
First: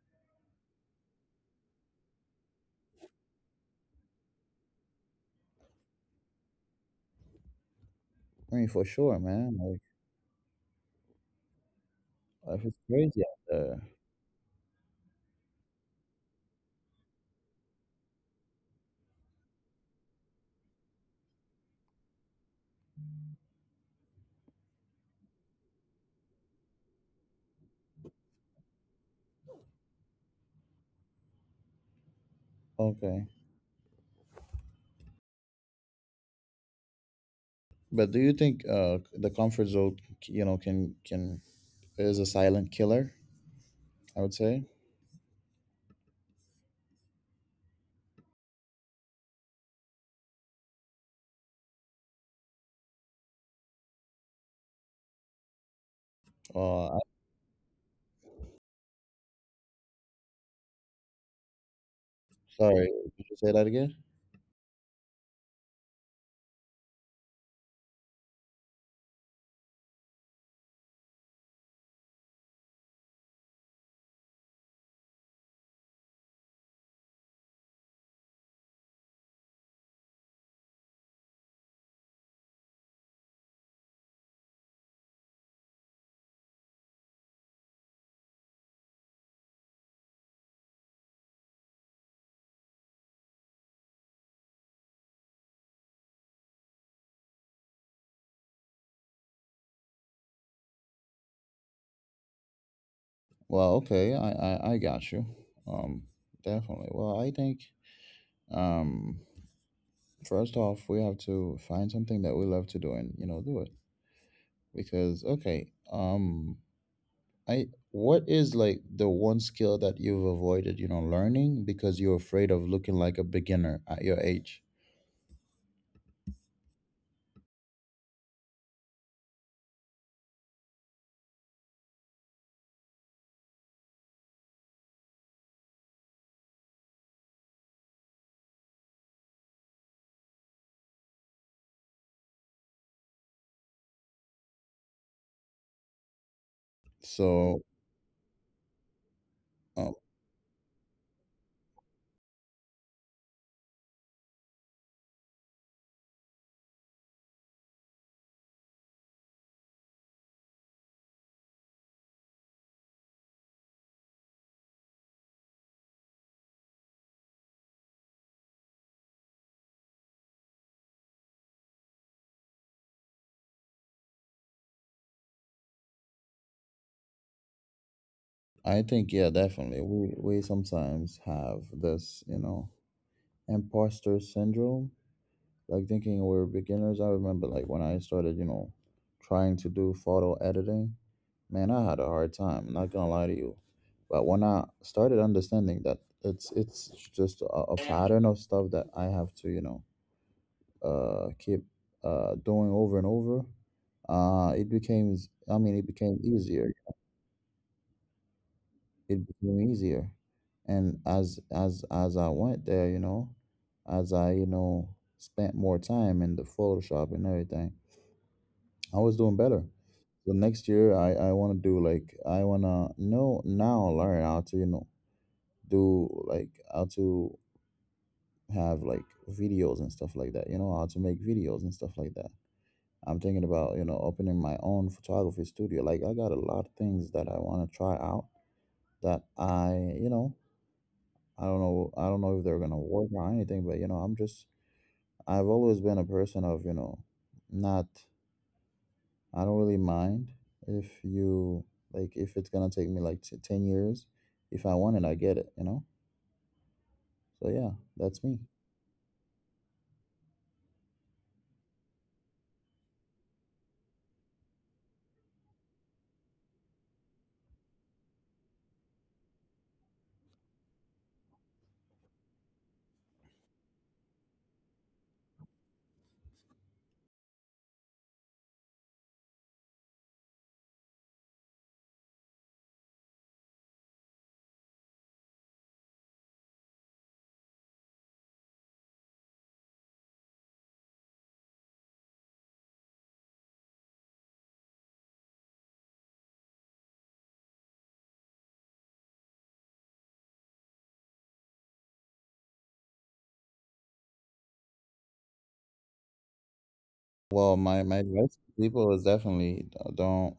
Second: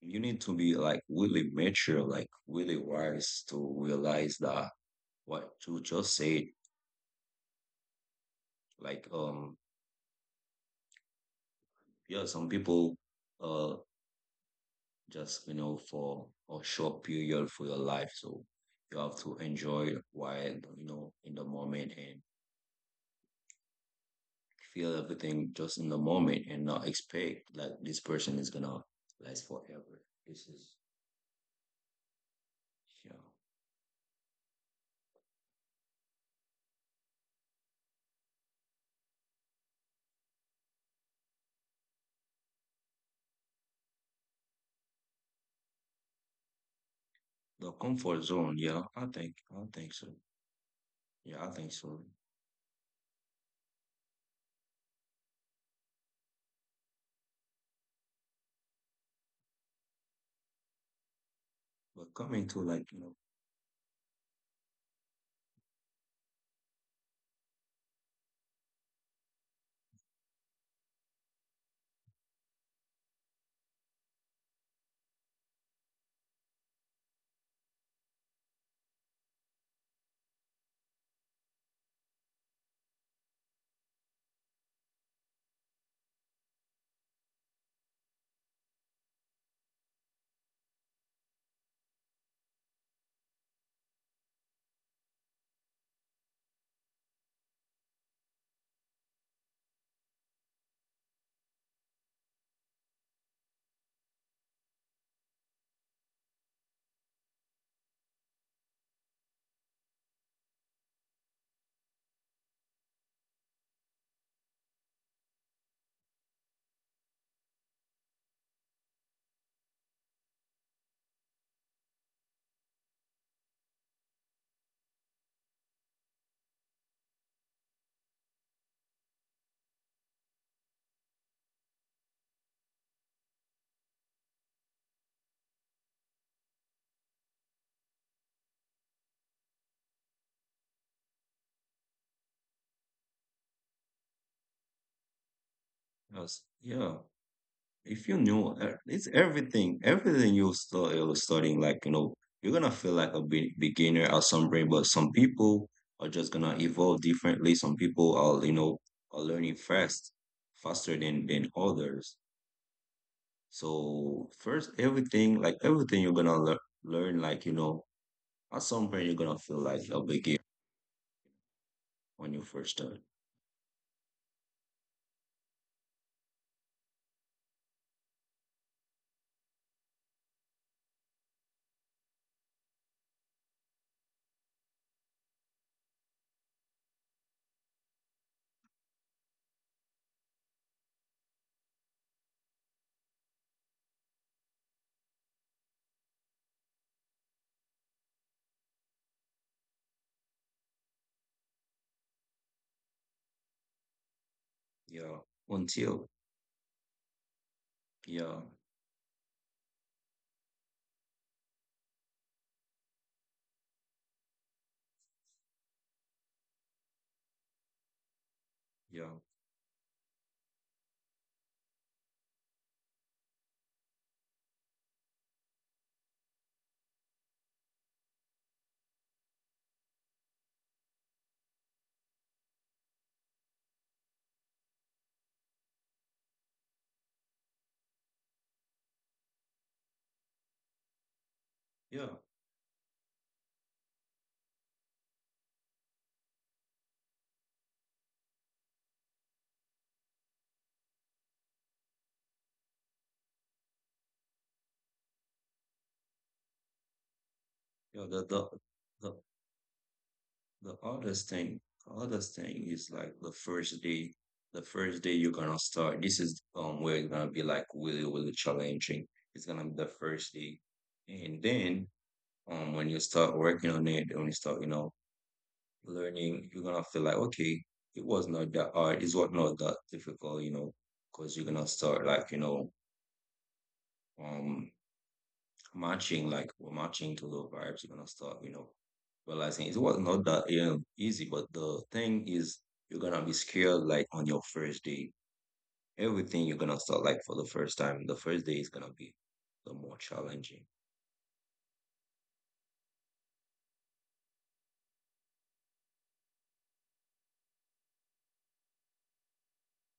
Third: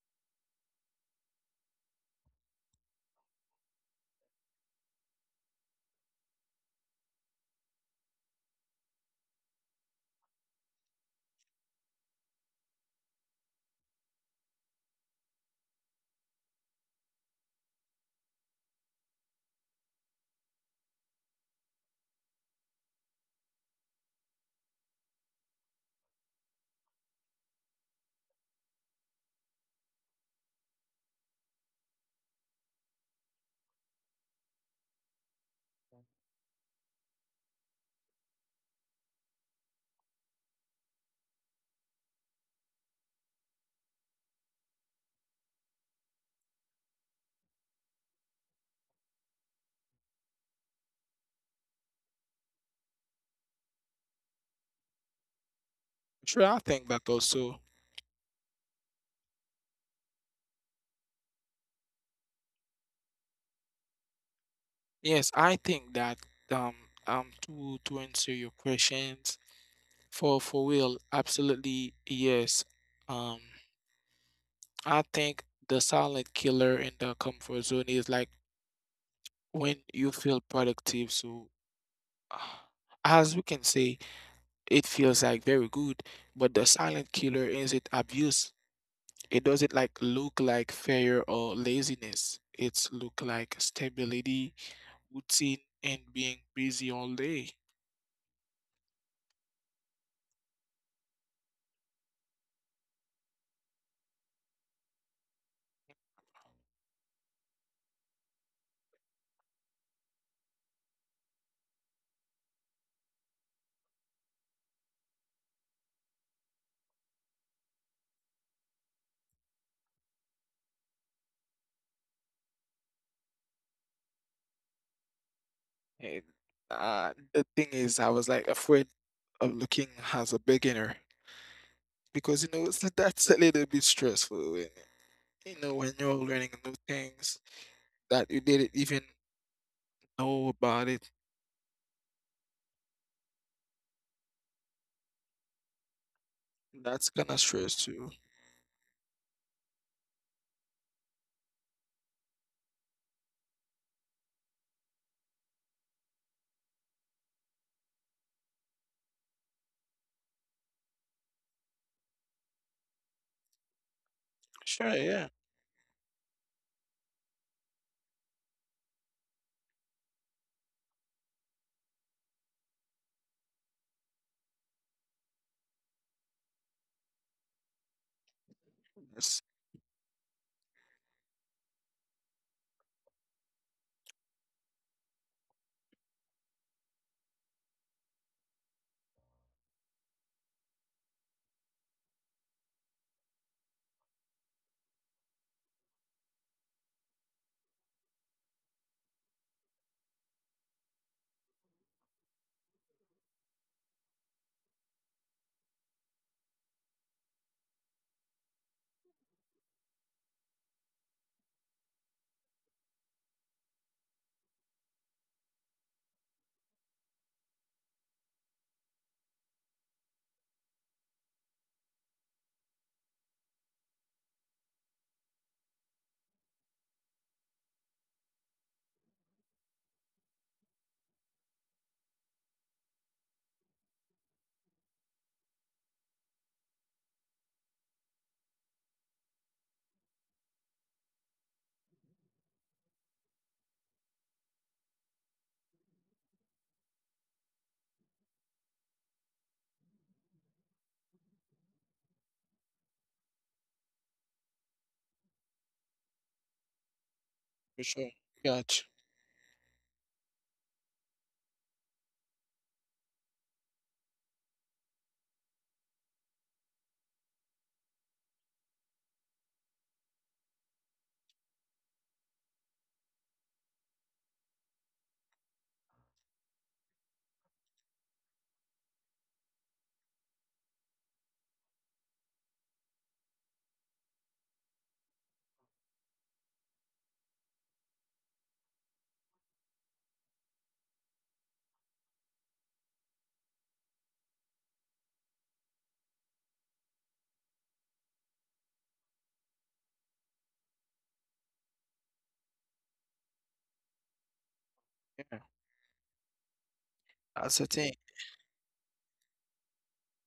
S2: You need to be like really mature, like really wise, to realize that what you just said,
S3: I mean, for
S2: like
S3: sure, man.
S2: um.
S3: Like,
S2: Yeah, some
S3: life is
S2: people
S3: crazy out there.
S2: uh just you know for a short period for your life, so you have to enjoy while you know in the moment and feel everything just in the moment and not expect like this person is gonna last forever. This is
S3: Okay.
S2: yeah
S3: But do you think, uh, the comfort zone, you know, can, can, is a silent killer, I would say?
S2: the comfort zone. Yeah, I think I think so. Yeah, I think so.
S1: Sure, I
S3: Uh,
S1: think
S3: I'm
S1: that also.
S2: But coming
S3: sorry.
S2: to like
S3: Did
S2: you
S3: you
S2: know
S3: say that again?
S1: Yes, I think that um um to to answer your questions for for real, absolutely yes. Um, I think the silent killer in the comfort zone is like when you feel productive. So, ah, as we can say, it feels like very good, but the silent killer is it abuse. It doesn't like look like failure or laziness. It's look like stability, routine, and being busy all day.
S3: Well, okay. I, I, I got you. Um, definitely. Well, I think, um, first off, we have to find something that we love to do, and, you know, do it. Because, okay, um I what is like the one skill that you've avoided, you know, learning because you're afraid of looking like a beginner at your age?
S1: And uh, the thing is, I was like afraid of looking as a beginner, because you know it's, like, that's a little bit stressful when you know when you're learning new things that you didn't even know about it.
S2: us,
S1: That's kind of
S2: yeah,
S3: So,
S1: stress too.
S2: if you knew e- it's
S3: um,
S2: everything everything you start you're studying, like you know you're gonna feel like a be- beginner at some point, but some people are just gonna evolve differently. Some people are, you know, are learning fast, faster than than others. So
S1: Sure,
S2: first
S1: yeah,
S2: everything, like everything you're gonna lear- learn, like you know, at some point you're gonna feel like a beginner when you first start.
S3: I think, yeah,
S1: that's
S3: definitely we we sometimes have this, you know, imposter syndrome, like thinking we are beginners. I remember, like, when I started, you know, trying to do photo editing, man, I had a hard time, not gonna lie to you. But when I started understanding that it's it's just a, a pattern of stuff that I have to, you know, uh keep uh doing over and over, uh it became, I mean,
S2: Yeah,
S3: it became
S2: until
S3: easier.
S2: yeah
S3: It became easier, and as as as I went there, you know, as I, you know, spent more time in the photoshop and everything, I was doing better.
S2: yeah
S3: So next year, I I want to do, like, I want to know, now, learn how to, you know, do like, how to have like videos and stuff like that, you know, how to make videos and stuff like that. I'm thinking about, you know, opening my own photography studio. Like, I got a lot of things that I want to try out, that I, you know, I don't know. I don't know if they're
S2: yeah
S3: gonna work or anything, but, you know, I'm just. I've always been a person of, you know, not. I don't really mind if you, like, if it's gonna take me like t- ten years. If I want it, I get it. You know. So yeah,
S1: for sure.
S3: that's me.
S2: yeah the, the,
S1: Gotcha.
S2: the The hardest thing, hardest thing is like the first day, the first day you're gonna start. This is um where it's gonna be like really, really challenging. It's gonna be the first day. And then um when you start working on it, when you start, you know, learning, you're gonna feel like, okay, it was not that hard, it's was not that difficult, you know, because you're gonna start like, you know, um matching, like we're matching to the vibes, you're gonna start, you know, realizing it was not that um, easy, but the thing is, you're gonna be scared like on your first day. Everything you're gonna start like for the first time, the first day is gonna be the more challenging.
S1: Yeah,
S3: Well,
S1: that's the
S3: my my
S1: thing.
S3: advice to people is, definitely, d- don't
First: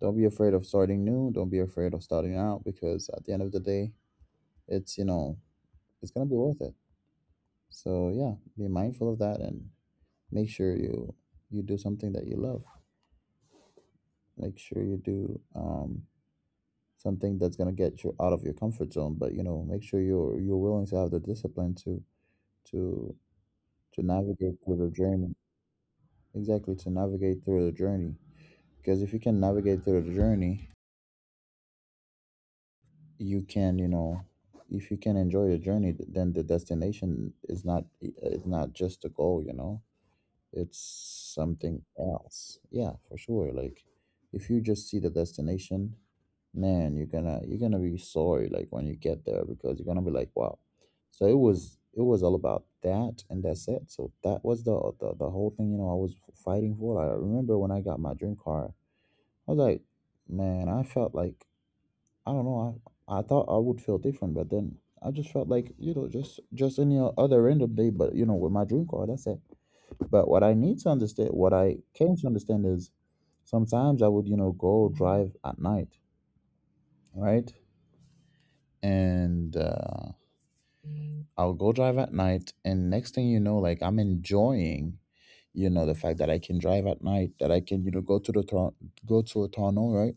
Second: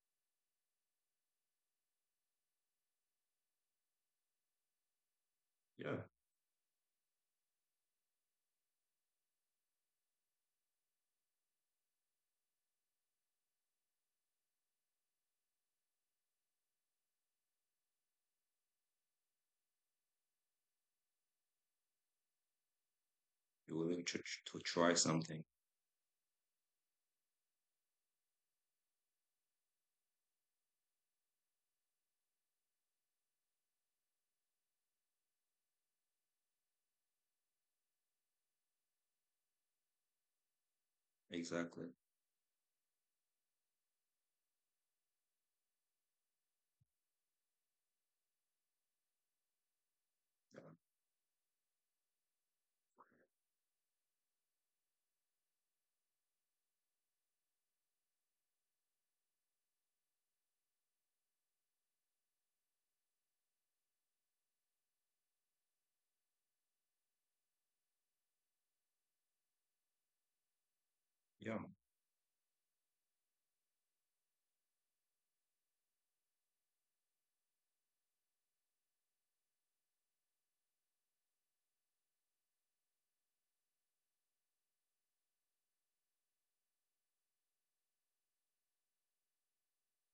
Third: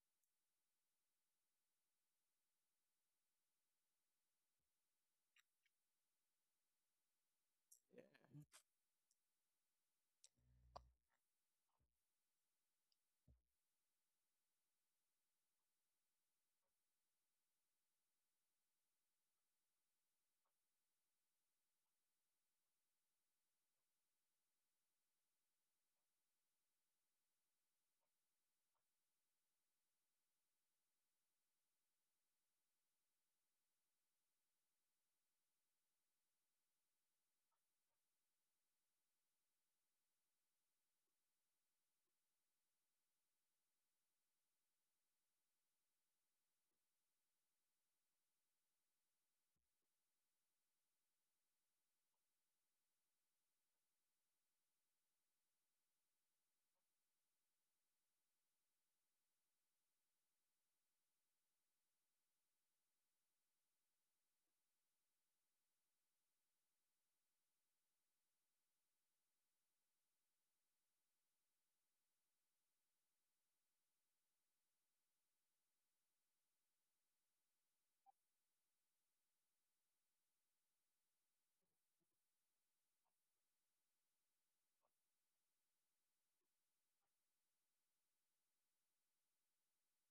S3: don't be afraid of starting new. Don't be afraid of starting out, because at the end of the day, it's, you know,
S2: Yeah,
S3: it's gonna be worth it. So yeah, be mindful of that, and make sure you you do something that you love. Make sure you do, um, something that's gonna get you out of your comfort zone. But, you know, make sure you're you're willing to have the discipline to to
S2: you're
S3: to
S2: willing to,
S3: navigate
S2: to
S3: through the
S2: try
S3: journey.
S2: something.
S3: Exactly, to navigate through the journey. Because if you can navigate through the journey, you can, you know, if you can enjoy the journey, th- then the destination is not is not just a goal. You know, it's something
S2: Exactly.
S3: else. Yeah, for sure. Like, if you just see the destination, man, you're gonna you're gonna be sorry, like, when you get there, because you're gonna be like, wow, so it was it was all about that. And that's it. So that was the the, the whole thing, you know, I was fighting for. I remember when I got my dream car, I was like, man, I felt like, I don't know, I I thought I would feel different, but then I just felt like, you know, just just any o- other random day, but, you know, with my dream car. That's it. But what I need to understand, what
S2: Yeah,
S3: I came to understand is, sometimes I would, you know, go drive at night, right. And, uh, I'll go drive at night. And next thing you know, like, I'm enjoying, you know, the fact that I can drive at night, that I can, you know, go to the tor, go to a tunnel, right?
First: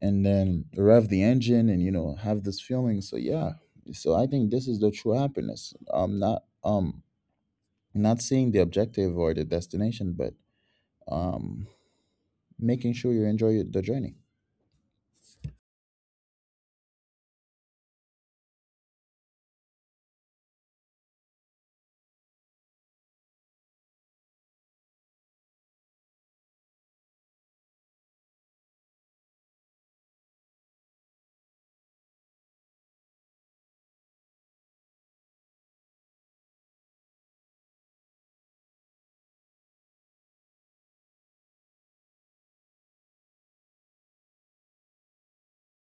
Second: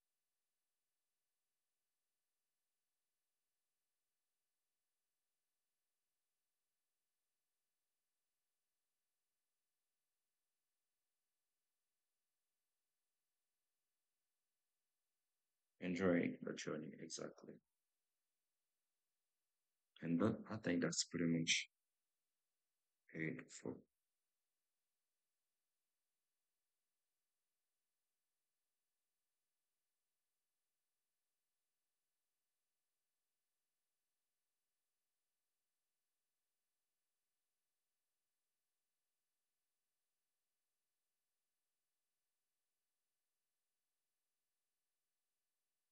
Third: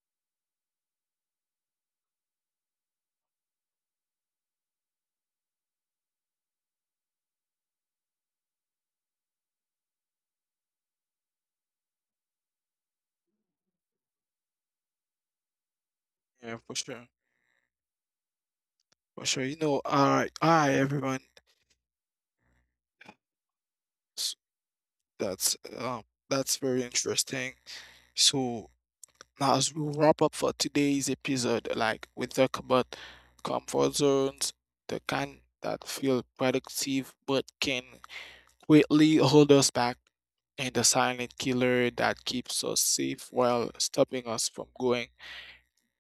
S3: And then rev the engine and, you know, have this feeling. So yeah, so I think this is the true happiness. Um, not, um, not seeing the objective or the destination, but, um, making sure you enjoy the journey.
S2: yeah, enjoying the
S1: Yeah, for
S2: journey.
S1: sure,
S2: Exactly.
S1: for sure. You know, all
S2: And
S1: right,
S2: that,
S1: all
S2: I
S1: right,
S2: think that's
S1: everyone.
S2: pretty much it for.
S1: S- that's um, that's very interesting. So now as we wrap up for today's episode, like we talk about comfort zones, the kind that feel productive but can greatly hold us back, and the silent killer that keeps us safe while stopping us from going.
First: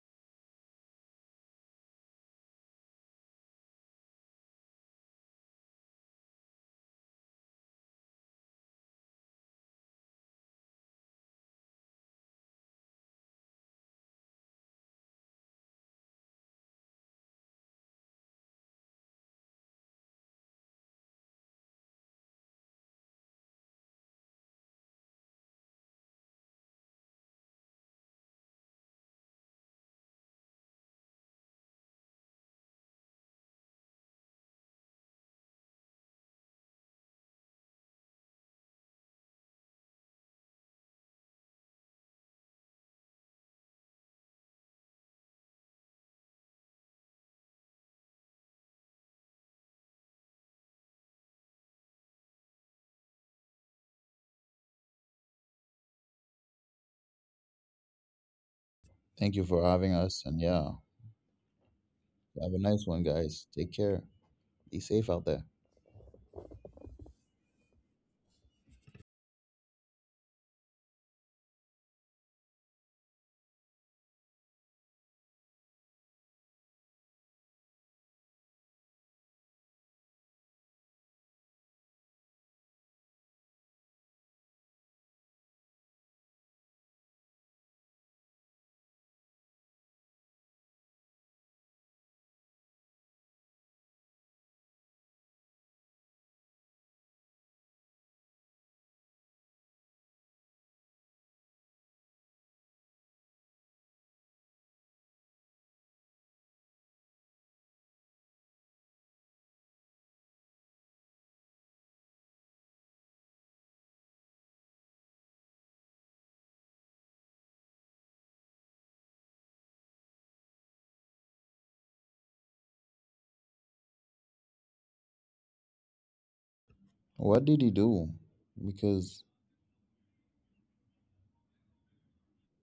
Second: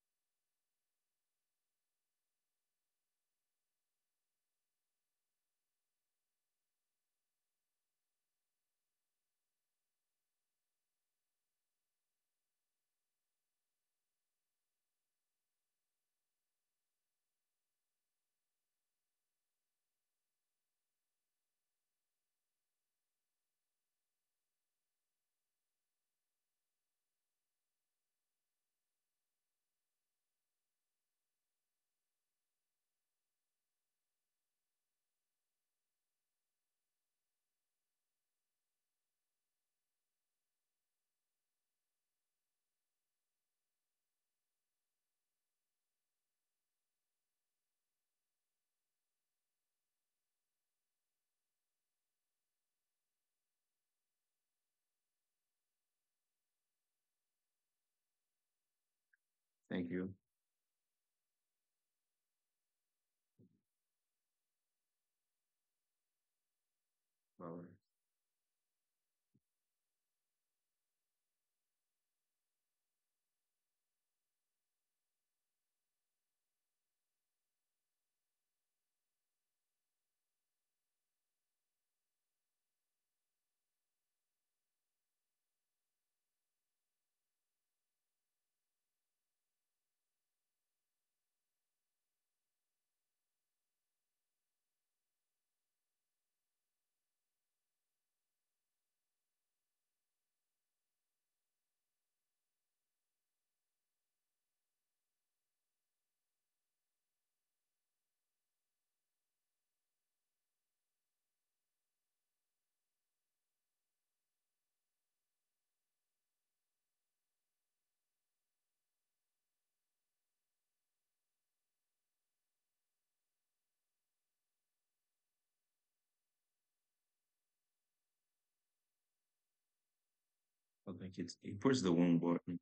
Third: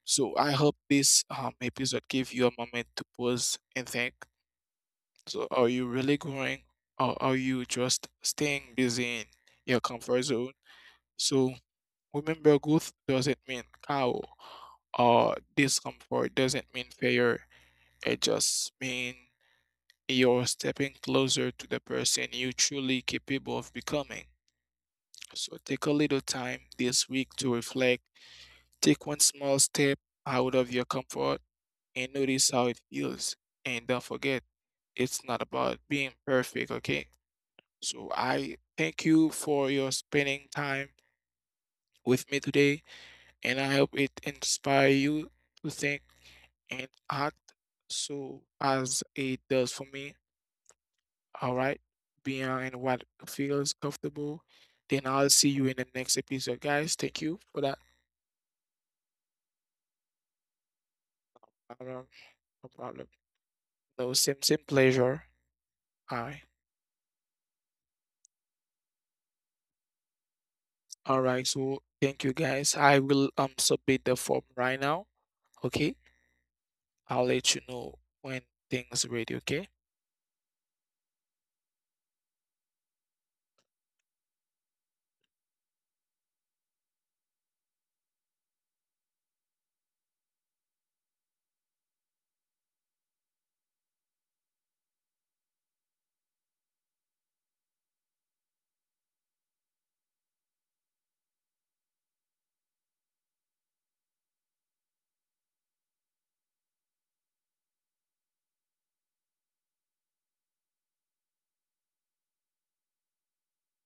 S1: So I hope this um, episode gave you a moment to pause and think. So are you really growing or are you just staying busy in your comfort zone? So remember growth doesn't mean cow or discomfort doesn't mean failure. It just means you're stepping closer to the person you truly capable of becoming. So take a little time this week to reflect. Take one small step out of your comfort and notice how it feels. And don't forget, it's not about being perfect, okay? So I thank you for your spending time with me today, and I hope it inspire you to think and act so as it does for me. All right, beyond what feels comfortable. Then I'll see you in the next episode, guys. Thank you for that.
S3: Thank you for
S2: Thank
S3: having
S2: you,
S3: us, and yeah,
S1: Um,
S3: have a
S1: no
S3: nice
S1: problem.
S3: one, guys. Take care.
S1: No, same same
S3: Be safe
S1: pleasure.
S3: out there.
S1: Hi.
S2: Valerie.
S1: All right. So thank you guys. I will um submit the form right now. Okay. I'll let you know when things ready. Okay.
S3: What did he do? Because,
S2: I think it's it puts the one button.